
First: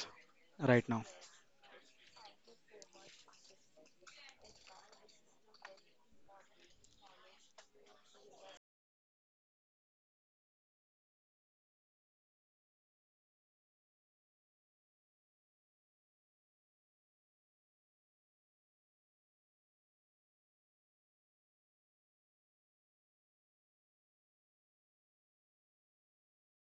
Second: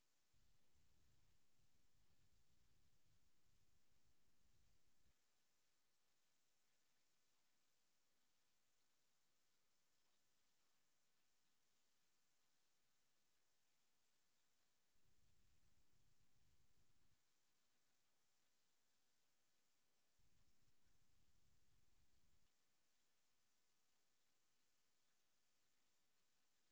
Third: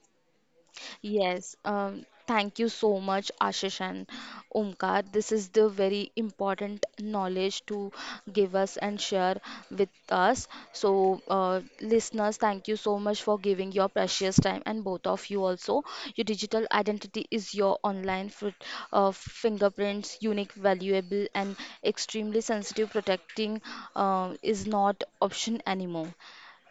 right now.
Yes, thank you so much, Ashish and Omkar. This is the very important knowledge to give us and share with us. So, listeners, thank you so much for giving your precious time, and both of you also. Your digital identity is your online fingerprints, unique, valuable, and extremely sensitive. Protecting is not option anymore.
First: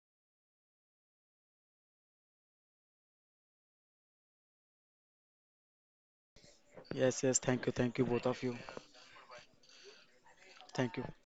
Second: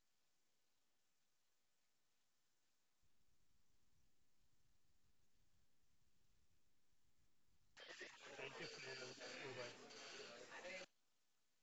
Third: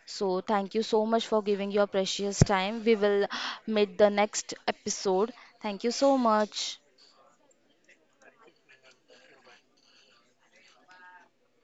So, thank you so much for giving your precious time. We will meet the next episode. Thank you so much.
Yes, yes. Thank you. Thank you, both of you. Thank you.